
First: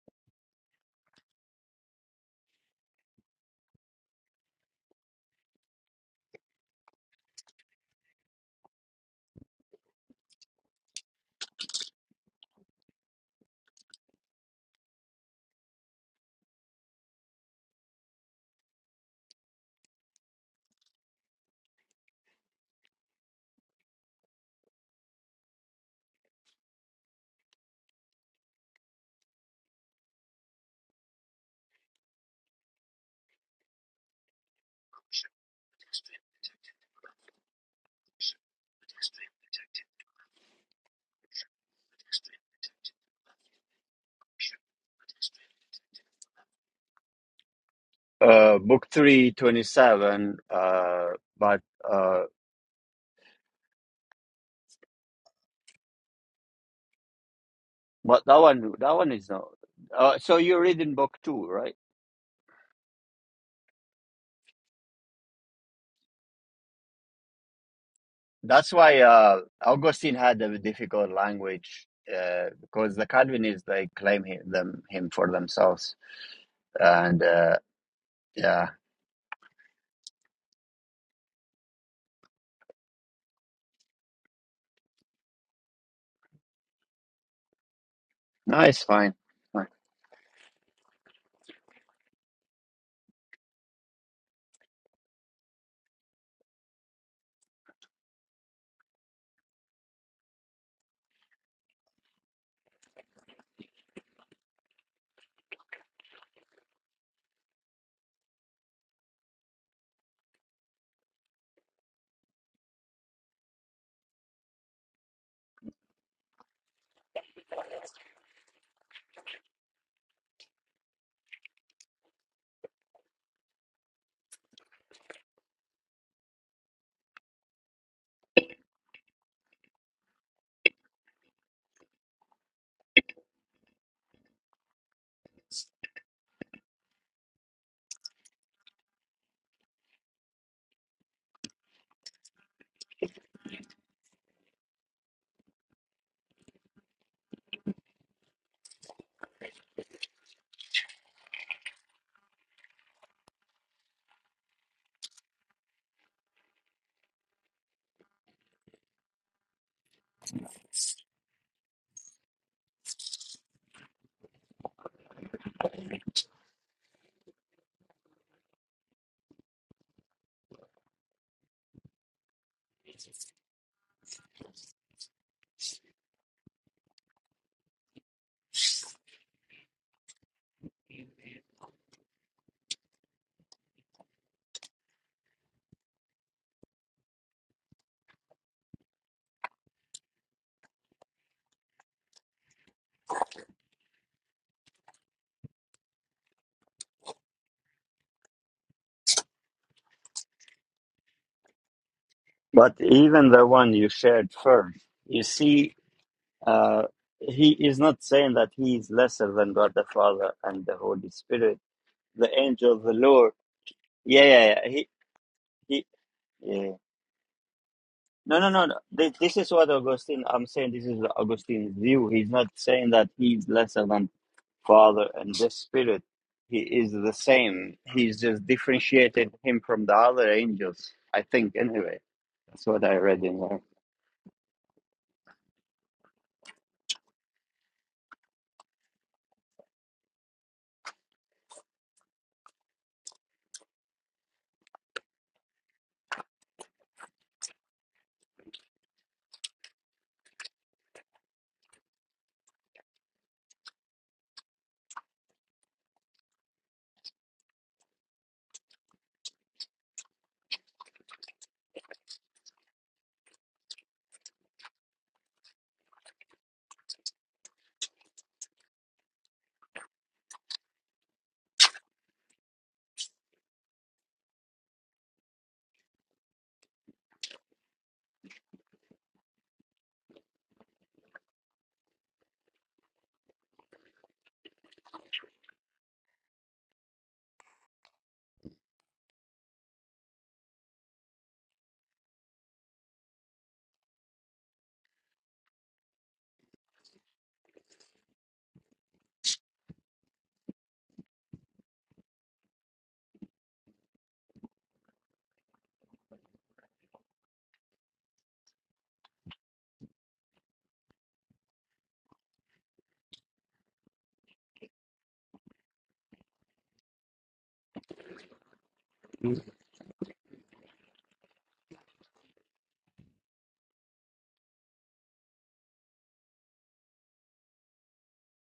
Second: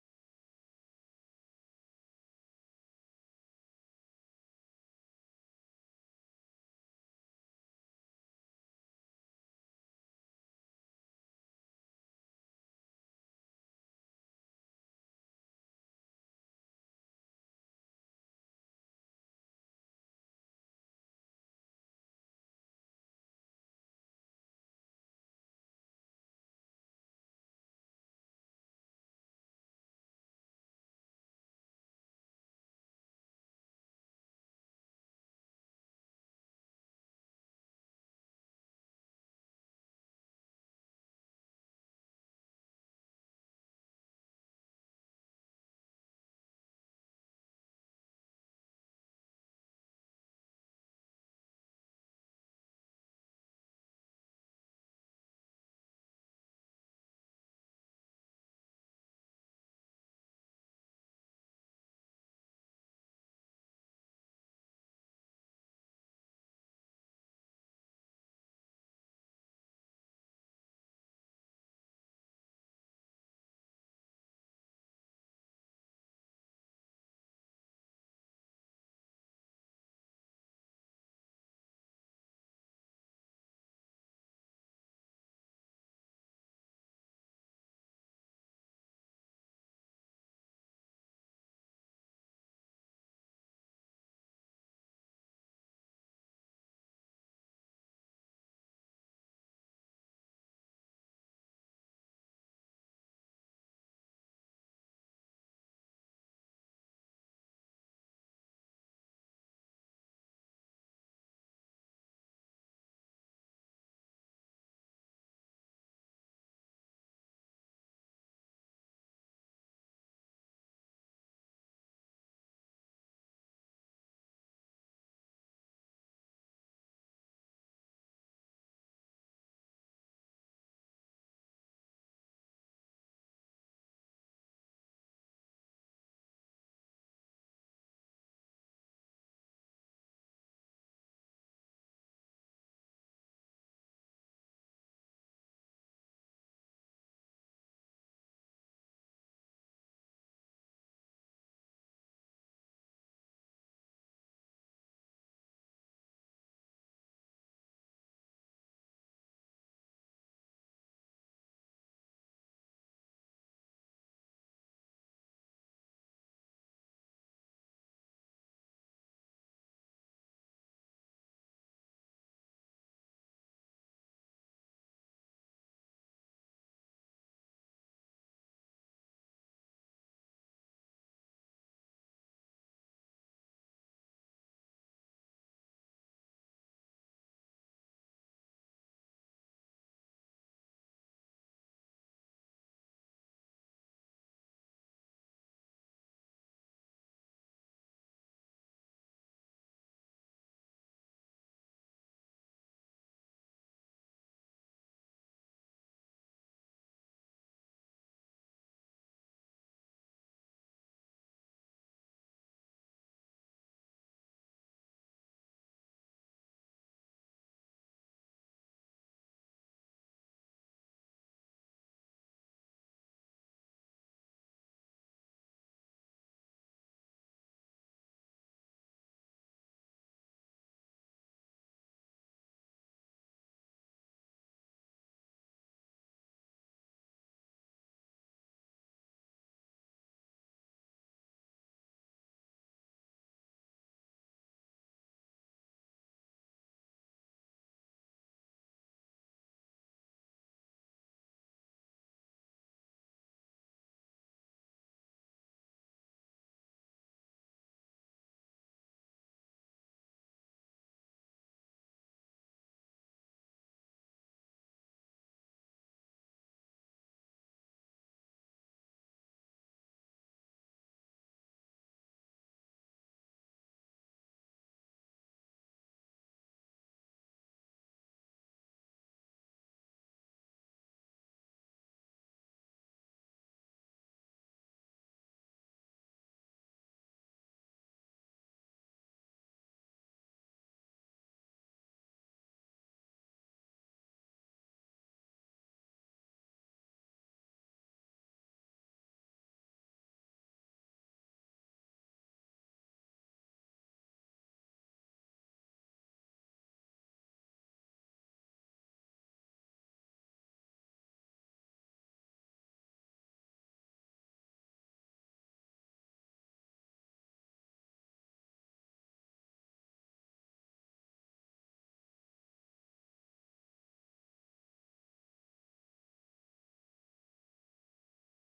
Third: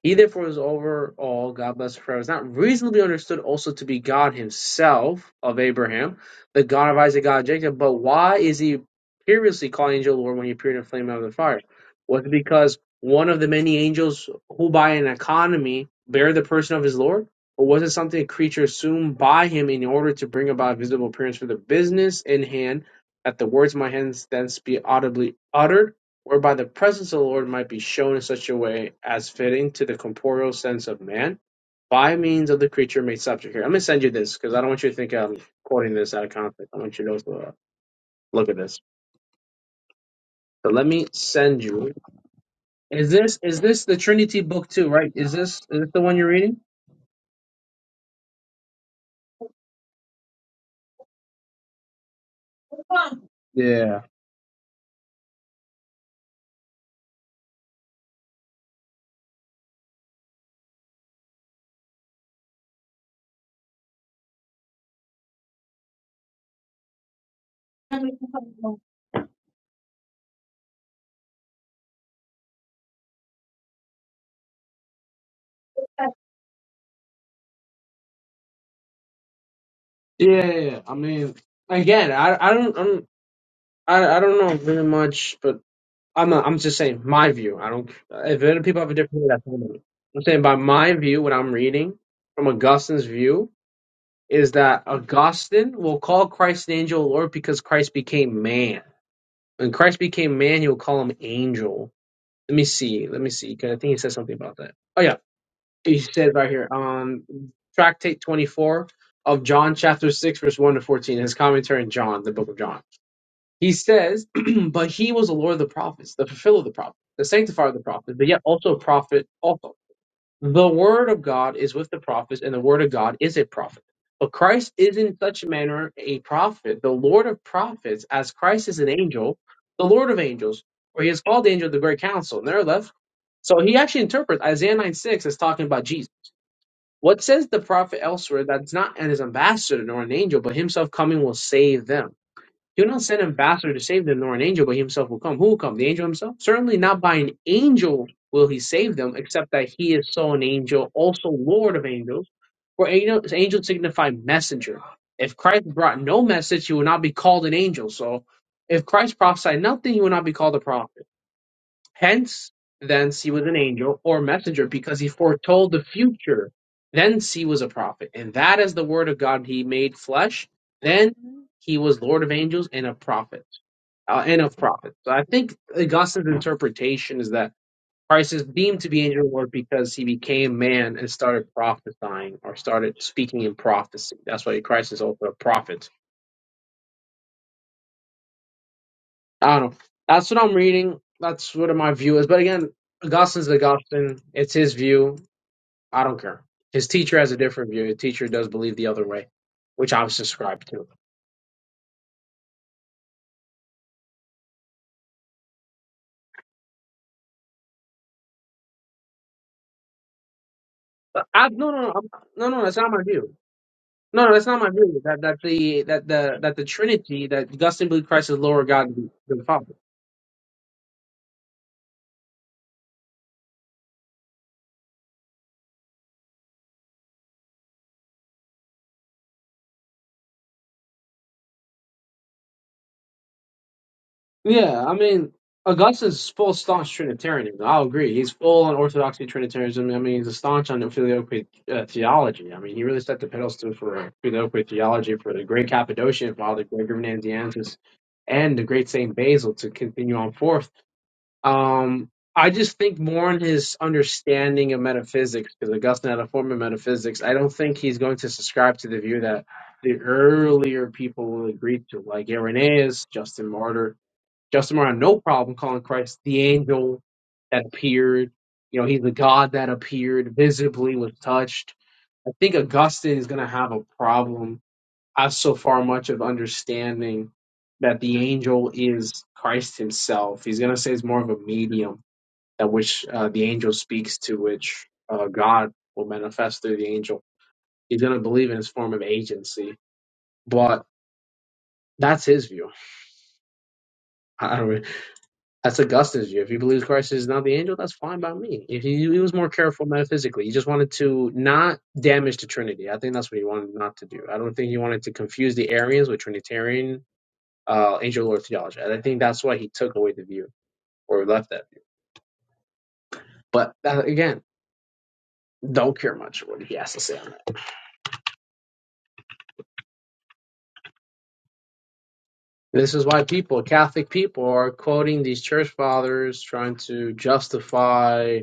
Speaker 3: He therefore is over all, God bless forever, is not reasonably understood also to be God himself of Abraham, the God of Isaac, God of Jacob. But why is he previously called angel Lord when he appeared in a flame out of the fire? Was it because one of the many angels who by an economy bear the person of his Lord? Or was it something a creature assumed by him in order to bring about a visible appearance for the business in hand, that the words of my hands thence be audibly uttered? whereby the presence of the Lord might be shown in such a way as fitting to the corporeal sense of man by means of the creature made subject. Here, I'm going to send you this because I don't want you to think I'm quoting this out of context. I want you to also, uh, look at this. So let me send you. Is this is this the Trinity book too? Right? Is this is this the one you're reading?
Speaker 1: Uh, book three, twenty-seven. uh, but, uh,
Speaker 3: Yeah. Yeah.
Speaker 1: but that one, that one is not. Uh, so you read in book 2, right? That's why uh, Augustine had a difficult language uh, because the Calvinists they claim him, them him for themselves, and uh, yeah,
Speaker 3: yeah, yeah. I mean, again, I I don't I'm, I I don't know very much, but I'm not, I'm just saying my view. I don't. If
Speaker 1: no,
Speaker 3: other people
Speaker 1: it's
Speaker 3: have a
Speaker 1: fine.
Speaker 3: different view, that's fine.
Speaker 1: Fine.
Speaker 3: with me. I'm saying by my view, what I'm reading from Augustine's view is that Augustine will call Christ an angel Lord because Christ became man. When Christ became man, he will call him angel. Let me see. Let me see. Because I think he said something about that. Oh yeah, he said right here on Tractate 24 of John chapter 6 verse 1 to 14. His commentary in John, the book of John. He says, but he was the Lord of the prophets, the fulfiller of the prophet, the sanctifier of the prophet, but yet also a prophet also. The word of God is with the prophets, and the word of God is a prophet. But Christ is in such a manner a prophet, the Lord of prophets, as Christ is an angel, the Lord of angels, or he is called the angel of the great council. And they're left. So he actually interprets Isaiah 9 6 as talking about Jesus. What says the prophet elsewhere that's not an his ambassador nor an angel, but himself coming will save them? He will not send an ambassador to save them, nor an angel, but he himself will come. Who will come? The angel himself? Certainly not by an angel will he save them, except that he is so an angel, also Lord of angels. For angel- angels signify messenger. If Christ brought no message, he would not be called an angel. So if Christ prophesied nothing, he would not be called a prophet. Hence, thence he was an angel or messenger because he foretold the future. Thence he was a prophet. And that is the word of God he made flesh. Then he was Lord of angels and a prophet. Uh, and of prophets. So I think Augustine's interpretation is that Christ is deemed to be angel of the Lord because he became man and started prophesying or started speaking in prophecy. That's why Christ is also a prophet. I don't know. That's what I'm reading. That's what my view is. But again, Augustine's Augustine. It's his view. I don't care. His teacher has a different view. His teacher does believe the other way, which I subscribe to.
Speaker 1: But even the one you shared first, you see, uh, he is not saying that he is lesser than God the Father and the Holy
Speaker 3: But I
Speaker 1: Spirit,
Speaker 3: no no no I'm,
Speaker 1: the
Speaker 3: no no that's
Speaker 1: angel,
Speaker 3: not
Speaker 1: the
Speaker 3: my
Speaker 1: Lord.
Speaker 3: view.
Speaker 1: Yeah,
Speaker 3: No, no,
Speaker 1: yeah,
Speaker 3: that's not
Speaker 1: yeah.
Speaker 3: my
Speaker 1: He,
Speaker 3: view. That that the
Speaker 1: he,
Speaker 3: that the that the
Speaker 1: yeah.
Speaker 3: Trinity that Augustine believed Christ
Speaker 1: No,
Speaker 3: is
Speaker 1: no,
Speaker 3: lower
Speaker 1: no, no.
Speaker 3: God
Speaker 1: This, this
Speaker 3: than the
Speaker 1: is what
Speaker 3: Father.
Speaker 1: Augustine. I'm saying this is Augustine's view. He's not saying that he's lesser than Father, and the Spirit. He is the same. He's just differentiated him from the other angels. I think, anyway. That's what I read in there.
Speaker 3: Yeah, I mean Augustine's full staunch Trinitarian. I'll agree. He's full on Orthodoxy Trinitarianism. I mean, he's a staunch on filioque uh, theology. I mean, he really set the pedals to for filioque theology for the Great Cappadocian Father Gregory Nazianzus and the great Saint Basil to continue on forth Um, I just think more in his understanding of metaphysics, because Augustine had a form of metaphysics. I don't think he's going to subscribe to the view that the earlier people agreed to, like Irenaeus, Justin Martyr. Justin Martyr had no problem calling Christ the angel that appeared. You know, he's the God that appeared visibly, was touched. I think Augustine is going to have a problem I so far much of understanding that the angel is Christ Himself. He's going to say it's more of a medium that which uh, the angel speaks to, which uh, God will manifest through the angel. He's going to believe in his form of agency, but that's his view. I don't really, that's Augustine's view. If he believes Christ is not the angel, that's fine by me. If he, he was more careful metaphysically, he just wanted to not damage the Trinity. I think that's what he wanted not to do. I don't think he wanted to confuse the Arians with Trinitarian uh, angel Lord theology. And I think that's why he took away the view or left that view. But uh, again, don't care much what he has to say on that.
Speaker 1: Mm.
Speaker 3: This is why people, Catholic people, are quoting these church fathers, trying to justify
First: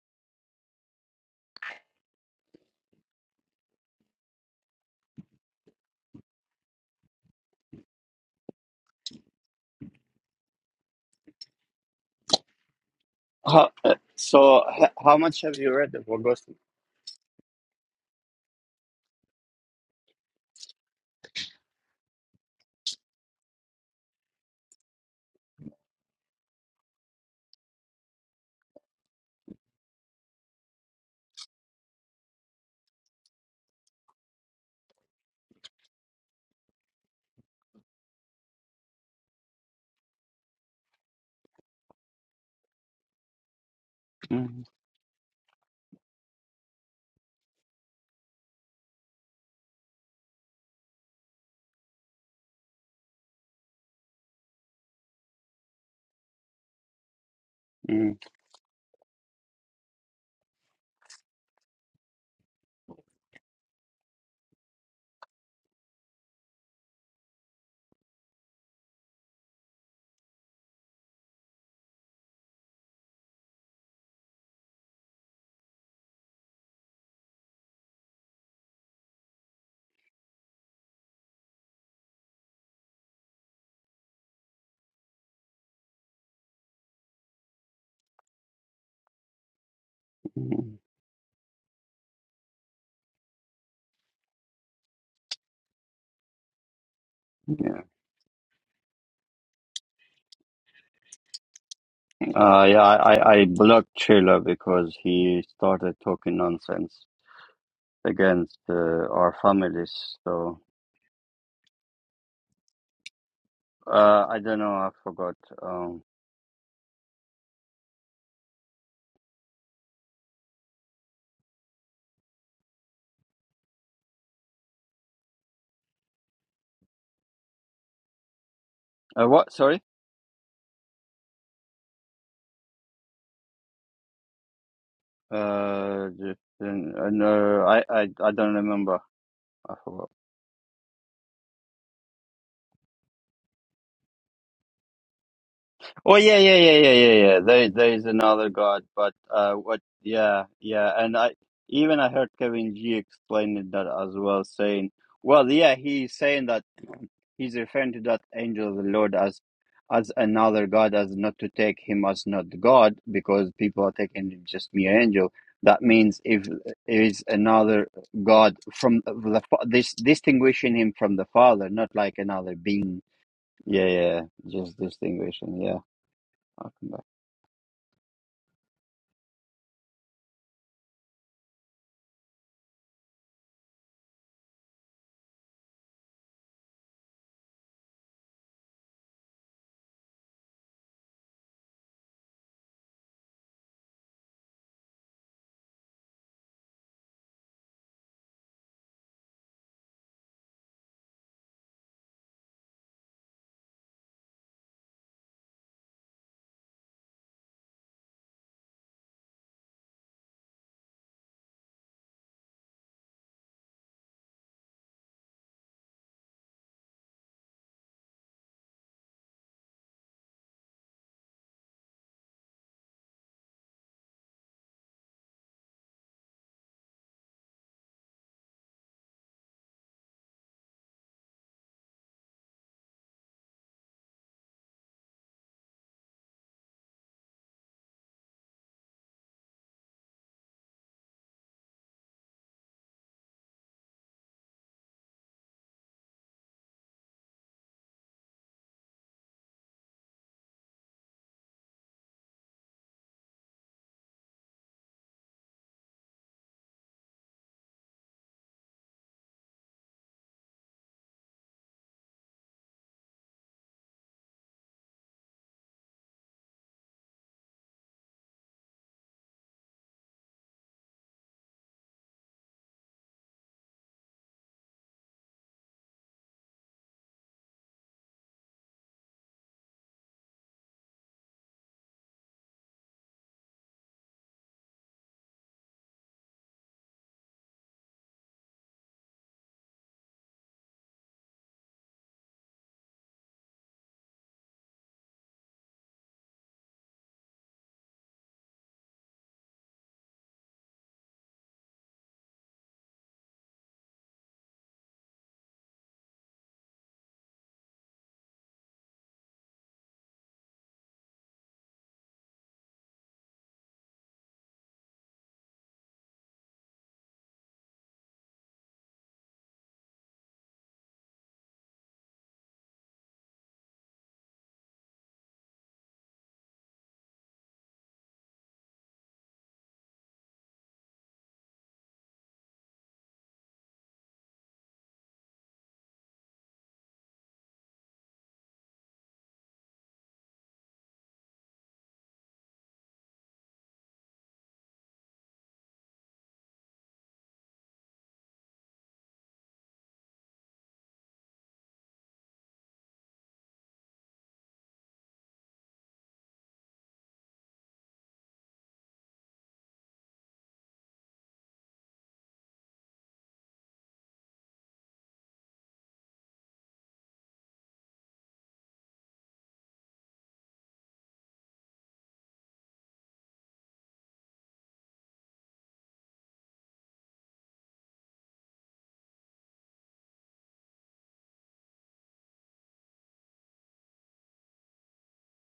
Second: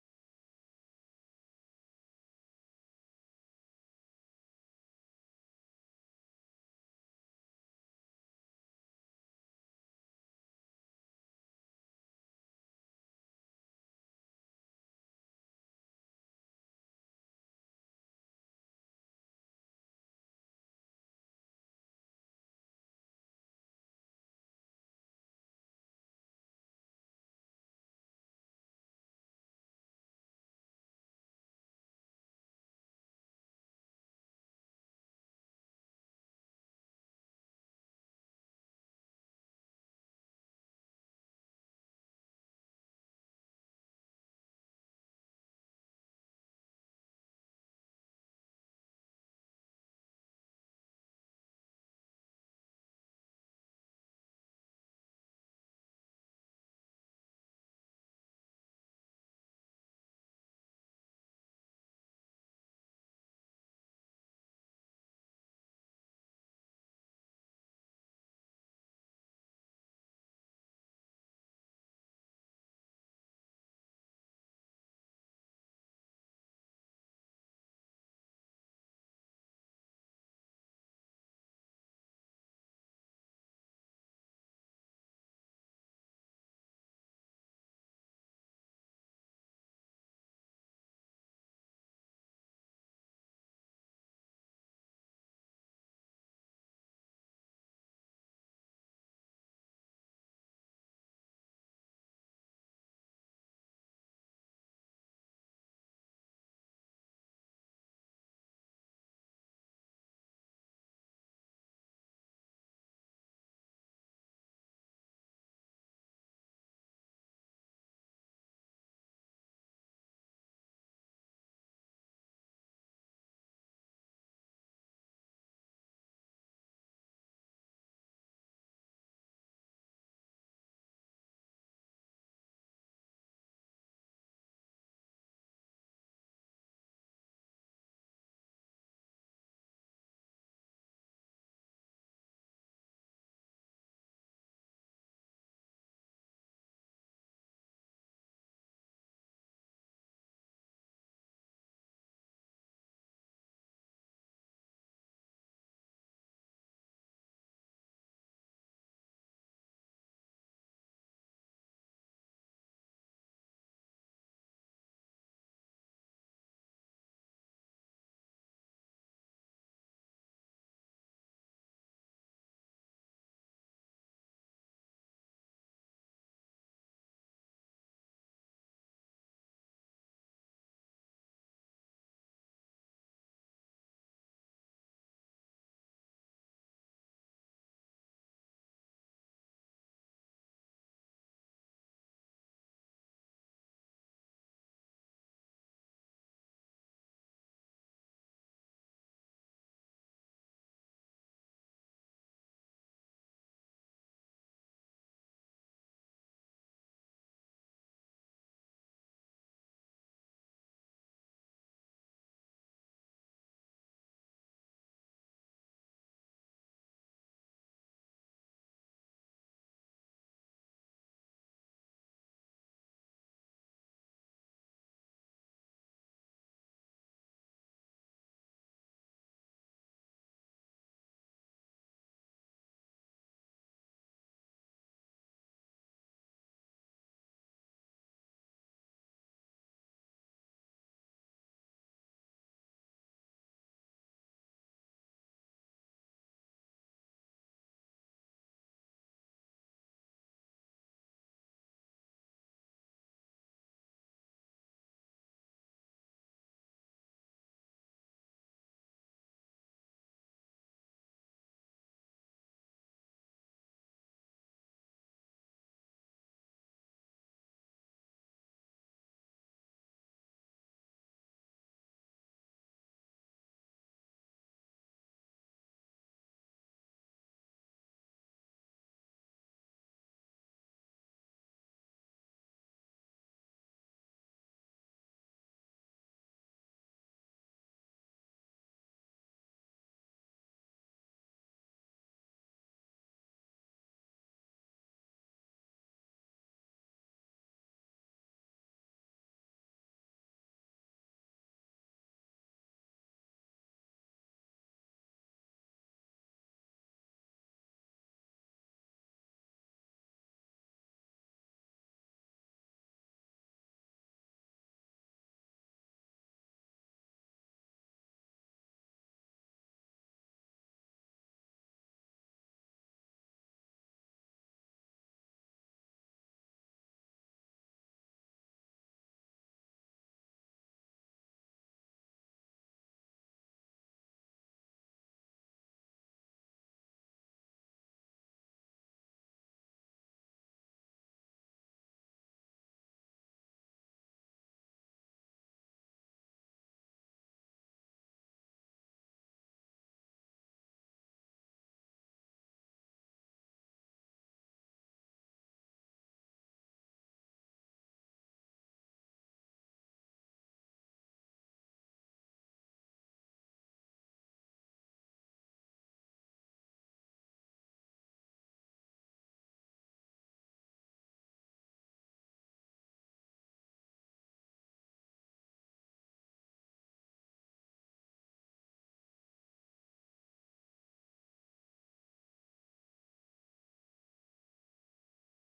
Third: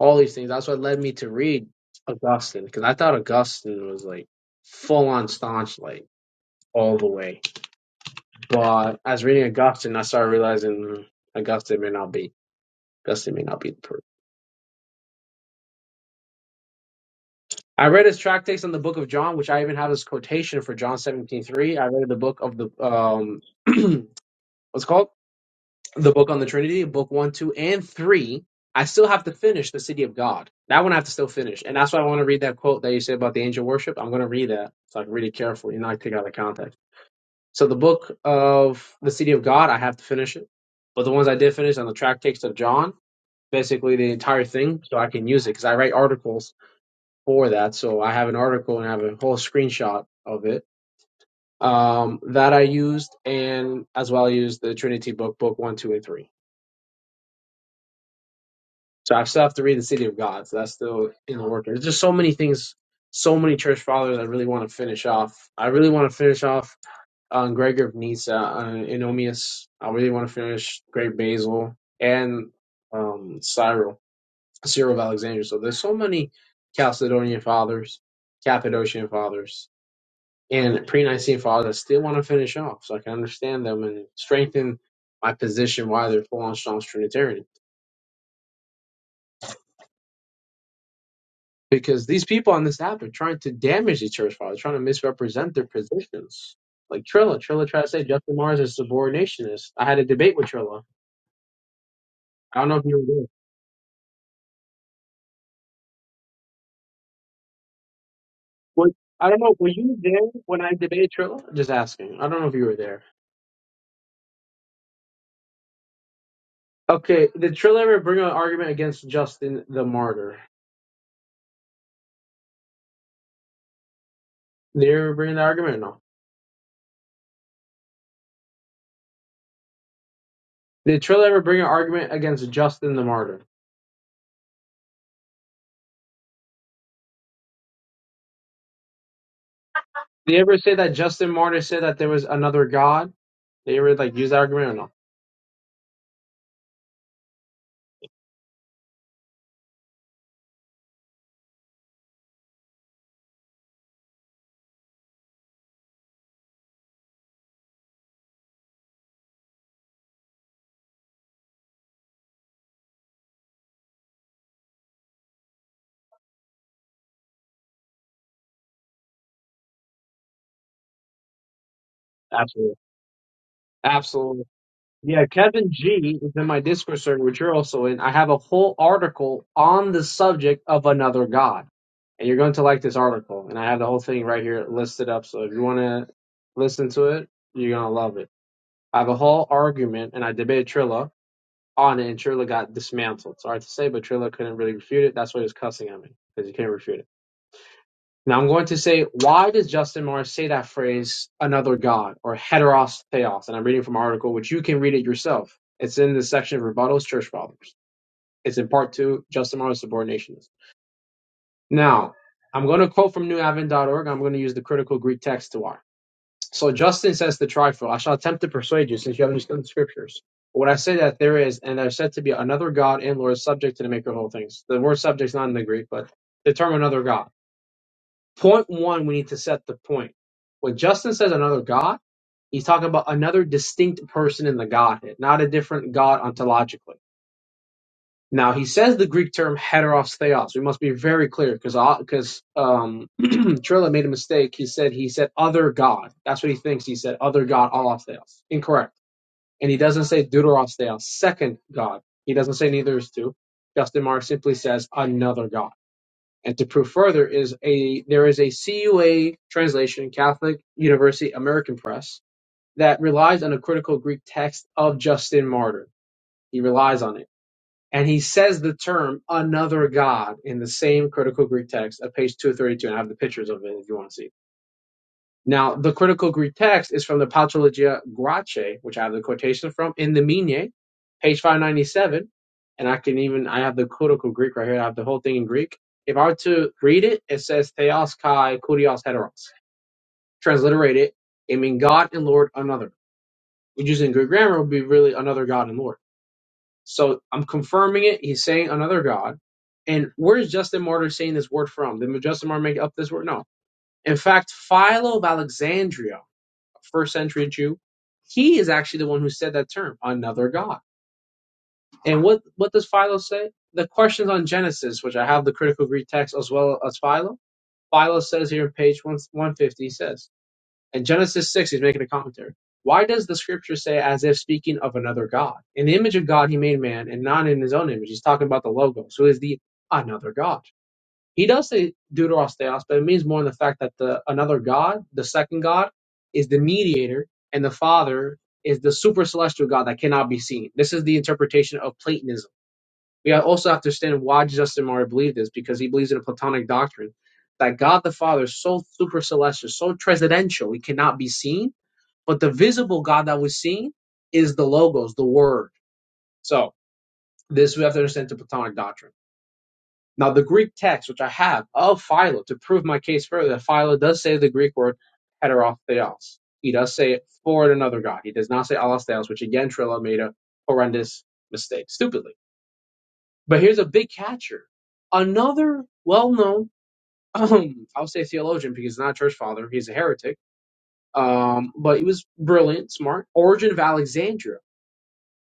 Speaker 3: all these things. That's what led me to read Augustine, because I thought Augustine was like full on staunch, like all the way. But as reading Augustine, I started realizing mm, Augustine may not be. Augustine may not
Speaker 1: How,
Speaker 3: be the person.
Speaker 1: uh, so, h- how much have you read of Augustine?
Speaker 3: I read his tractates on the book of John, which I even have his quotation for John seventeen three. I read the book of the um what's it called? The book on the Trinity, book one, two, and three. I still have to finish the city of God. That one I have to still finish. And that's why I want to read that quote that you said about the angel worship. I'm gonna read that so I can read it carefully and not take it out of context. So the book of the city of God, I have to finish it. But the ones I did finish on the tractates of John, basically the entire
Speaker 1: Mhm,
Speaker 3: thing, so I can use it because I write articles for that. So I have an article and I have a whole screenshot of it um, that I used, and as well I used the Trinity book, book one, two, and three.
Speaker 1: mhm,
Speaker 3: So I still have to read the City of God. So that's still in the work. There's just so many things, so many church fathers I really want to finish off. I really want to finish off on Gregor of Nyssa, on Enomius. I really want to finish Great Basil and um, Cyril, Cyril of Alexandria. So there's so many Chalcedonian fathers, Cappadocian fathers and pre-Nicene fathers still want to finish off, so I can understand them and strengthen my position why they're full-on strong Trinitarian.
Speaker 1: mhm.
Speaker 3: Because these people on this app are trying to damage the church fathers, trying to misrepresent their positions. Like Trilla, Trilla tried
Speaker 1: Yeah,
Speaker 3: to say Justin Mars is subordinationist. I had a debate with Trilla. I
Speaker 1: uh,
Speaker 3: don't know
Speaker 1: yeah.
Speaker 3: if you were
Speaker 1: I,
Speaker 3: there.
Speaker 1: I I blocked Chila because he started talking nonsense against uh,
Speaker 3: Well, I
Speaker 1: our
Speaker 3: don't know. Were
Speaker 1: families.
Speaker 3: you there
Speaker 1: So
Speaker 3: when I debated Trilla? Just asking. I don't know if you were there.
Speaker 1: uh, I don't know. I forgot. Um,
Speaker 3: Okay, did Trilla ever bring an argument against Justin the martyr? Did they ever bring the argument? No.
Speaker 1: uh, what? Sorry.
Speaker 3: Did Trill ever bring an argument against Justin the Martyr?
Speaker 1: Uh, just, uh, no, I, I I don't remember. I forgot.
Speaker 3: Did he ever say that Justin Martyr said that there was another God? Did he ever like use that argument or no?
Speaker 1: Oh yeah, yeah, yeah, yeah, yeah, yeah. There, there is another God, but uh, what? Yeah, yeah, and I even I heard Kevin G explaining that as well, saying, well, yeah, he's saying that he's referring to that angel of the Lord as as another God, as not to take him as not God, because people are taking him just mere angel. That means if it is another God from the fa- this distinguishing him from the Father, not like another
Speaker 3: Absolutely.
Speaker 1: being Yeah, yeah,
Speaker 3: Absolutely.
Speaker 1: just
Speaker 3: Yeah,
Speaker 1: distinguishing.
Speaker 3: Kevin
Speaker 1: Yeah,
Speaker 3: G is in my
Speaker 1: I'll come
Speaker 3: Discord
Speaker 1: back.
Speaker 3: server, which you're also in. I have a whole article on the subject of another God. And you're going to like this article. And I have the whole thing right here listed up. So if you want to listen to it, you're going to love it. I have a whole argument and I debate Trilla on it, and Trilla got dismantled. Sorry to say, but Trilla couldn't really refute it. That's why he was cussing at me because he can't refute it. Now I'm going to say, why does Justin Morris say that phrase, another God or heteros theos? And I'm reading from an article, which you can read it yourself. It's in the section of rebuttals, church fathers. It's in part two, Justin Morris subordinationism. Now, I'm going to quote from newavon.org. I'm going to use the critical Greek text to why. So Justin says to trifle, I shall attempt to persuade you, since you haven't understand the scriptures. But when I say that there is, and there is said to be another God and Lord subject to the maker of all things. The word subject is not in the Greek, but the term another God. Point one, we need to set the point. When Justin says another God, he's talking about another distinct person in the Godhead, not a different God ontologically. Now he says the Greek term heteros theos. We must be very clear because because um, Trilla made a mistake. He said he said other god. That's what he thinks. He said other god allos theos. Incorrect. And he doesn't say deuteros theos, second god. He doesn't say neither is two. Justin Mark simply says another god. And to prove further is a there is a CUA translation, Catholic University American Press, that relies on a critical Greek text of Justin Martyr. He relies on it and he says the term another God in the same critical Greek text at page 232. And I have the pictures of it if you want to see. Now, the critical Greek text is from the Patrologia Grace, which I have the quotation from, in the Mine, page 597. And I can even, I have the critical Greek right here. I have the whole thing in Greek. If I were to read it, it says Theos Kai Kurios Heteros. Transliterate it, it means God and Lord another. Which using Greek grammar would be really another God and Lord. So I'm confirming it. He's saying another God. And where's Justin Martyr saying this word from? Did Justin Martyr make up this word? No. In fact, Philo of Alexandria, a first century Jew, he is actually the one who said that term, another God. And what, what does Philo say? The questions on Genesis, which I have the critical Greek text as well as Philo. Philo says here on page 150, he says, in Genesis 6, he's making a commentary. Why does the scripture say, as if speaking of another God? In the image of God, he made man, and not in his own image. He's talking about the Logos. So is the another God. He does say deuteros theos, but it means more in the fact that the another God, the second God, is the mediator, and the Father is the super celestial God that cannot be seen. This is the interpretation of Platonism. We also have to understand why Justin Martyr believed this, because he believes in a Platonic doctrine that God the Father is so super celestial, so transcendental, he cannot be seen but the visible God that was seen is the logos, the word. So this we have to understand the Platonic doctrine. Now the Greek text, which I have of Philo to prove my case further, that Philo does say the Greek word heterotheos. He does say it for another God. He does not say allotheos, which again Trillo made a horrendous mistake, stupidly. But here's a big catcher. Another well-known, I'll say theologian because he's not a church father, he's a heretic um, but he was brilliant, smart. Origin of Alexandria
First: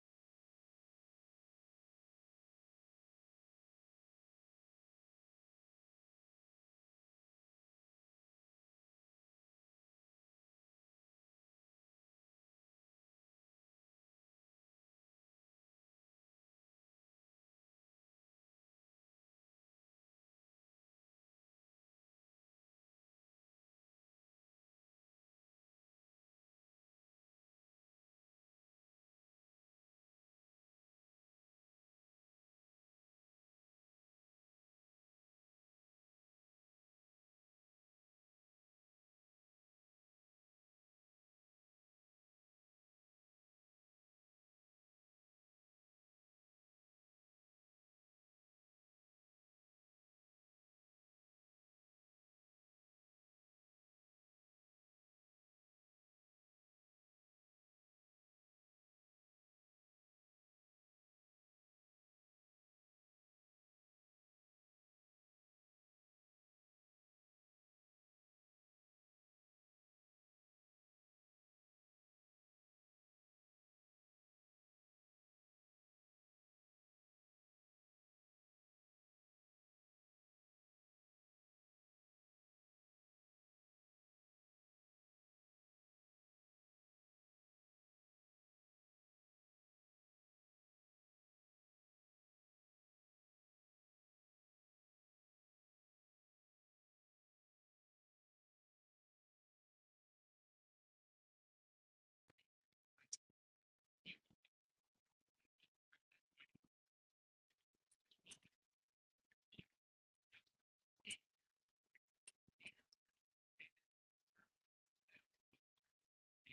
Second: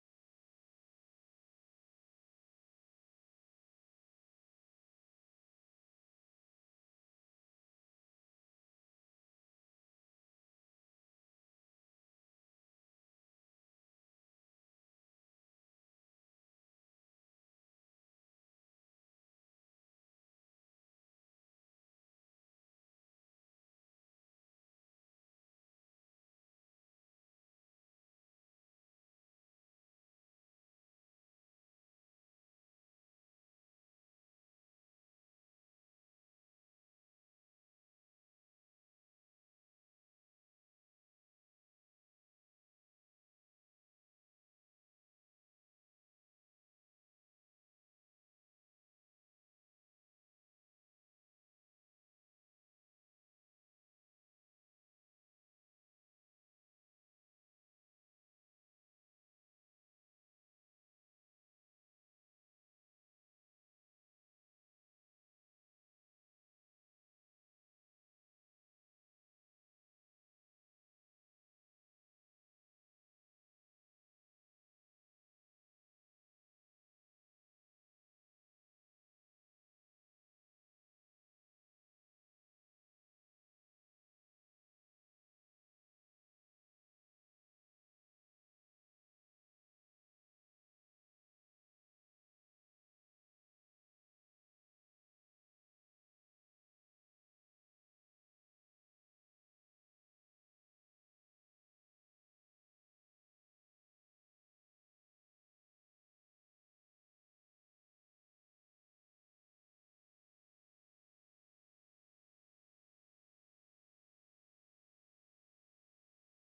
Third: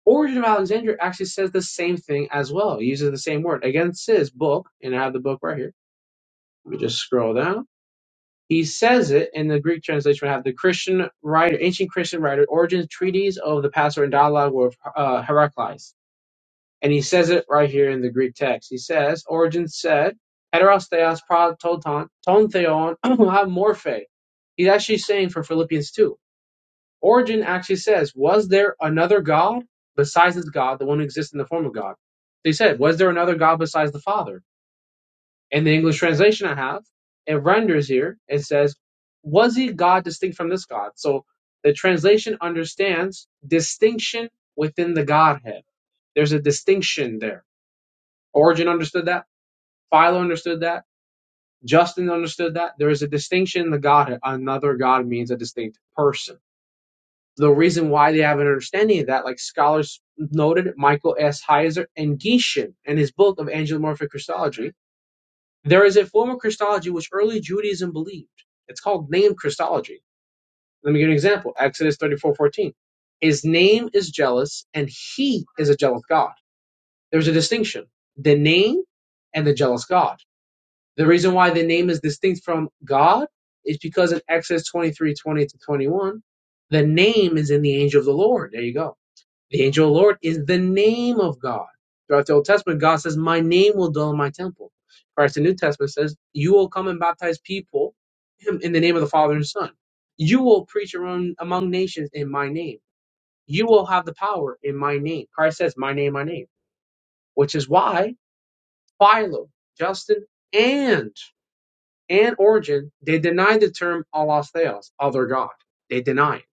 Speaker 3: Origin of Alexandria actually says the same thing as well. He uses the same word. Again, it says book, and I have the book right here. Let me just scroll down. He says it in the Greek translation. We have the Christian writer, ancient Christian writer, Origen's treatise of the Passover and dialogue with uh, Heraclius. And he says it right here in the Greek text. He says, Origen said, heteros theos pra ton ton theon ha morphe. He's actually saying for Philippians 2 Origen actually says, Was there another God besides this God, the one who exists in the form of God? They said, Was there another God besides the Father? And the English translation I have, it renders here, it says, Was he God distinct from this God? So the translation understands distinction within the Godhead. There's a distinction there. Origen understood that. Philo understood that. Justin understood that. There is a distinction in the Godhead. Another God means a distinct person. the reason why they have an understanding of that, like scholars noted, Michael S. Heiser and Gieshin in his book of Angelomorphic Christology, there is a form of Christology which early Judaism believed. It's called named Christology. Let me give you an example. Exodus thirty-four fourteen. His name is jealous and he is a jealous God. There's a distinction. The name and the jealous God. The reason why the name is distinct from God is because in Exodus twenty-three twenty to 21, the name is in the angel of the Lord. There you go the angel of the Lord is the name of God. Throughout the Old Testament, God says, My name will dwell in my temple. Whereas the New Testament says, You will come and baptize people in the name of the Father and Son. You will preach among, among nations in my name. You will have the power in my name. Christ says, My name, my name. Which is why Philo, Justin, and and Origin, they deny the term Allah Theos, other God. They deny it.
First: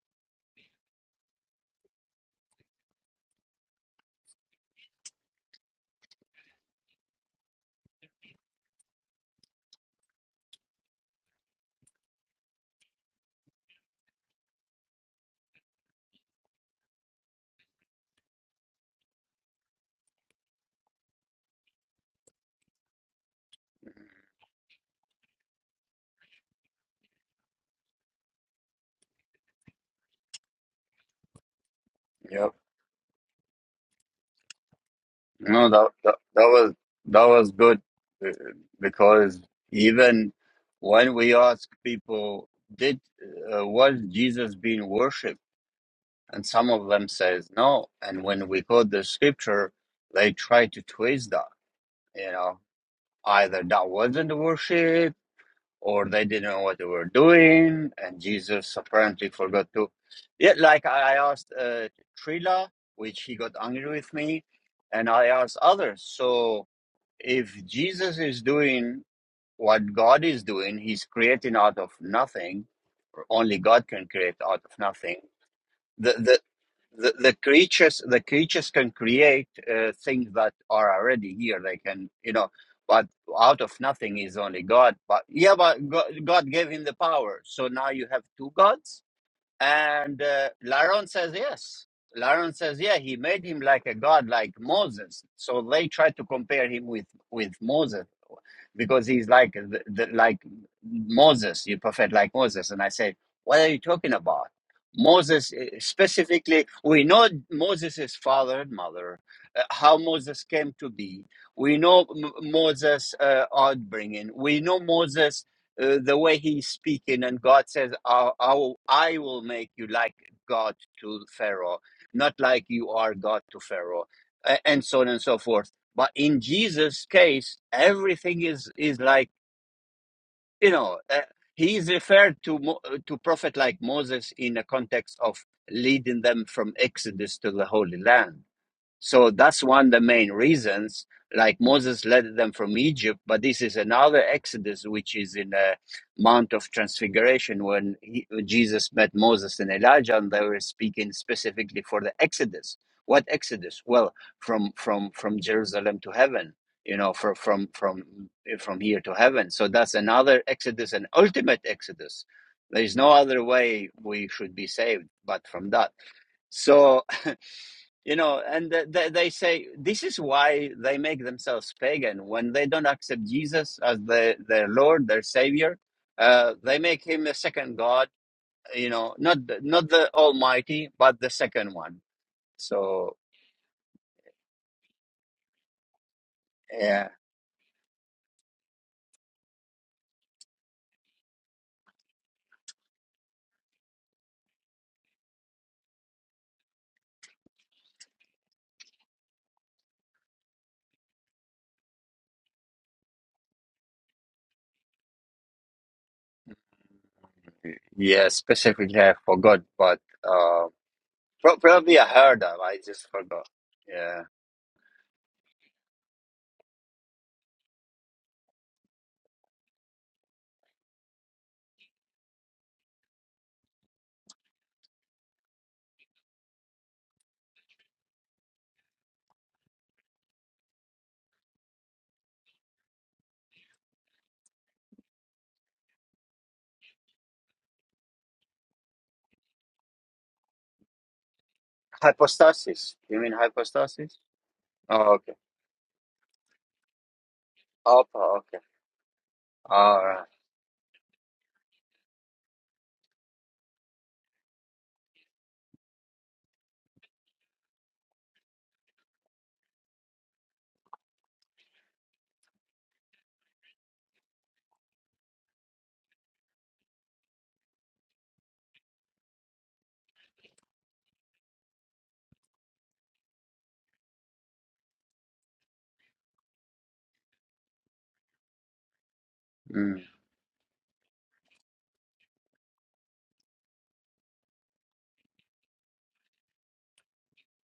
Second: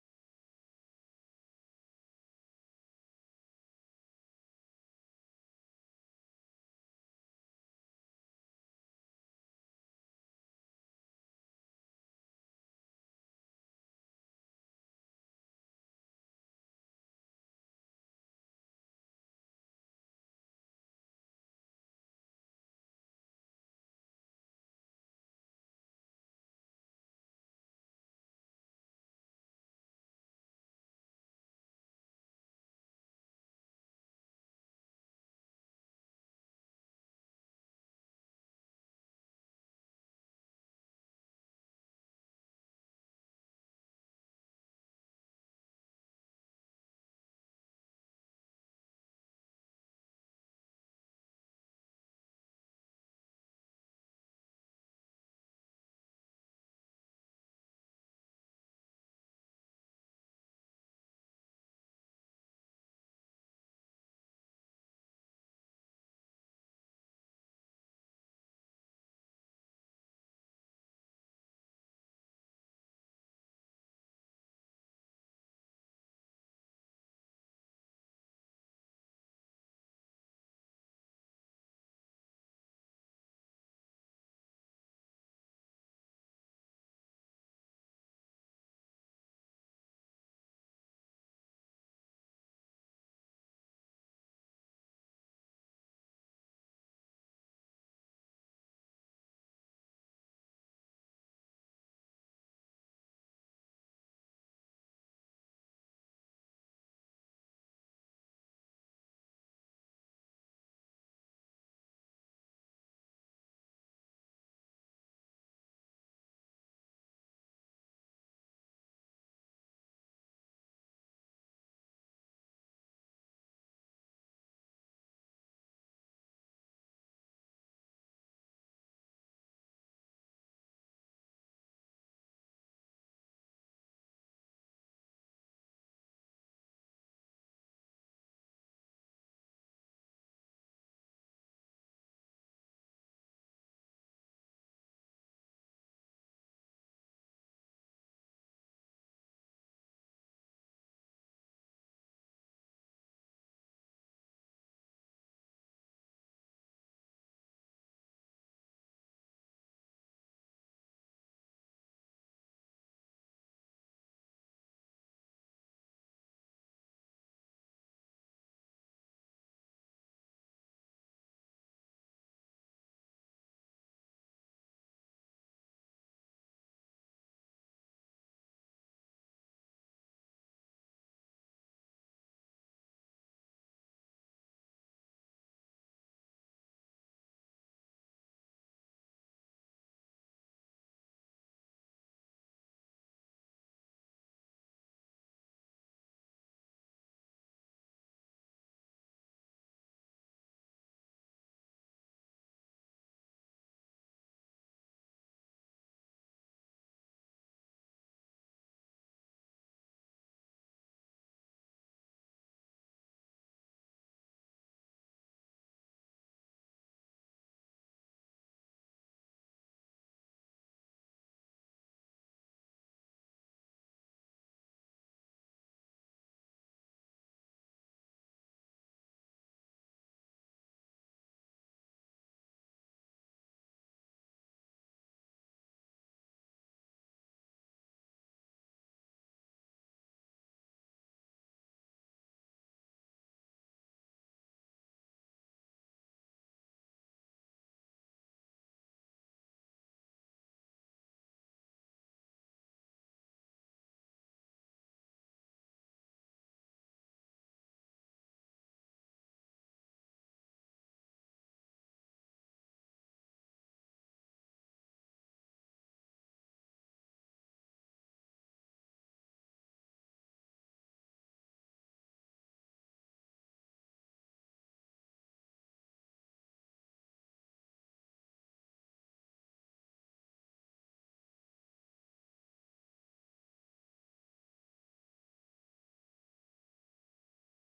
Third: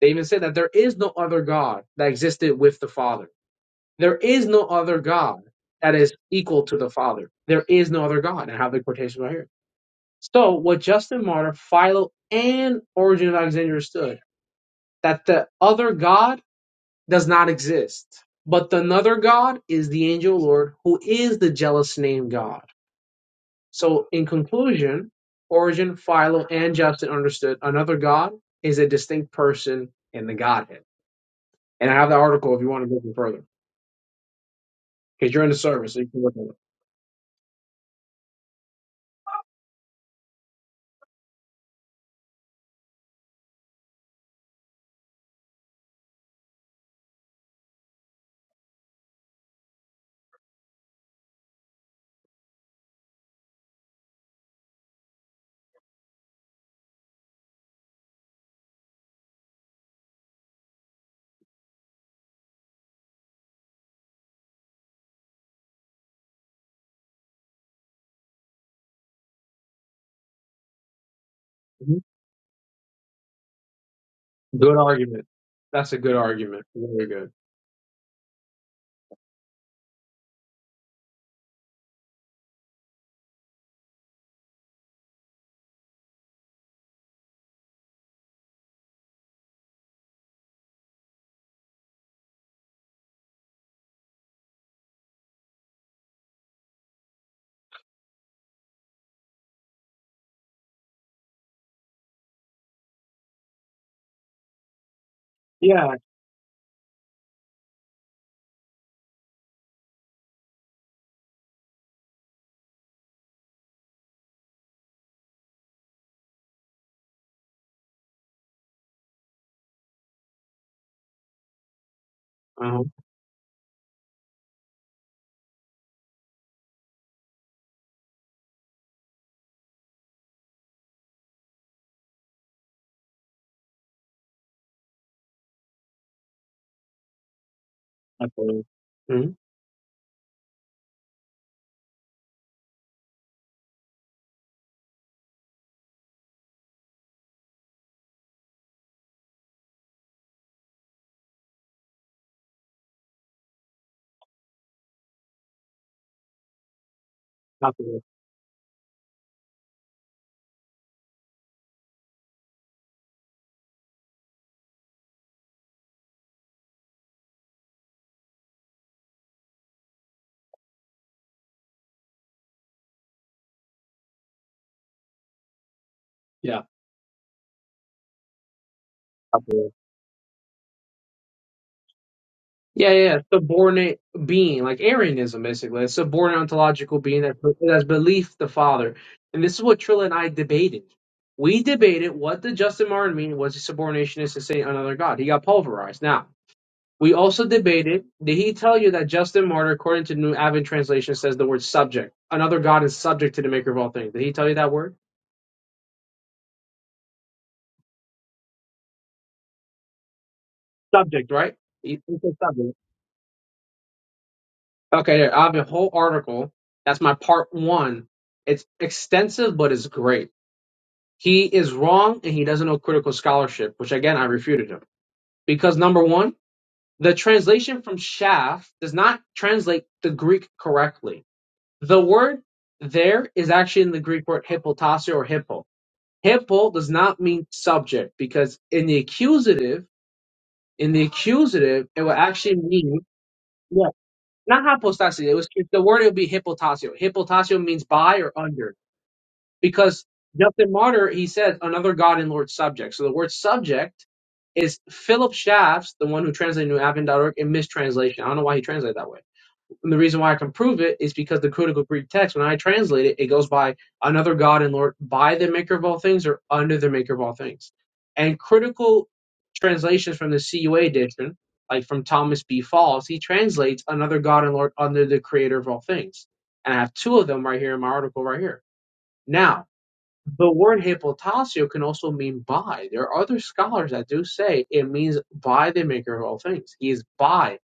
Speaker 3: They even say that there is no other God that existed with the Father There is no other God that is equal to the Father. There is no other God. And I have the quotation right here. So what Justin Martyr, Philo, and Origin of Alexandria understood that the other God does not exist. But the another God is the angel Lord, who is the jealous name God. So in conclusion, Origin, Philo, and Justin understood another God is a distinct person in the Godhead. And I have the
Speaker 1: Yep.
Speaker 3: article if you want to go further. Because you're in the
Speaker 1: No, that
Speaker 3: service, so you
Speaker 1: that,
Speaker 3: can look at
Speaker 1: that
Speaker 3: it.
Speaker 1: was that was good uh, because even when we ask people, did uh, was Jesus being worshipped, and some of them says no, and when we quote the scripture, they try to twist that. You know, either that wasn't worship or they didn't know what they were doing, and Jesus apparently forgot to. Yeah, like I I asked uh, Trila, which he got angry with me, and I asked others. So if Jesus is doing what God is doing, he's creating out of nothing, or only God can create out of
Speaker 3: Good
Speaker 1: nothing
Speaker 3: argument. That's a
Speaker 1: the
Speaker 3: good
Speaker 1: the
Speaker 3: argument. Very
Speaker 1: the,
Speaker 3: good.
Speaker 1: the creatures the creatures can create uh, things that are already here they can you know but out of nothing is only god but yeah but god, god gave him the power so now you have two gods and uh, laron says yes laron says yeah he made him like a god like moses so they try to compare him with with moses because he's like the, the, like Moses, you prophet like Moses. And I said, what are you talking about? Moses eh,
Speaker 3: Yeah.
Speaker 1: specifically, we know Moses' father and mother, uh, how Moses came to be. We know M- Moses' uh, upbringing. We know Moses, uh, the way he's speaking, and God says, I, I, will, I will make you like God to Pharaoh, not like
Speaker 3: Uh-huh.
Speaker 1: you are God to Pharaoh, a- and so on and so forth but in Jesus' case, everything is is like you know uh, he is referred to Mo- uh, to prophet like Moses in the context of leading them from Exodus to the Holy Land
Speaker 3: Absolutely.
Speaker 1: so
Speaker 3: Mm-hmm.
Speaker 1: that's one of the main reasons, like Moses led them from Egypt, but this is another Exodus, which is in the Mount of Transfiguration when he, Jesus met Moses and Elijah, and they were speaking specifically for the Exodus. What Exodus? Well, from from from Jerusalem to heaven, you know, from from
Speaker 3: Absolutely.
Speaker 1: from from here to heaven. So that's another Exodus, an ultimate Exodus. There is no other way we should be saved but from that. So you know and th- they say this is why they make themselves pagan when they don't accept jesus as the, their lord their savior uh,
Speaker 3: Yeah.
Speaker 1: they make him a second god you know not
Speaker 3: Absolutely.
Speaker 1: not the almighty but the second one
Speaker 3: Yeah, yeah.
Speaker 1: so
Speaker 3: yeah. Subordinate being, like Arianism, basically. A subordinate ontological
Speaker 1: yeah
Speaker 3: being that that's belief the Father. And this is what Trilla and I debated. We debated what did Justin Martyr mean was a subordinationist to say another God. He got pulverized. Now, we also debated, did he tell you that Justin Martyr, according to New Avid Translation, says the word subject? Another God is subject to the maker of all things. Did he tell you that word?
Speaker 1: yeah specifically i forgot but uh,
Speaker 3: subject, right?
Speaker 1: pro-
Speaker 3: You
Speaker 1: probably i
Speaker 3: you said
Speaker 1: heard of
Speaker 3: subject.
Speaker 1: i just forgot yeah
Speaker 3: Okay, there. I have a whole article. That's my part one. It's extensive, but it's great. He is wrong and he doesn't know critical scholarship, which again, I refuted him. Because number one, the translation from shaft does not translate the Greek correctly. The word there is actually in the Greek word hypotasio or hippo. Hippo does not mean subject because in the accusative, in the accusative, it will actually
Speaker 1: hypostasis
Speaker 3: mean
Speaker 1: you mean hypostasis
Speaker 3: not
Speaker 1: oh
Speaker 3: hypostasis.
Speaker 1: okay
Speaker 3: It was if the word. It would be hypotasio. Hypotasio means by
Speaker 1: Alpha,
Speaker 3: or
Speaker 1: okay
Speaker 3: under,
Speaker 1: all
Speaker 3: because
Speaker 1: right
Speaker 3: Justin Martyr he said another God and Lord subject. So the word subject is Philip Shafts, the one who translated New Advent.org, in mistranslation. I don't know why he translated that way and the reason why I can prove it is because the critical Greek text, when I translate it, it goes by another God and Lord, by the maker of all things or under the maker of all things. And critical translations from the CUA edition, like from Thomas B. Falls, he translates another God and Lord under the creator of all things. And I have two of them right here in my article right here. Now,
Speaker 1: mm,
Speaker 3: the word hypotasio can also mean by. There are other scholars that do say it means by the maker of all things. He is by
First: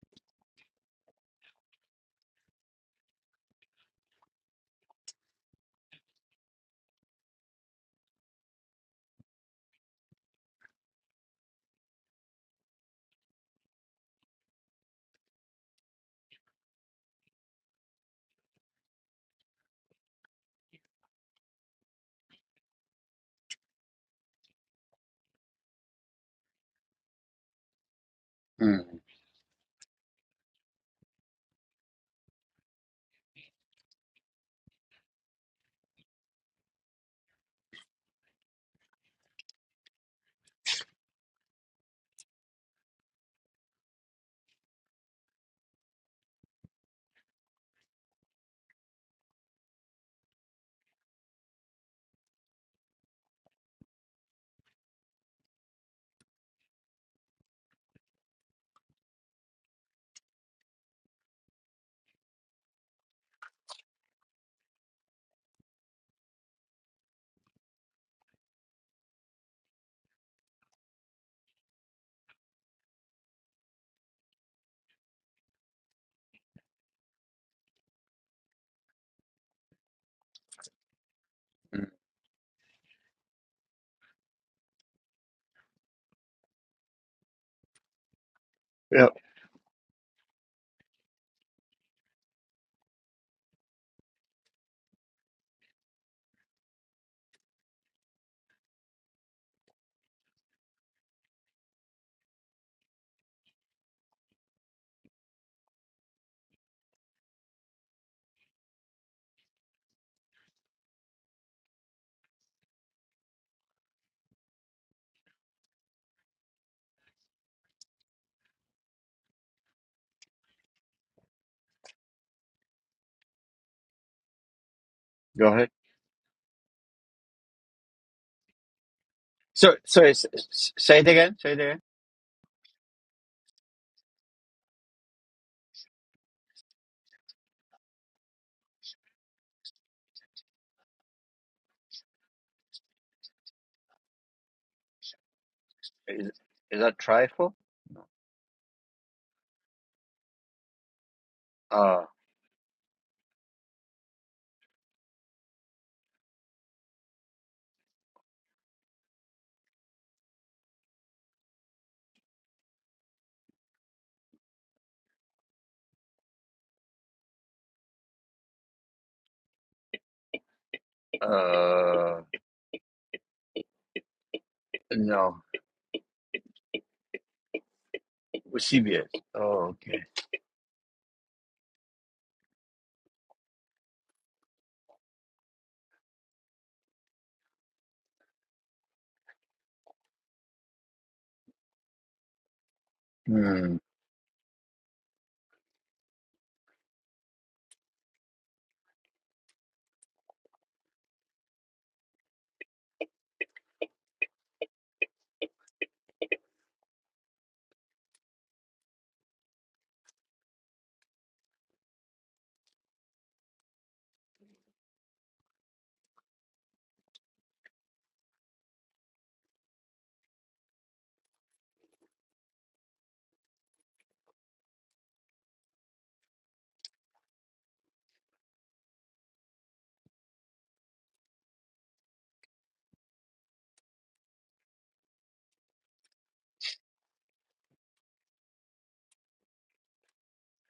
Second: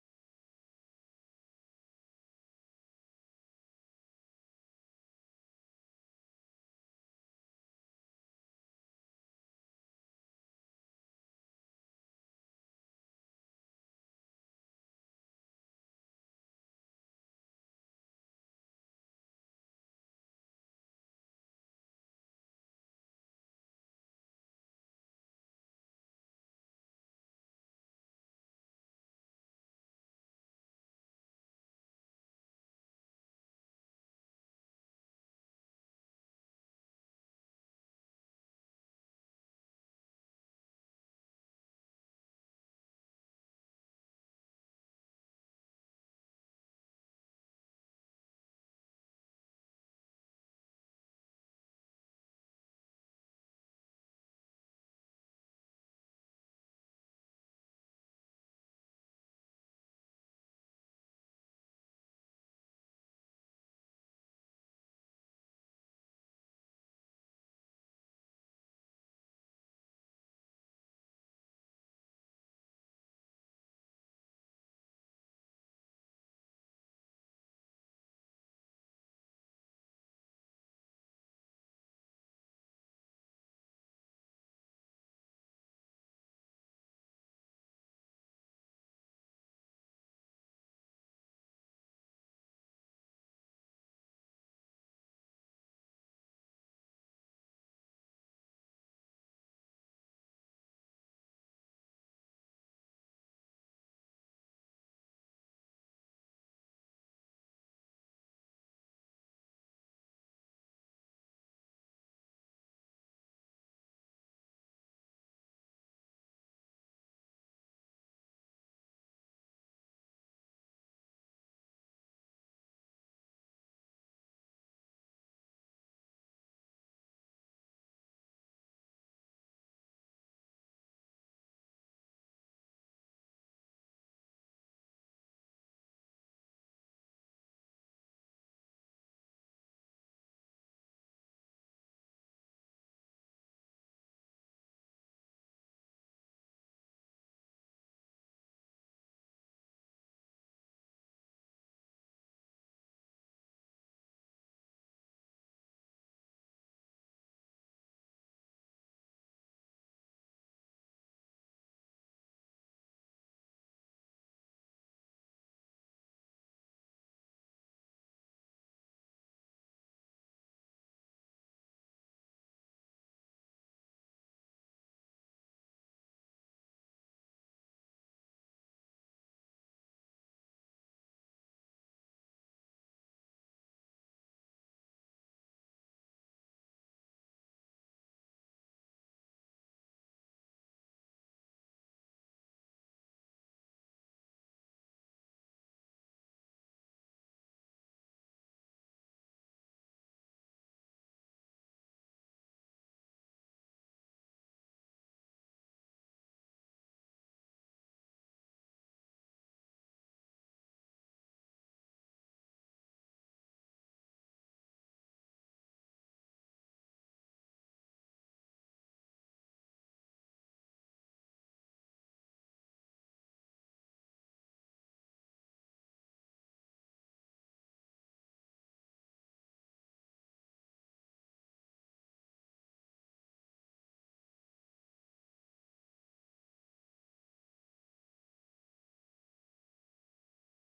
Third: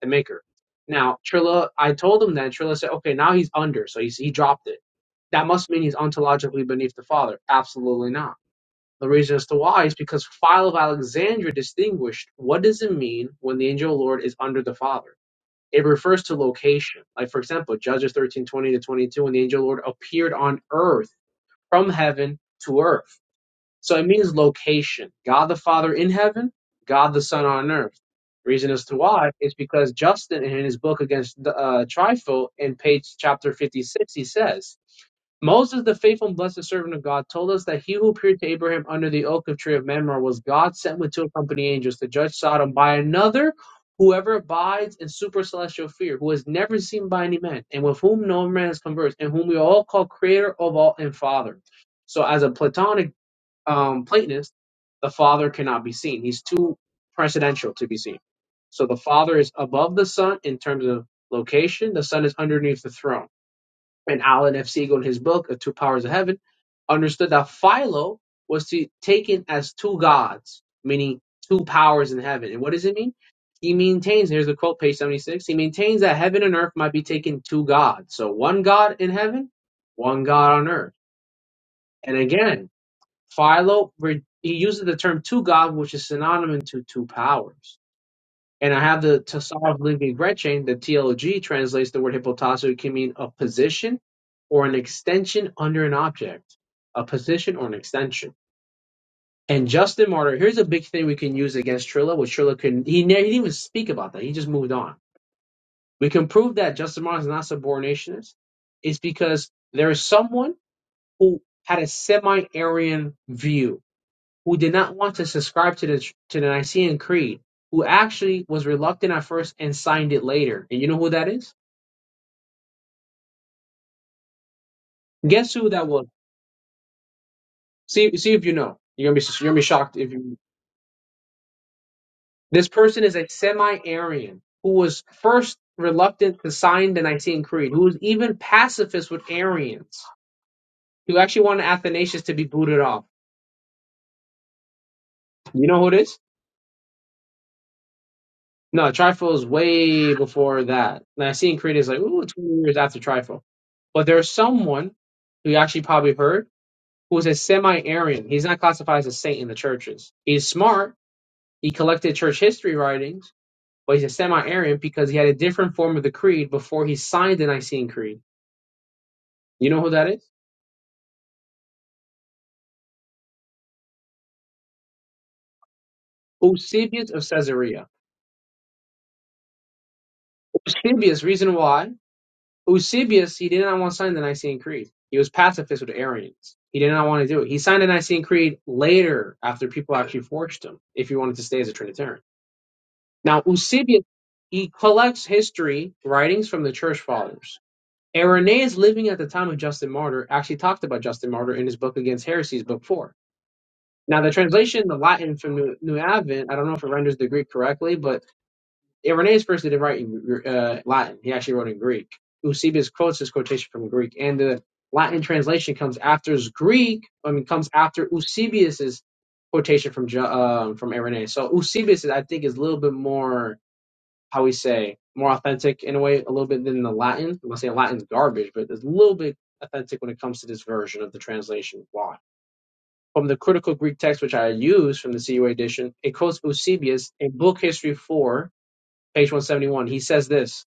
Speaker 3: the maker. Now Trilla, I told him that Trilla said, okay, now he's under, so he's, he dropped it. That must mean he's ontologically beneath the father. Absolutely not. The reason as to why is because Philo of Alexandria distinguished what does it mean when the angel of the Lord is under the father. It refers to location. Like for example, Judges thirteen twenty to twenty two, when the angel of the Lord appeared on earth from heaven to earth. So it means location. God the Father in heaven, God the Son on earth. Reason as
Speaker 1: mm,
Speaker 3: to why is because Justin in his book against the uh, Trifle in page chapter 56, he says, Moses, the faithful and blessed servant of God, told us that he who appeared to Abraham under the oak of tree of Mamre was God sent with two accompanying angels to judge Sodom by another, whoever abides in super celestial fear, who is never seen by any man, and with whom no man has conversed, and whom we all call creator of all and father. So, as a Platonic um, Platonist, the Father cannot be seen. He's too presidential to be seen. So the Father is above the Son in terms of location. The Son is underneath the throne. And Alan F. Siegel, in his book, The Two Powers of Heaven, understood that Philo was to, taken as two gods, meaning two powers in heaven. And what does it mean? He maintains, here's the quote, page 76, he maintains that heaven and earth might be taken two gods. So one God in heaven, one God on earth.
Speaker 1: mm.
Speaker 3: And again, Philo re- he uses the term two God, which is synonymous to two powers. And I have
Speaker 1: yeah
Speaker 3: the Tassar of Livy Gretchen, the TLG translates the word hypotasso. It can mean a position or an extension under an object. A position or an extension. And Justin Martyr, here's a big thing we can use against Trilla, which Trilla couldn't, he, ne- he didn't even speak about that. He just moved on. We can prove that Justin Martyr is not subordinationist. It's because there is someone who had a semi-Aryan view who did not want to subscribe to the to the Nicene Creed, who actually was reluctant at first and signed it later. And you know who that is?
Speaker 1: go
Speaker 3: Guess
Speaker 1: ahead
Speaker 3: who that was? See, see if you know. You're gonna be you're gonna be
Speaker 1: So,
Speaker 3: shocked if
Speaker 1: sorry, s-
Speaker 3: you.
Speaker 1: s- say it again. Say it again.
Speaker 3: This person is a semi arian who was first reluctant to sign the Nicene Creed, who was even pacifist with Arians, who actually wanted Athanasius to be booted off. You know who it is?
Speaker 1: Is, is that trifle?
Speaker 3: No, Trifle is way before that. And I seen critics like,
Speaker 1: Uh,
Speaker 3: ooh, 20 years after Trifle. But there's someone who you actually probably heard who's a semi-Aryan. He's not classified as a saint in the churches. He's smart. He collected church history writings, but he's a semi-Aryan because he had a different form of the creed before he signed the Nicene Creed. You know who that is?
Speaker 1: uh, no,
Speaker 3: Eusebius of Caesarea.
Speaker 1: with CBS. Oh, okay.
Speaker 3: Eusebius, reason why? Eusebius, he did not want to sign the Nicene Creed. He was pacifist with Arians. He did not want to do it. He signed the Nicene Creed later after people actually forged him if he wanted to stay as a Trinitarian. Now,
Speaker 1: Hmm.
Speaker 3: Eusebius, he collects history, writings from the church fathers. Irenaeus, living at the time of Justin Martyr, actually talked about Justin Martyr in his book Against Heresies, book four. Now, the translation, the Latin from New, New Advent, I don't know if it renders the Greek correctly, but Irenaeus first didn't write in uh, Latin; he actually wrote in Greek. Eusebius quotes his quotation from Greek, and the Latin translation comes after Greek. I mean, comes after Eusebius's quotation from Ja, um, from Irenaeus. So Eusebius, I think, is a little bit more how we say more authentic in a way, a little bit than the Latin. I'm not saying Latin's garbage, but it's a little bit authentic when it comes to this version of the translation. Why? From the critical Greek text, which I use from the CUA edition, it quotes Eusebius in Book History 4, page 171, he says this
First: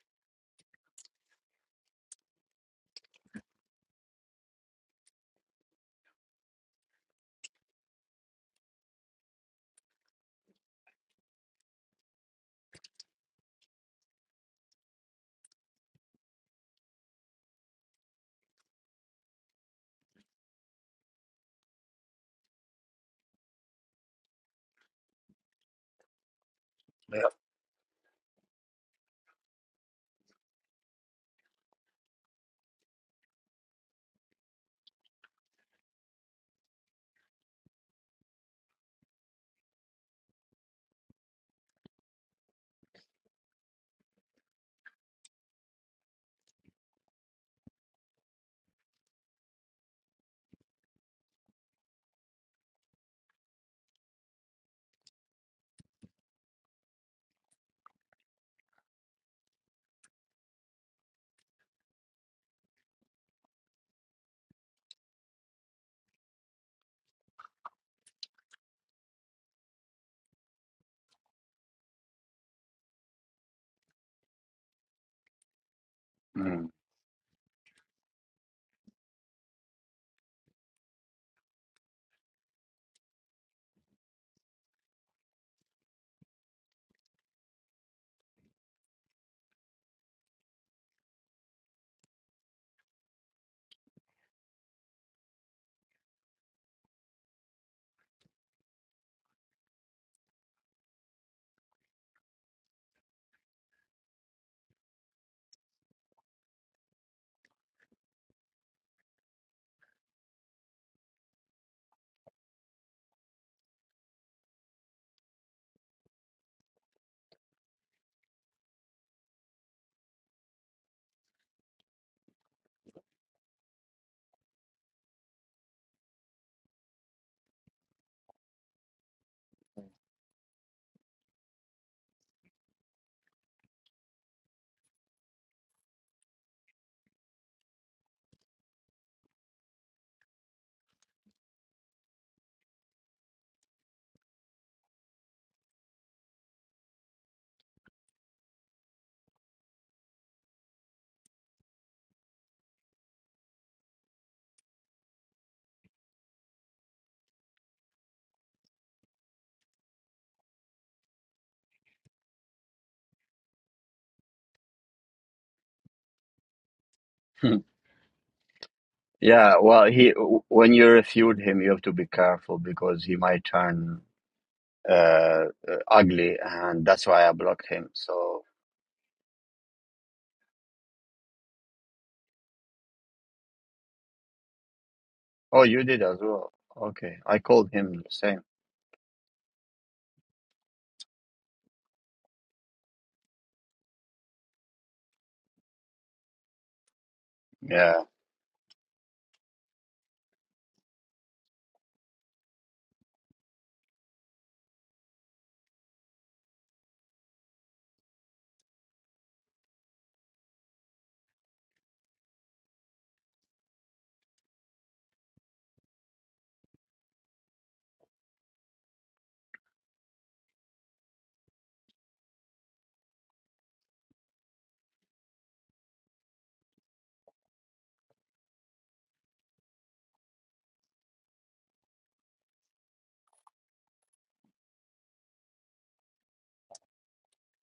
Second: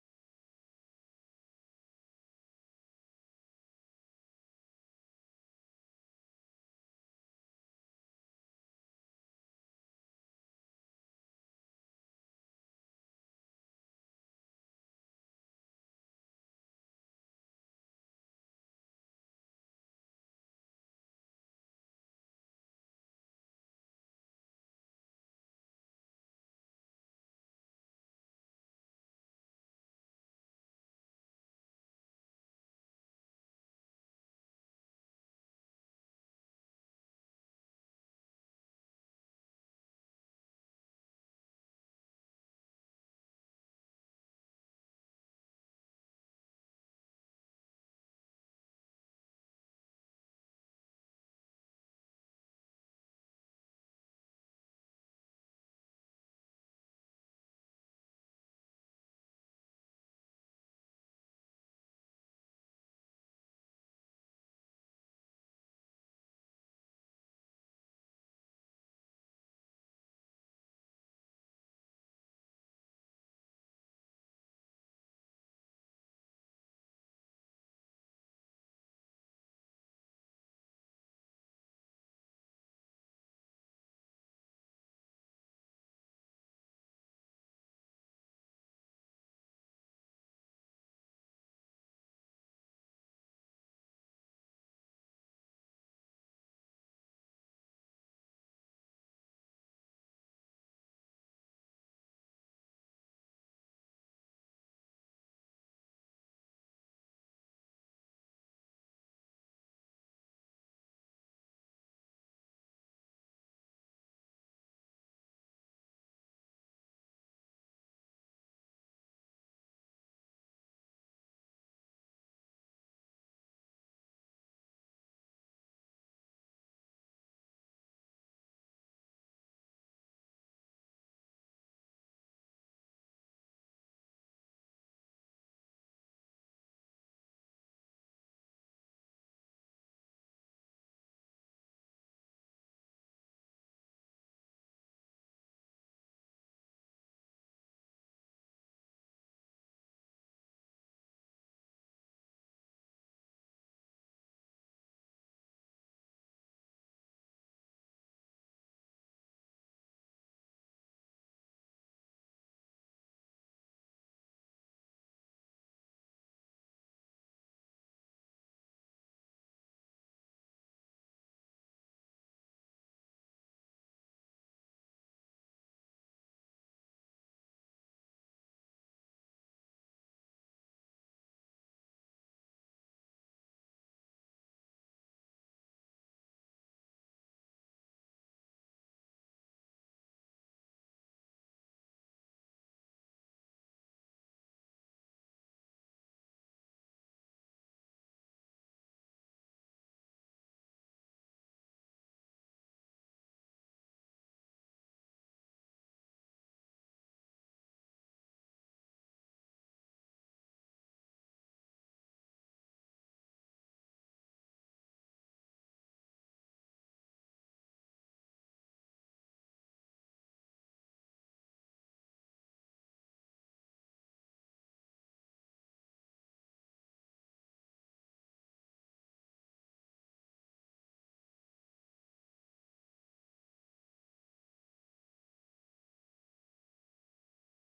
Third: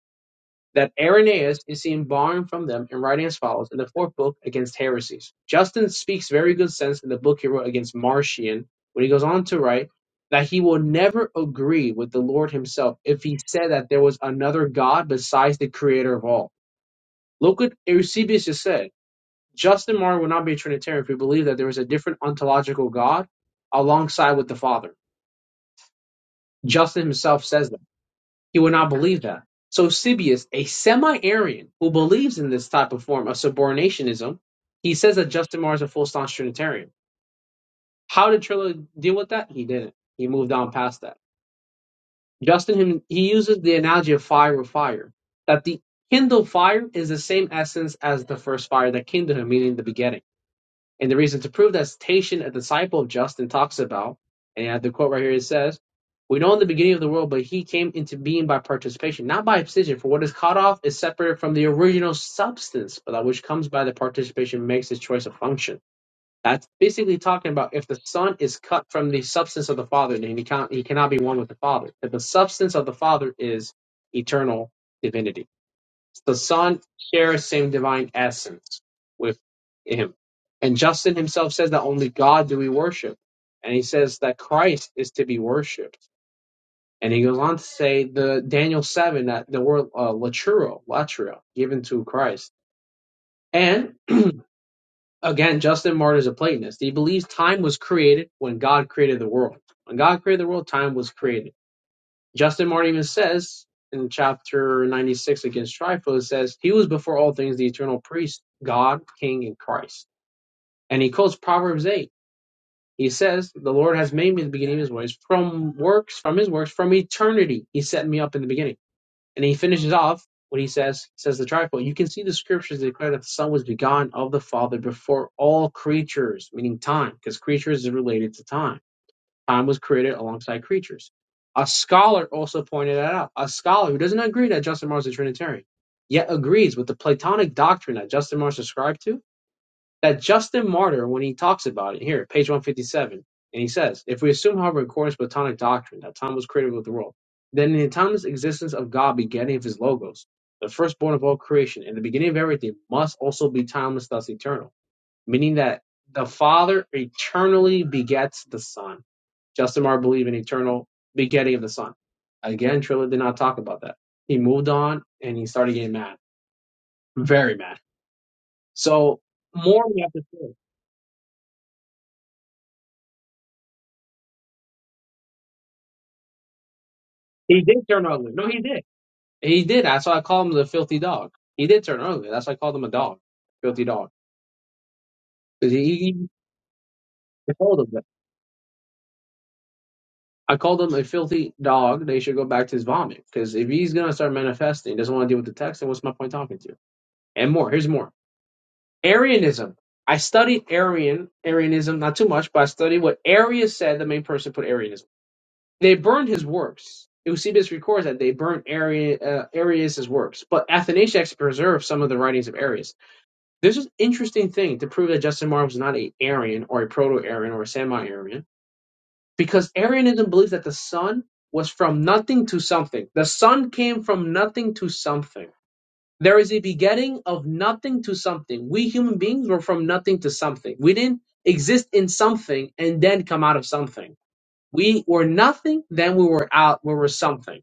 Speaker 3: that Irenaeus is seen borrowing from them and writing as follows in the fourth book against heresies. Justin speaks very good sense in the book he wrote against Marcion when he goes on to write that he will never agree with the Lord himself if he said that there was another God besides the creator of all. Look what Eusebius just said. Justin Martyr would not be a Trinitarian if he believed that there was a different ontological God alongside with the Father. Justin
Speaker 1: Yeah.
Speaker 3: himself says that. He would not believe that. So Eusebius, a semi-Arian who believes in this type of form of subordinationism, he says that Justin Martyr is a full-staunch Trinitarian. How did Trilla deal with that? He didn't. He moved on past that. Justin, him, he uses the analogy of fire with fire, that the kindled fire is the same essence as the first fire that kindled him, meaning the begetting. And the reason to prove that station a disciple of Justin talks about, and I have the quote right here, it says, We know in the beginning of the world, but he came into being by participation, not by abscission, for what is cut off is separated from the original substance, but that which comes by the participation makes his choice of function. That's basically talking about if the Son is cut from the substance of the Father, then he can't he cannot be one with the Father. That the substance of the Father is eternal divinity. The
Speaker 1: Hmm.
Speaker 3: Son shares same divine essence with him. And Justin himself says that only God do we worship. And he says that Christ is to be worshipped. And he goes on to say the Daniel 7 that the word uh, laturo, latria, given to Christ. And again, Justin Martyr is a Platonist. He believes time was created when God created the world. When God created the world, time was created Justin Martin even says in chapter 96 against Trifo, says, He was before all things the eternal priest, God, King, and Christ. And he quotes Proverbs 8. He says, The Lord has made me the beginning of his ways, from works, from his works, from eternity. He set me up in the beginning. And he finishes off what he says, says the trifold. You can see the scriptures declare that the Son was begotten of the Father before all creatures, meaning time, because creatures is related to time time was created alongside creatures. A scholar also pointed that out. A scholar who doesn't agree that Justin Martyr is a Trinitarian, yet agrees with the Platonic doctrine that Justin Martyr subscribed to, that Justin Martyr, when he talks about it, here, page 157, and he says, If we assume, however, in accordance with Platonic doctrine, that time was created with the world, then the timeless existence of God, beginning of his logos, the firstborn of all creation, and the beginning of everything, must also be timeless, thus eternal meaning that the Father eternally begets the Son. Justin Marr believed in eternal begetting of the Son. Again, Trilla did not talk about that. He moved on and he started getting mad, very
Speaker 1: Hmm.
Speaker 3: mad. So
Speaker 1: Yeah.
Speaker 3: more
Speaker 1: Well,
Speaker 3: we have
Speaker 1: he
Speaker 3: to
Speaker 1: w-
Speaker 3: say.
Speaker 1: when you refute him, you have to be careful because he might turn uh, uh, ugly, and that's why I
Speaker 3: He
Speaker 1: blocked
Speaker 3: did
Speaker 1: him.
Speaker 3: turn ugly.
Speaker 1: So,
Speaker 3: No, he did. He did. That's why I call him the filthy dog. He did turn ugly. That's why I called him a dog, filthy dog,
Speaker 1: oh,
Speaker 3: because he,
Speaker 1: you did as
Speaker 3: he,
Speaker 1: well. Okay, I
Speaker 3: I
Speaker 1: called
Speaker 3: told him
Speaker 1: him
Speaker 3: that.
Speaker 1: the same.
Speaker 3: I called him a filthy dog. They should go back to his vomit. Because if he's gonna start manifesting, doesn't want to deal with the text, then what's my point talking to you? And more. Here's
Speaker 1: Yeah.
Speaker 3: more. Arianism. I studied Arian Arianism not too much, but I studied what Arius said. The main person put Arianism. They burned his works. Eusebius records that they burned Ari, uh, Arius's works, but Athanasius preserved some of the writings of Arius. This is an interesting thing to prove that Justin Martyr was not a Arian or a proto-Arian or a semi-Arian, because Arianism believes that the sun was from nothing to something. The sun came from nothing to something there is a begetting of nothing to something. We human beings were from nothing to something. We didn't exist in something and then come out of something. We were nothing, then we were out, we were something.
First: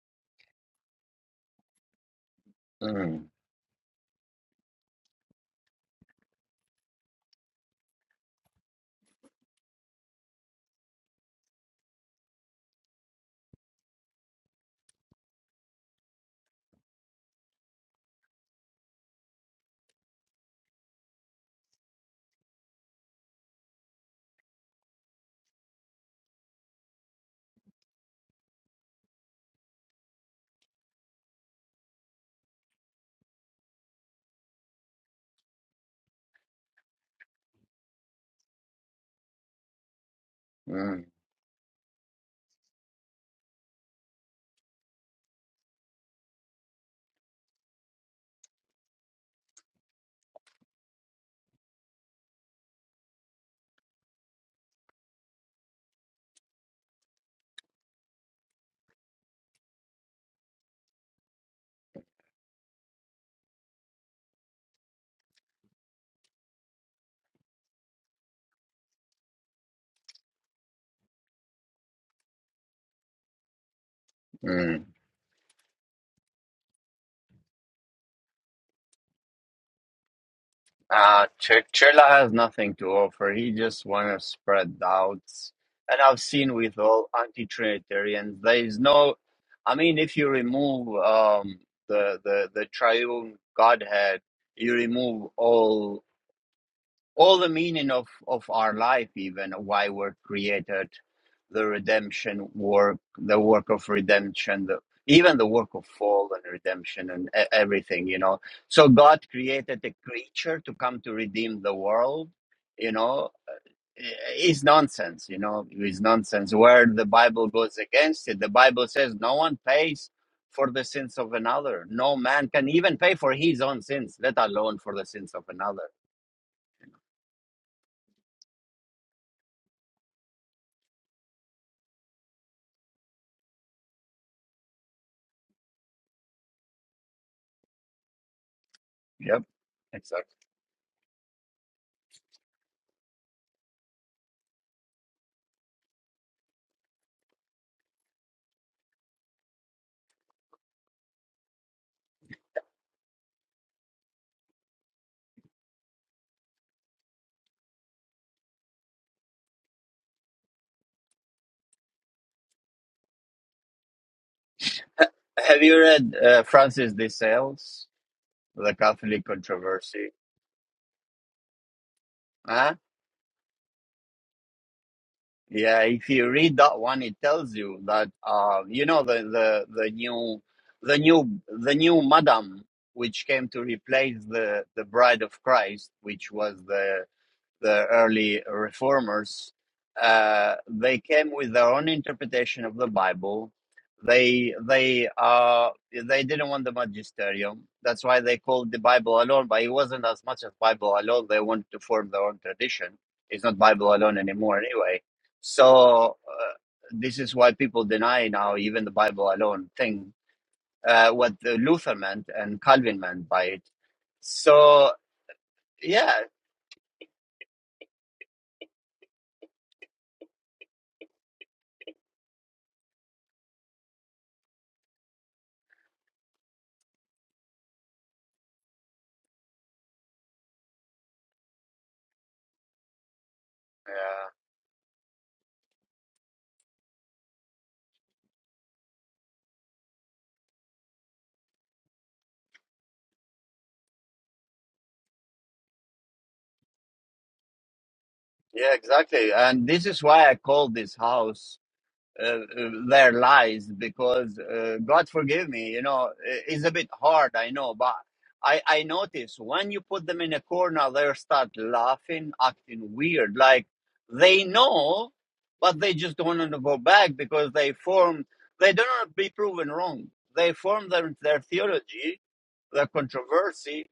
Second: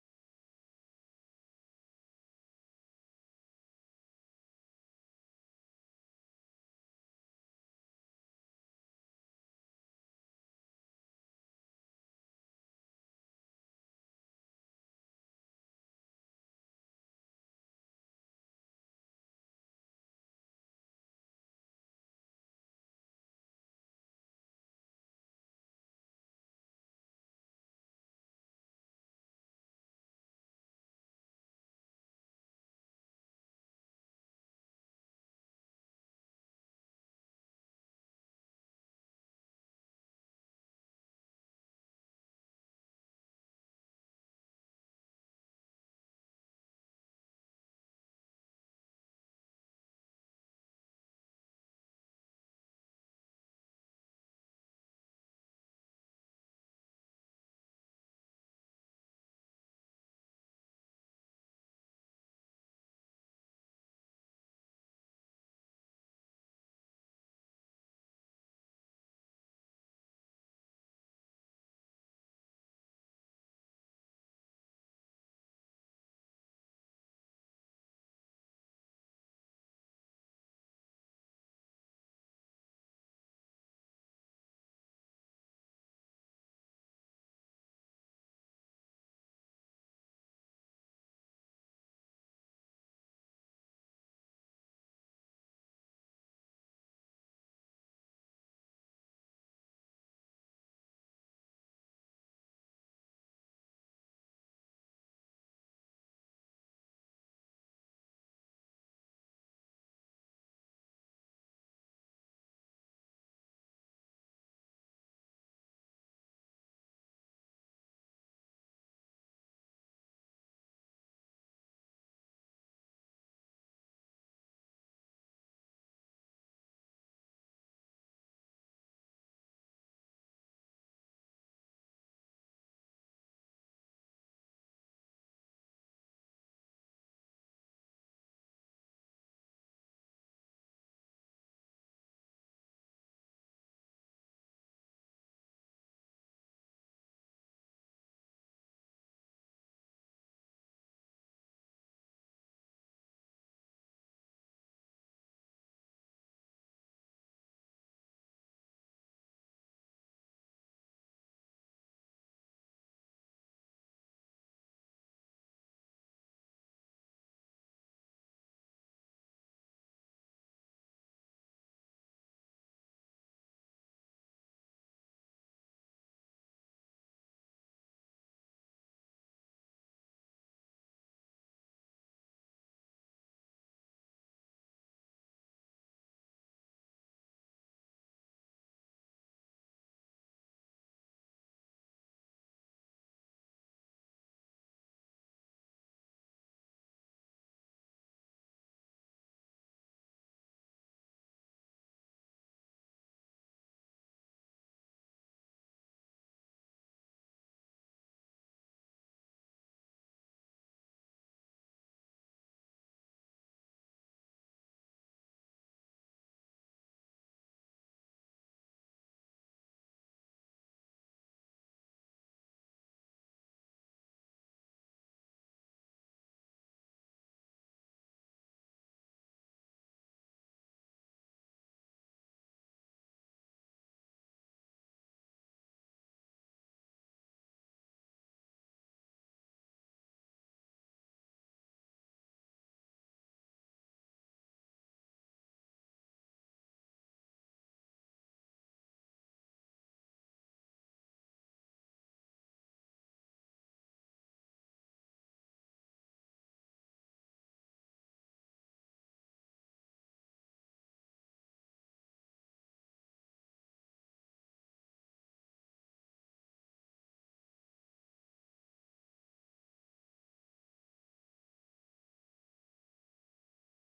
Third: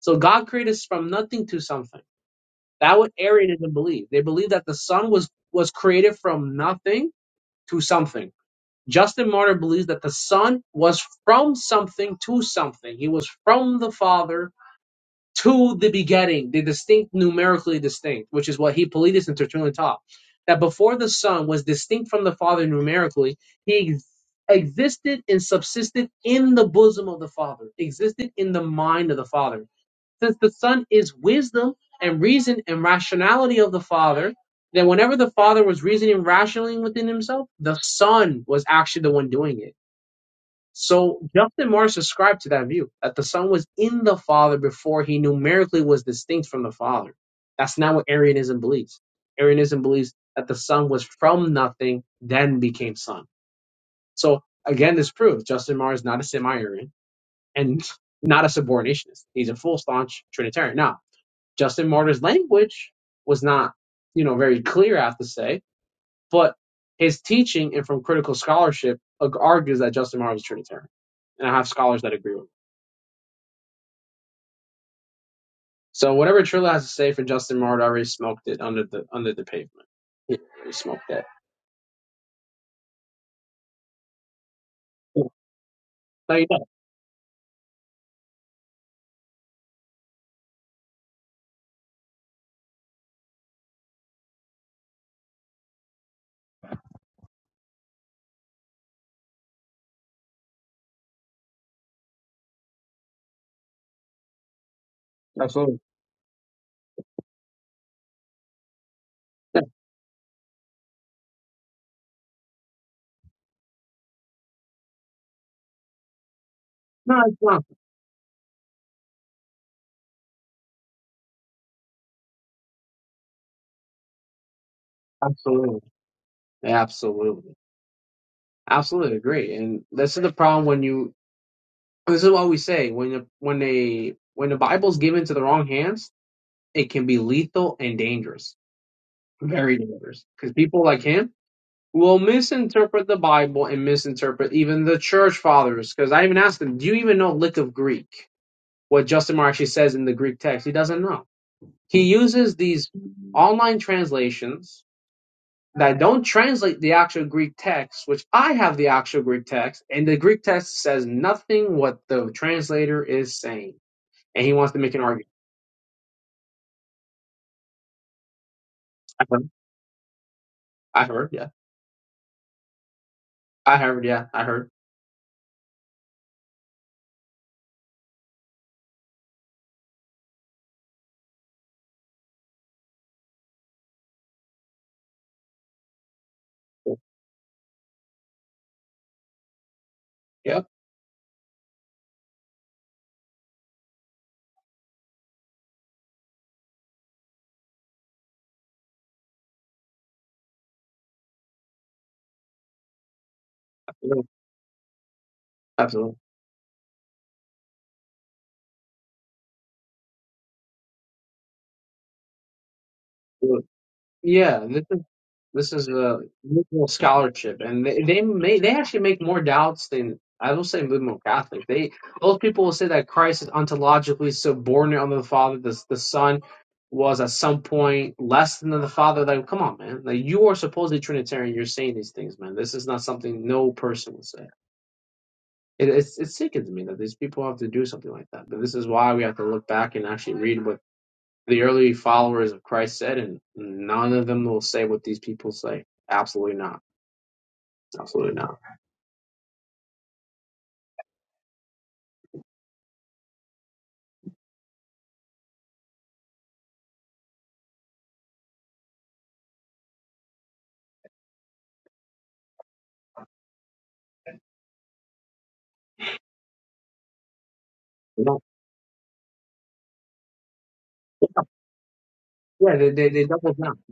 Speaker 3: So God created us from nothing to something. That what
Speaker 1: Hmm.
Speaker 3: Arianism believed. They believed that the sun was was created from nothing to something. Justin Martyr believes that the sun was from something to something. He was from the Father to the begetting, the distinct, numerically distinct, which is what Hippolytus and Tertullian taught, that before the Son was distinct from the Father numerically, he ex- existed and subsisted in the bosom of the Father, existed in the mind of the Father. Since the Son is wisdom and reason and rationality of the Father, then whenever the Father was reasoning rationally within himself, the Son was actually the one doing it
Speaker 1: Hmm.
Speaker 3: so Justin Morris subscribed to that view that the Son was in the Father before he numerically was distinct from the Father. That's not what Arianism believes. Arianism believes that the Son was from nothing, then became Son. So again, this proves Justin Morris is not a semi-Arian and not a subordinationist. He's a full staunch Trinitarian. Now, Justin Martyr's language was not, you know, very clear. I have to say but his teaching and from critical scholarship argues that Justin Martyr was a Trinitarian. And I have scholars that agree with me.
Speaker 1: hmm.
Speaker 3: So whatever Trilla has to say for Justin Martyr, I already smoked it under the under the pavement. Yeah, I smoked that.
Speaker 1: Uh, Ch- Chirla has nothing to offer. He just wants to spread doubts. And I've
Speaker 3: Yeah.
Speaker 1: seen with all anti-Trinitarians, there is no. I mean, if you remove um, the, the the triune Godhead, you remove all all the meaning of of our life even why we're created the redemption work the work of redemption the even
Speaker 3: No, you don't.
Speaker 1: the work
Speaker 3: Absolutely.
Speaker 1: of fall and redemption and e- everything you know so god
Speaker 3: Yeah.
Speaker 1: created a creature to come to redeem the world you know i- is nonsense you know is nonsense where the
Speaker 3: No, it's
Speaker 1: bible
Speaker 3: not.
Speaker 1: goes against it the bible says no one pays for the sins of another no man can even pay for his own sins let alone for the sins of
Speaker 3: Absolutely.
Speaker 1: another
Speaker 3: Yeah, absolutely. Absolutely agree. And this is the problem when you this is what we say when the when they when the Bible's given to the wrong hands, it can be lethal and dangerous.
Speaker 1: yep
Speaker 3: Very
Speaker 1: exactly
Speaker 3: dangerous. Because people like him will misinterpret the Bible and misinterpret even the church fathers. Because I even asked him, do you even know a lick of Greek? What Justin Marr actually says in the Greek text, he doesn't know. He uses these online translations that don't translate the actual Greek text, which I have the actual Greek text, and the Greek text says nothing what the translator is saying. And he wants to make an argument.
Speaker 1: Have you read uh, Francis de Sales, The Catholic
Speaker 3: I heard,
Speaker 1: Controversy?
Speaker 3: I heard yeah.
Speaker 1: Huh?
Speaker 3: I heard, yeah, I heard.
Speaker 1: Yeah, if you read that one, it tells you that uh, you know the, the the new the new the new madam which came to replace the the bride of Christ, which was the the early reformers, uh,
Speaker 3: Yeah,
Speaker 1: they came with their own interpretation of the Bible. They they uh they didn't want the magisterium. That's why they called the Bible alone. But it wasn't as much as Bible alone. They wanted to form their own tradition. It's not Bible alone
Speaker 3: absolutely.
Speaker 1: anymore anyway. So
Speaker 3: absolutely.
Speaker 1: uh, this is why people deny now even the Bible alone thing. Uh, what the Luther meant and Calvin meant by it.
Speaker 3: Yeah, this
Speaker 1: So
Speaker 3: is this is
Speaker 1: yeah,
Speaker 3: a liberal scholarship, and they they, may, they actually make more doubts than I will say liberal Catholic. They most people will say that Christ is ontologically subordinate unto the Father. The the Son was at some point less than the Father. Like, come on, man! Like you are supposedly Trinitarian. You're saying these things, man. This is not something no person would
Speaker 1: Uh,
Speaker 3: say. It it's, it sickens me that these people have to do something like that. But this is why we have to look back and actually read. what. The early followers of Christ said, and none of them will say what these people say. Absolutely not. Absolutely not.
Speaker 1: Yeah, exactly. And this is why I call this house uh, uh, Their Lies, because uh, God forgive me, you know, i- it's a bit hard, I know, but I, I notice when you put them in a corner, they start laughing, acting weird. Like they know, but they just don't want to go back because they formed,
Speaker 3: No.
Speaker 1: they don't want to be proven wrong. They formed their, their theology,
Speaker 3: Yeah,
Speaker 1: their
Speaker 3: they, they, they double down.
Speaker 1: controversy,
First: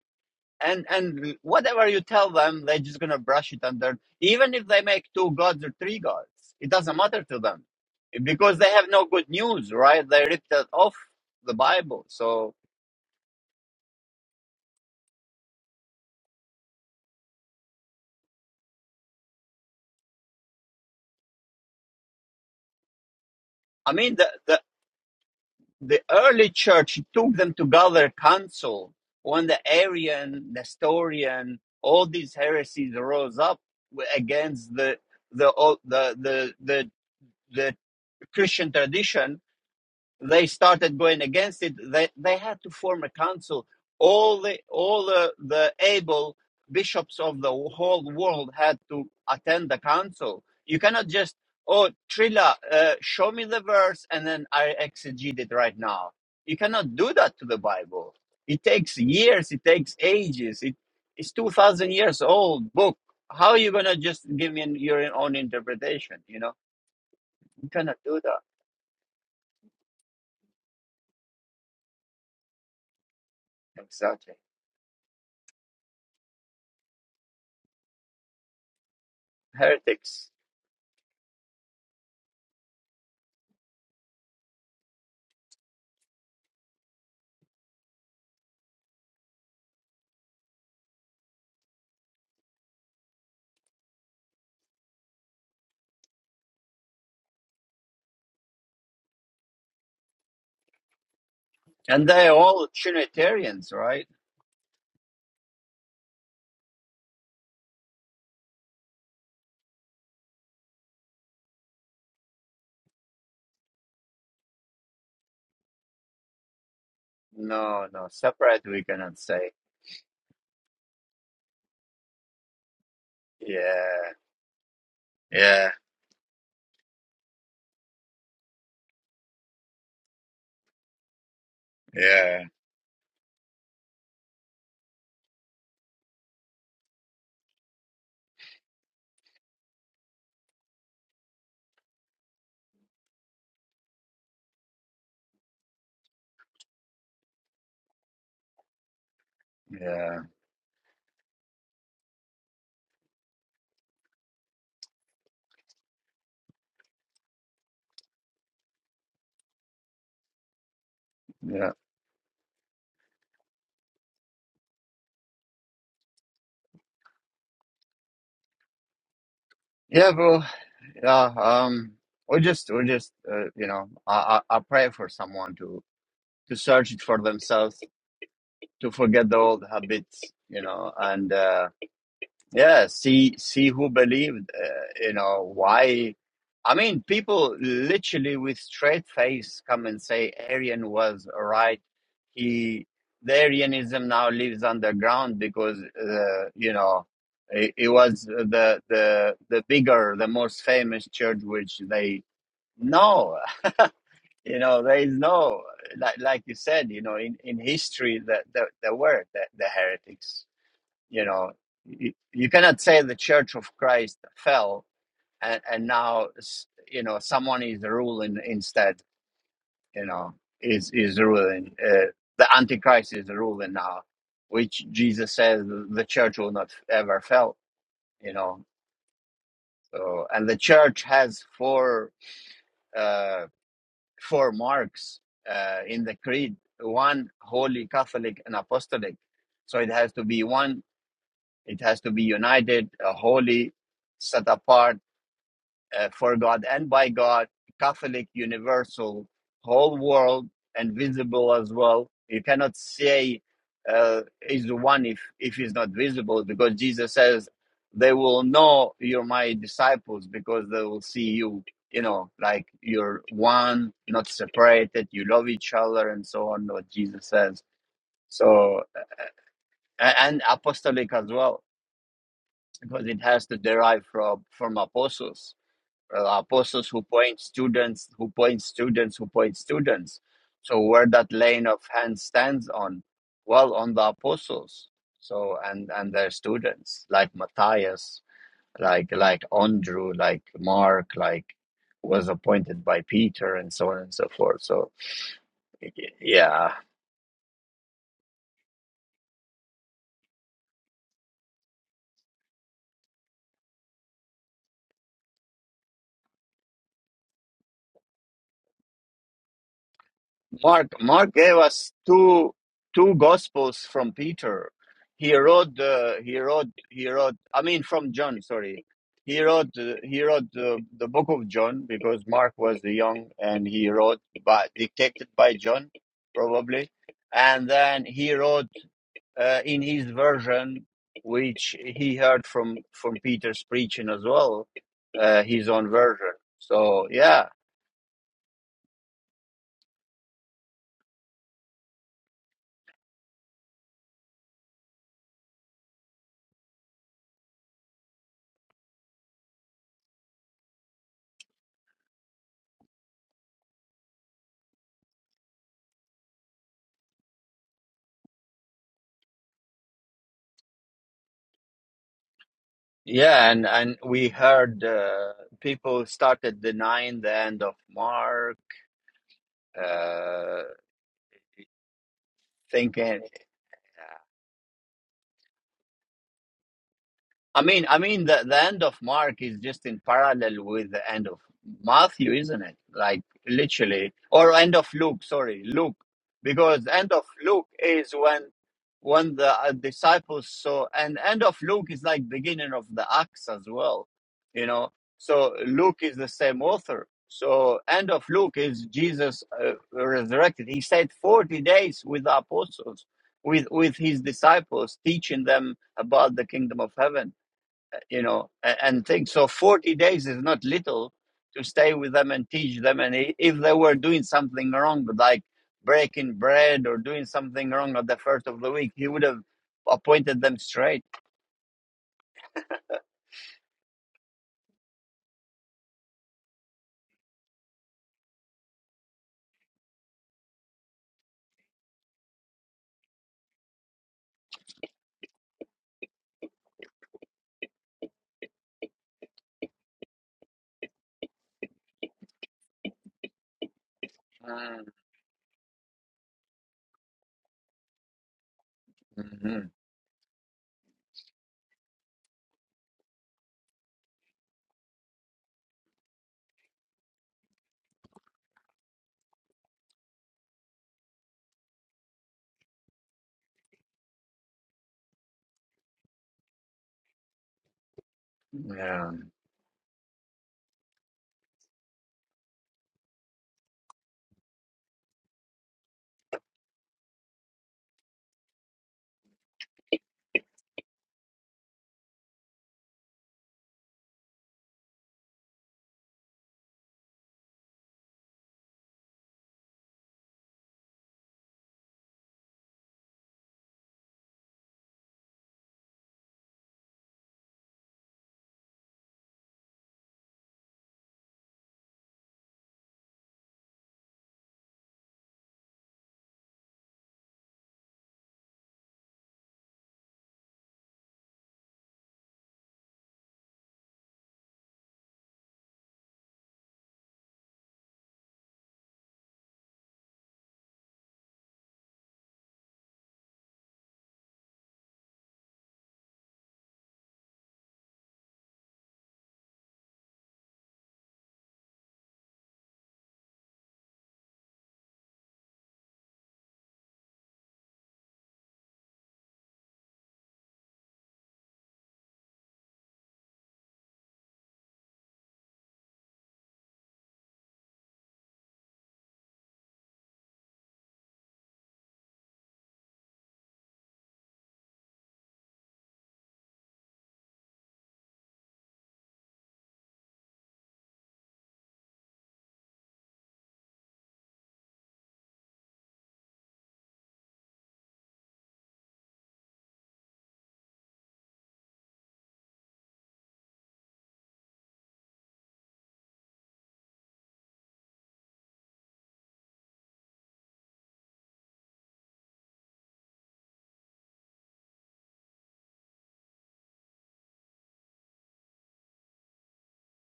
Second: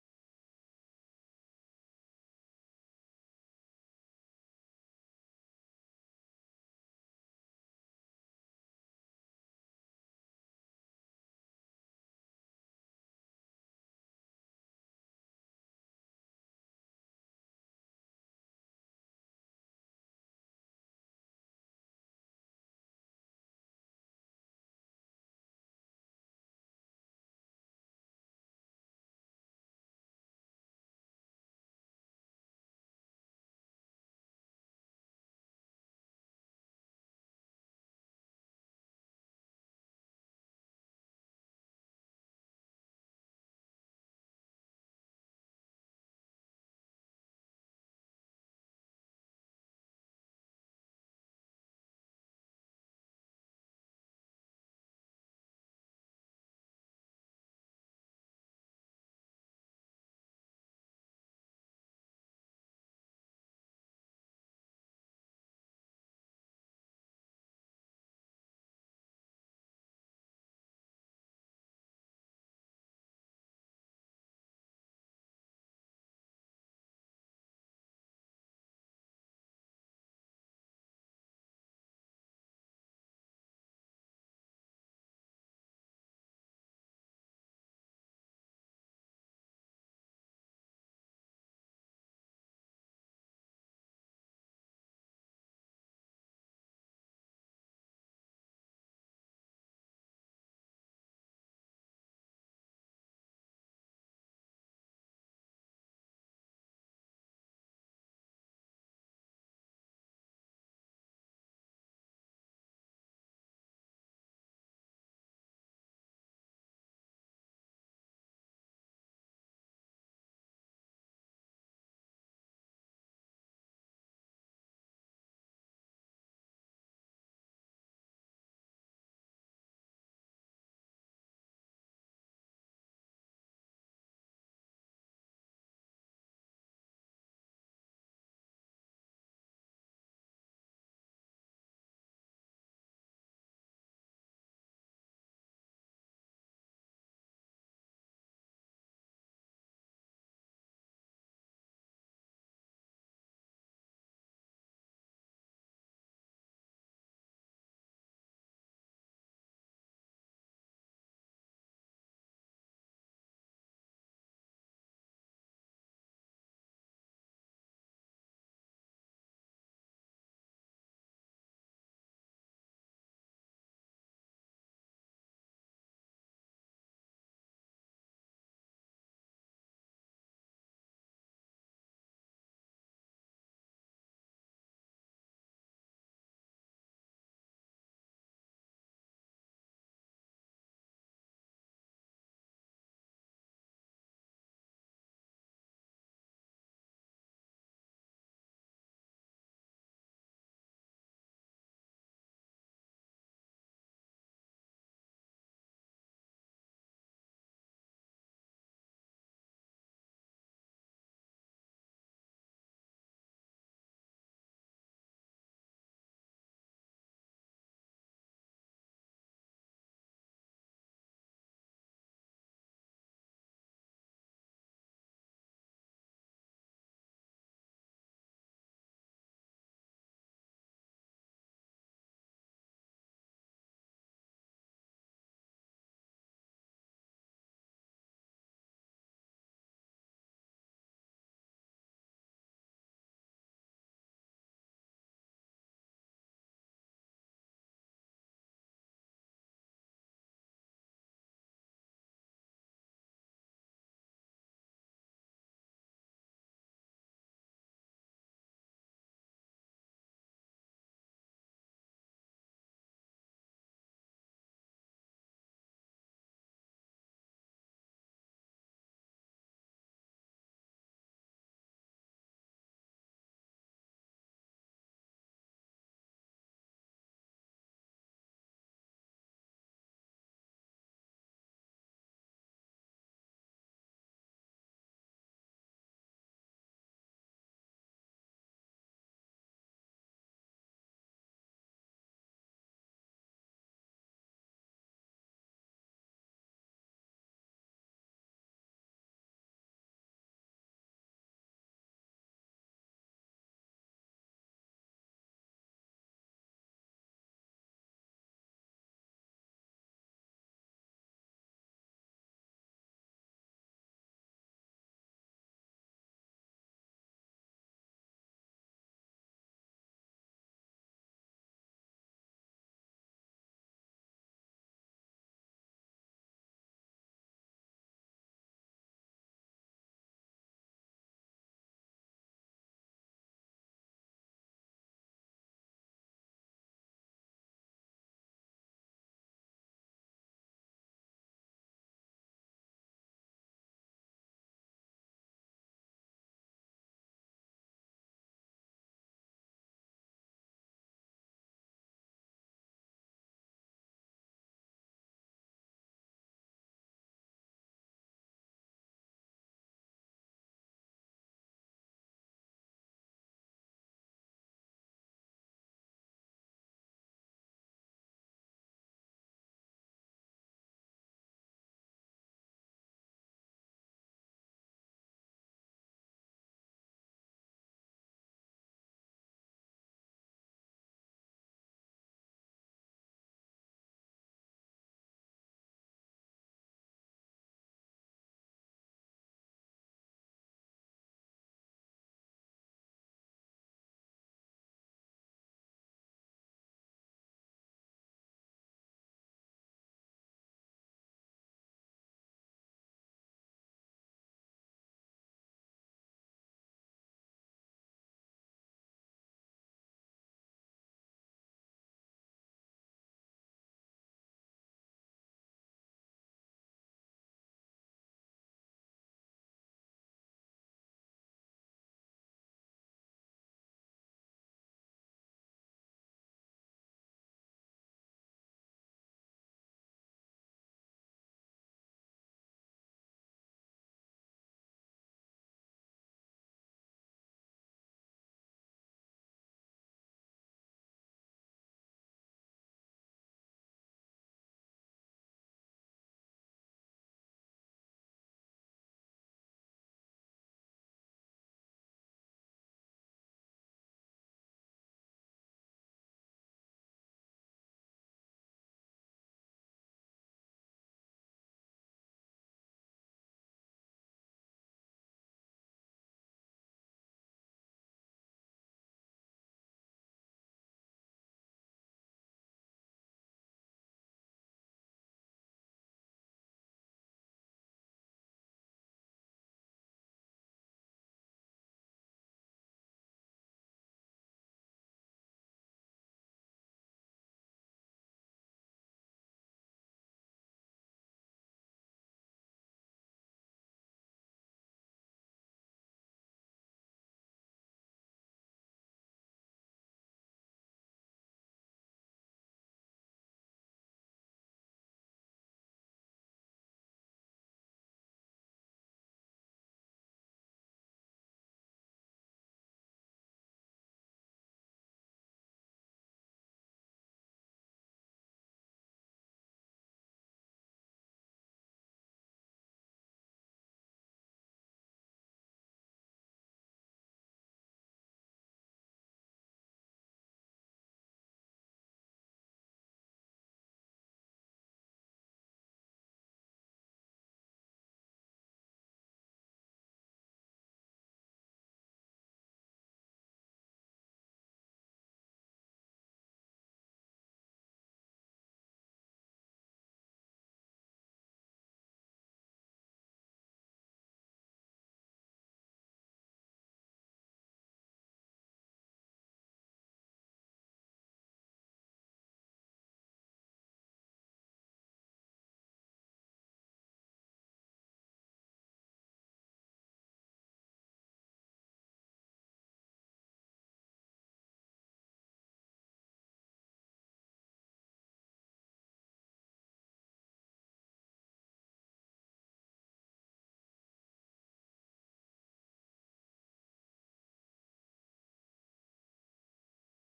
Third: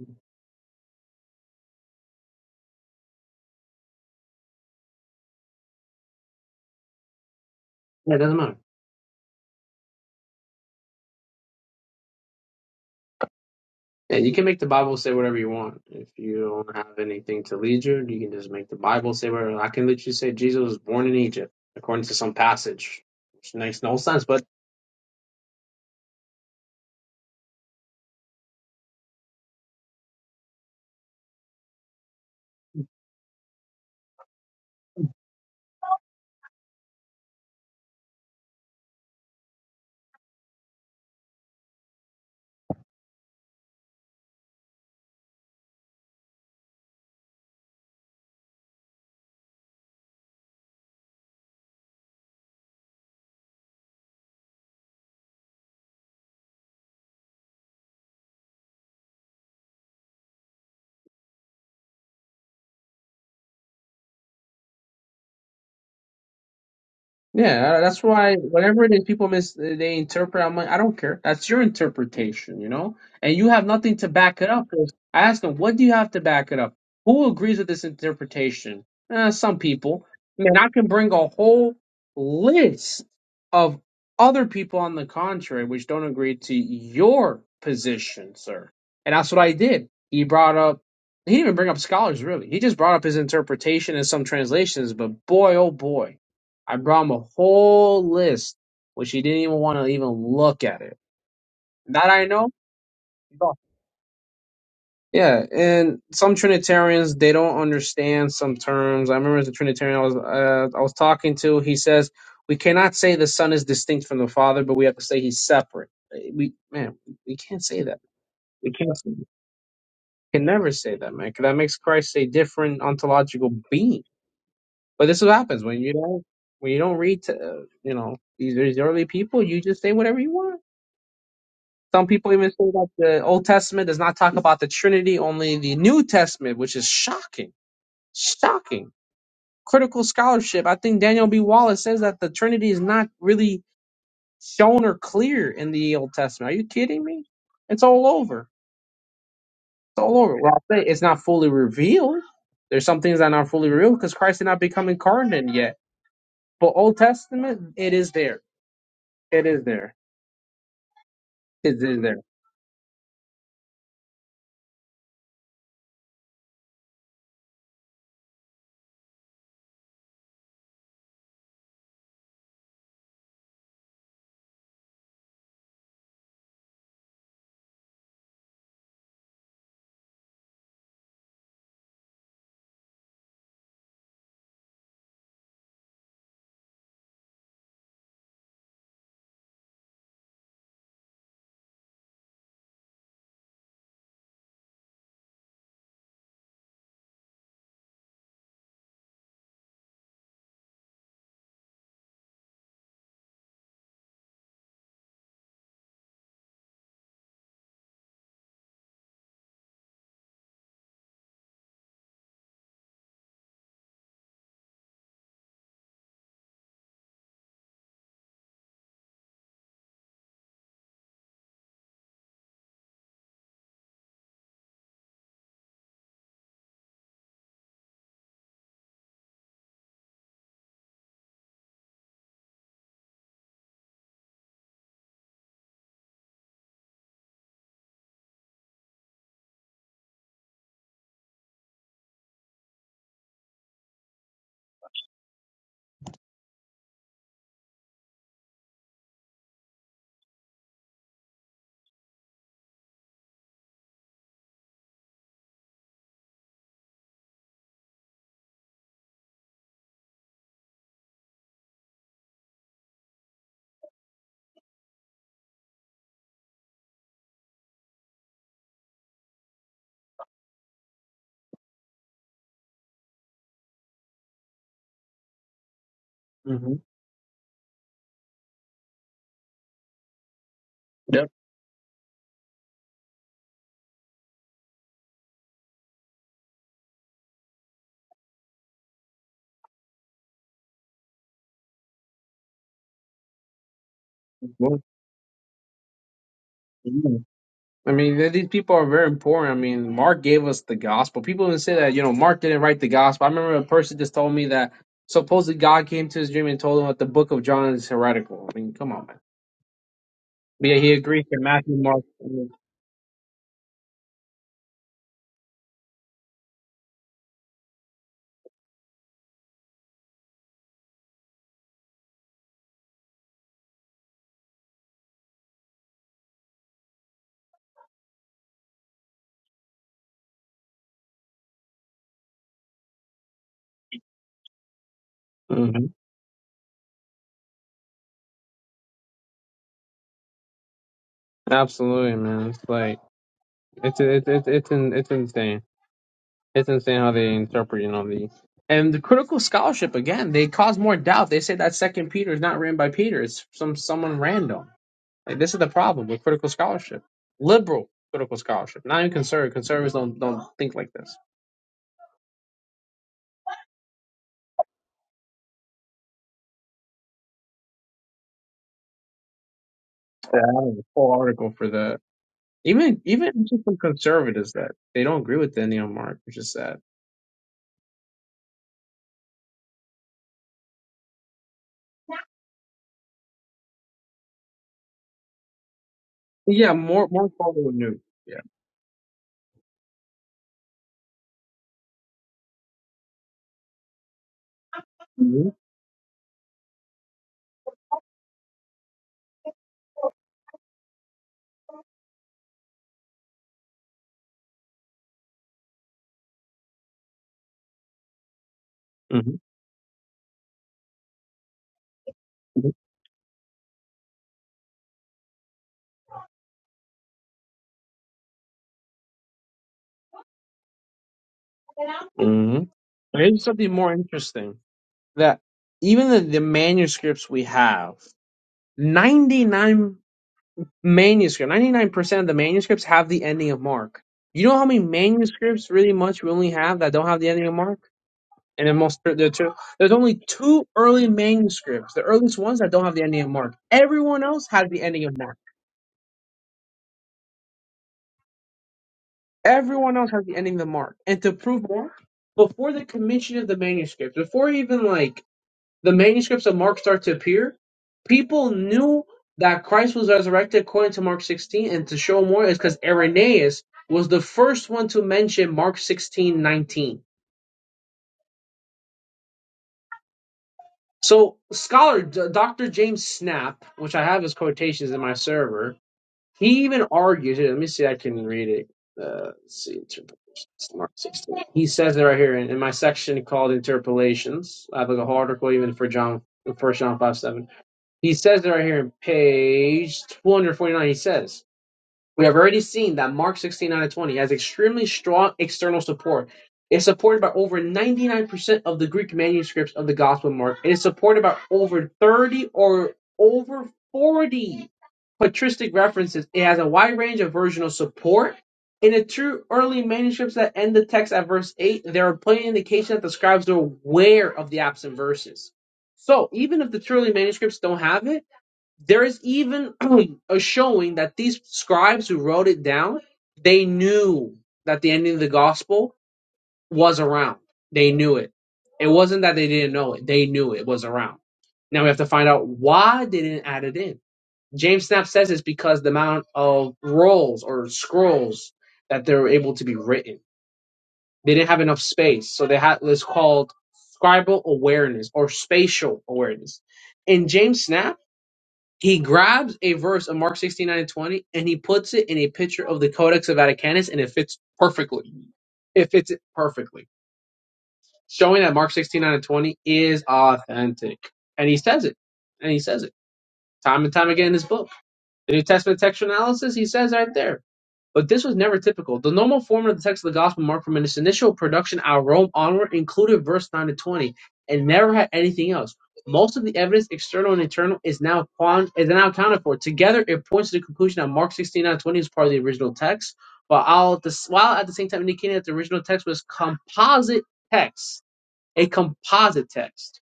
Speaker 1: and and whatever you tell them they're just gonna brush it under even if they make two gods or three gods it doesn't matter to them
Speaker 3: Yeah, it doesn't matter.
Speaker 1: because they have no good news right they ripped it off the bible so
Speaker 3: Yeah, you can make the Bible say whatever you want. If you don't have anything to lead you, you can just make the Bible say whatever. I can literally say Jesus was born in Egypt, according to some passage, which makes
Speaker 1: i
Speaker 3: no
Speaker 1: mean
Speaker 3: sense.
Speaker 1: the
Speaker 3: But
Speaker 1: the, the early church took them to gather council when the arian nestorian all these heresies rose up against the the the the the, the christian tradition they started going against it. They they had to form a council. All the all the, the able bishops of the whole world had to attend the council. You cannot just oh Trilla, uh, show me the verse and then I exegete it right now. You cannot do that to the Bible. It takes years. It takes ages. It, it's two thousand years old book. How are you gonna just give me your own interpretation? You know you
Speaker 3: Yeah, uh,
Speaker 1: cannot
Speaker 3: that's
Speaker 1: do
Speaker 3: why
Speaker 1: that.
Speaker 3: whatever it is people mis they interpret, I'm like, I don't care. That's your interpretation, you know? And you have nothing to
Speaker 1: Exactly,
Speaker 3: back it up. 'Cause I asked them, what do you have to back it up? Who agrees with this interpretation? Eh, some people.
Speaker 1: heretics.
Speaker 3: Man, I can bring a whole list of other people on the contrary which don't agree to your position, sir. And that's what I did. He brought up, he didn't even bring up scholars, really. He just brought up his interpretation and some translations, but boy, oh boy I brought him a whole list, which he didn't even want to even look at it.
Speaker 1: And
Speaker 3: That I
Speaker 1: they're
Speaker 3: know.
Speaker 1: all
Speaker 3: No.
Speaker 1: Trinitarians, right?
Speaker 3: Yeah, and some Trinitarians they don't understand some terms. I remember as a Trinitarian I was uh, I was talking to. He says we cannot say the Son is distinct from the Father, but we have to say he's separate. Uh, We man, we can't say
Speaker 1: No,
Speaker 3: that.
Speaker 1: no, separate
Speaker 3: We
Speaker 1: we
Speaker 3: can't. Say
Speaker 1: cannot
Speaker 3: that.
Speaker 1: say.
Speaker 3: Can never say that, man. 'cause that makes Christ a different ontological
Speaker 1: Yeah,
Speaker 3: being. But this is what happens
Speaker 1: yeah,
Speaker 3: when you don't when you don't read. To, uh, you know these these early people. You just say whatever you want Some people
Speaker 1: yeah,
Speaker 3: even say that the Old Testament does not talk about the Trinity, only the New Testament, which is shocking. Shocking. Critical scholarship. I think Daniel B. Wallace says that the Trinity is not really shown or clear in the Old Testament. Are you kidding me? It's all over. It's all
Speaker 1: yeah,
Speaker 3: over. Well, I'll say it's not fully revealed. There's some things that are not fully revealed because Christ did not become incarnate yet. But Old Testament, it is there. It is there.
Speaker 1: yeah,
Speaker 3: It is there.
Speaker 1: yeah, bro. Yeah, um, we just, we just, uh, you know, I, I, I pray for someone to to search it for themselves, to forget the old habits, you know, and. uh, Yeah, see see who believed, uh, you know, why. I mean, people literally with straight face come and say Arian was right. He the Arianism now lives underground because uh, you know it, it was the the the bigger, the most famous church which they no, you know, there is no like like you said, you know, in in history that the, there, there there were the, the heretics you know you, you cannot say the church of christ fell and, and now s- you know someone is ruling instead you know is is ruling uh, the antichrist is ruling now which jesus says the church will not ever fail you know so and the church has four uh four marks uh in the creed one holy catholic and apostolic so it has to be one It has to be united, uh, holy, set apart uh, for God and by God, Catholic, universal, whole world, and visible as well. You cannot say uh, is the one if if he's not visible, because Jesus says they will know you're my disciples because they will see you. You know, like you're one, not separated. You love each other, and so on. What Jesus says. So a- and apostolic as well because it has to derive from from apostles uh,
Speaker 3: Mm-hmm.
Speaker 1: apostles who point students who point students who point students so where
Speaker 3: Yep.
Speaker 1: that laying of hands stands on well on the apostles so and and their students like matthias like like andrew like mark like was appointed by peter and so on and so forth
Speaker 3: Well,
Speaker 1: so yeah
Speaker 3: mm. I mean, th- these people are very important. I mean, Mark gave us the gospel. People even say that, you know, Mark didn't write the gospel. I remember a person just told me that supposedly God came to his dream and told him that the book of John is heretical. I mean, come on, man. But yeah,
Speaker 1: Mark
Speaker 3: he agrees
Speaker 1: Mark
Speaker 3: with
Speaker 1: gave
Speaker 3: Matthew,
Speaker 1: us
Speaker 3: Mark.
Speaker 1: two two gospels from Peter. He wrote the he wrote he wrote I mean from John sorry. He wrote uh, he wrote the, the book of John because Mark was young and he wrote by dictated by John probably, and then he wrote uh, in his version which he heard from from Peter's preaching as well, uh, his
Speaker 3: hmm
Speaker 1: own version. So yeah,
Speaker 3: Absolutely, man. It's like it's it's it's it's, in, it's insane. It's insane how they interpret, you know, the and the critical scholarship again. They cause more doubt. They say that Second Peter is not written by Peter. It's some someone random. Like this is the problem with critical scholarship, liberal critical scholarship. Not even conservative. Conservatives don't don't think like this.
Speaker 1: Yeah, and and we heard uh, people started denying the end of Mark,
Speaker 3: Yeah,
Speaker 1: uh,
Speaker 3: I have a full article for that. Even
Speaker 1: thinking.
Speaker 3: even just from conservatives that they don't agree with the neo mark, which is sad.
Speaker 1: I mean, I mean, the, the end of Mark is just in parallel with the end of Matthew, isn't it? Like literally, or end of Luke. Sorry, Luke,
Speaker 3: Yeah,
Speaker 1: because
Speaker 3: more
Speaker 1: end of
Speaker 3: more
Speaker 1: Luke
Speaker 3: follow new.
Speaker 1: is
Speaker 3: Yeah.
Speaker 1: when when the uh, disciples saw, and end of Luke is like beginning of the Acts as well, you know.
Speaker 3: hmm
Speaker 1: So Luke is the same author. So end of Luke is Jesus uh, resurrected. He stayed forty days with the apostles, with with his disciples, teaching them about the kingdom of heaven you know, and, and things.
Speaker 3: hmm
Speaker 1: So 40 days is not little to stay with them and teach them. And if they were doing something wrong, like breaking bread or doing something wrong at the first of the week, he would have appointed them straight.
Speaker 3: hmm Here's something more interesting that even the, the manuscripts we have, ninety nine. manuscript. Ninety nine percent of the manuscripts have the ending of Mark. You know how many manuscripts really much we only have that don't have the ending of Mark? And the most there two, there's only two early manuscripts, the earliest ones that don't have the ending of Mark. Everyone else has the ending of Mark.
Speaker 1: Mm-hmm.
Speaker 3: Everyone else has the ending of Mark. And to prove more, before the commission of the manuscripts, before even like the manuscripts of Mark start to appear, people knew that Christ was resurrected according to Mark 16, and to show more is because Irenaeus was the first one to mention Mark 16:19.
Speaker 1: Yeah.
Speaker 3: So scholar D- Dr. James Snap, which I have his quotations in my server, he even argues. Here, let me see. I can read it. Uh, let's see. It's Mark 16. He says it right here in, in my section called Interpolations. I have like a whole article even for John, First John 5:7. He says it right here in page 249. He says, We have already seen that Mark 16 out of 20 has extremely strong external support. It's supported by over 99% of the Greek manuscripts of the Gospel of Mark. It is supported by over 30 or over 40 patristic references. It has a wide range of versional support. In the two early manuscripts that end the text at verse 8, there are plenty of indications that the scribes are aware of the absent verses. So, even if the truly manuscripts don't have it, there is even a showing that these scribes who wrote it down, they knew that the ending of the gospel was around. They knew it. It wasn't that they didn't know it. They knew it was around. Now we have to find out why they didn't add it in. James Snap says it's because the amount of rolls or scrolls that they were able to be written. They didn't have enough space. So they had what's called scribal awareness or spatial awareness. In James Snap, he grabs a verse of Mark 16, nine, and 20, and he puts it in a picture of the Codex of Vaticanus, and it fits perfectly. It fits it perfectly, showing that Mark 16, nine, and 20 is authentic. And he says it. And he says it time and time again in his book. The New Testament textual analysis, he says right there. But this was never typical. The normal form of the text of the Gospel of Mark from its initial production out of Rome onward included verse 9 to 20 and never had anything else. Most of the evidence, external and internal, is now quant- is now accounted for. Together, it points to the conclusion that Mark 16 out 20 is part of the original text, while, all at the, while at the same time indicating that the original text was composite text, a composite text.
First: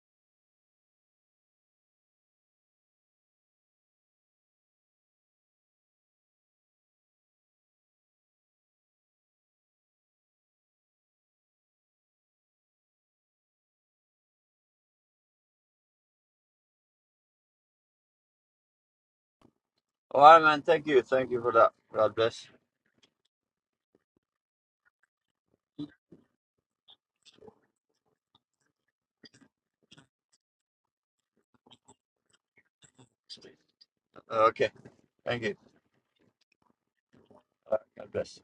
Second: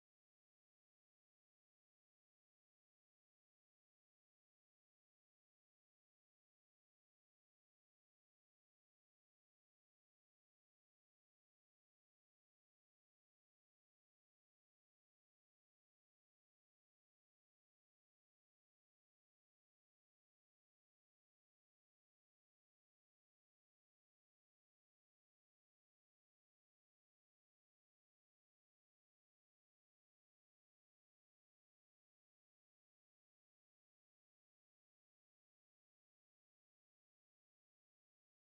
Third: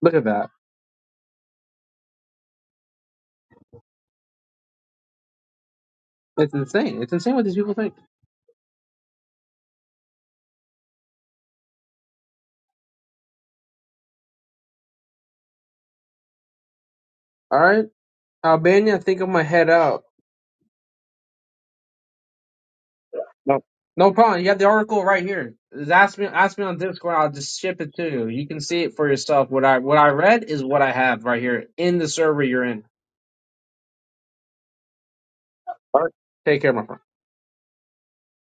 Speaker 3: Look at that. It's insane. It's insane what these people think. All right. Albania, I think I'm going to head out.
Speaker 1: All right, man. Thank you. Thank you for that. God bless.
Speaker 3: No, no problem. You have the article right here. Just ask me, ask me on Discord. I'll just ship it to you. You can see it for yourself. What I what I read is what I have right here in the server you're in.
Speaker 1: Okay. Thank you.
Speaker 3: All right. Take care, my friend.
Speaker 1: Uh, God bless.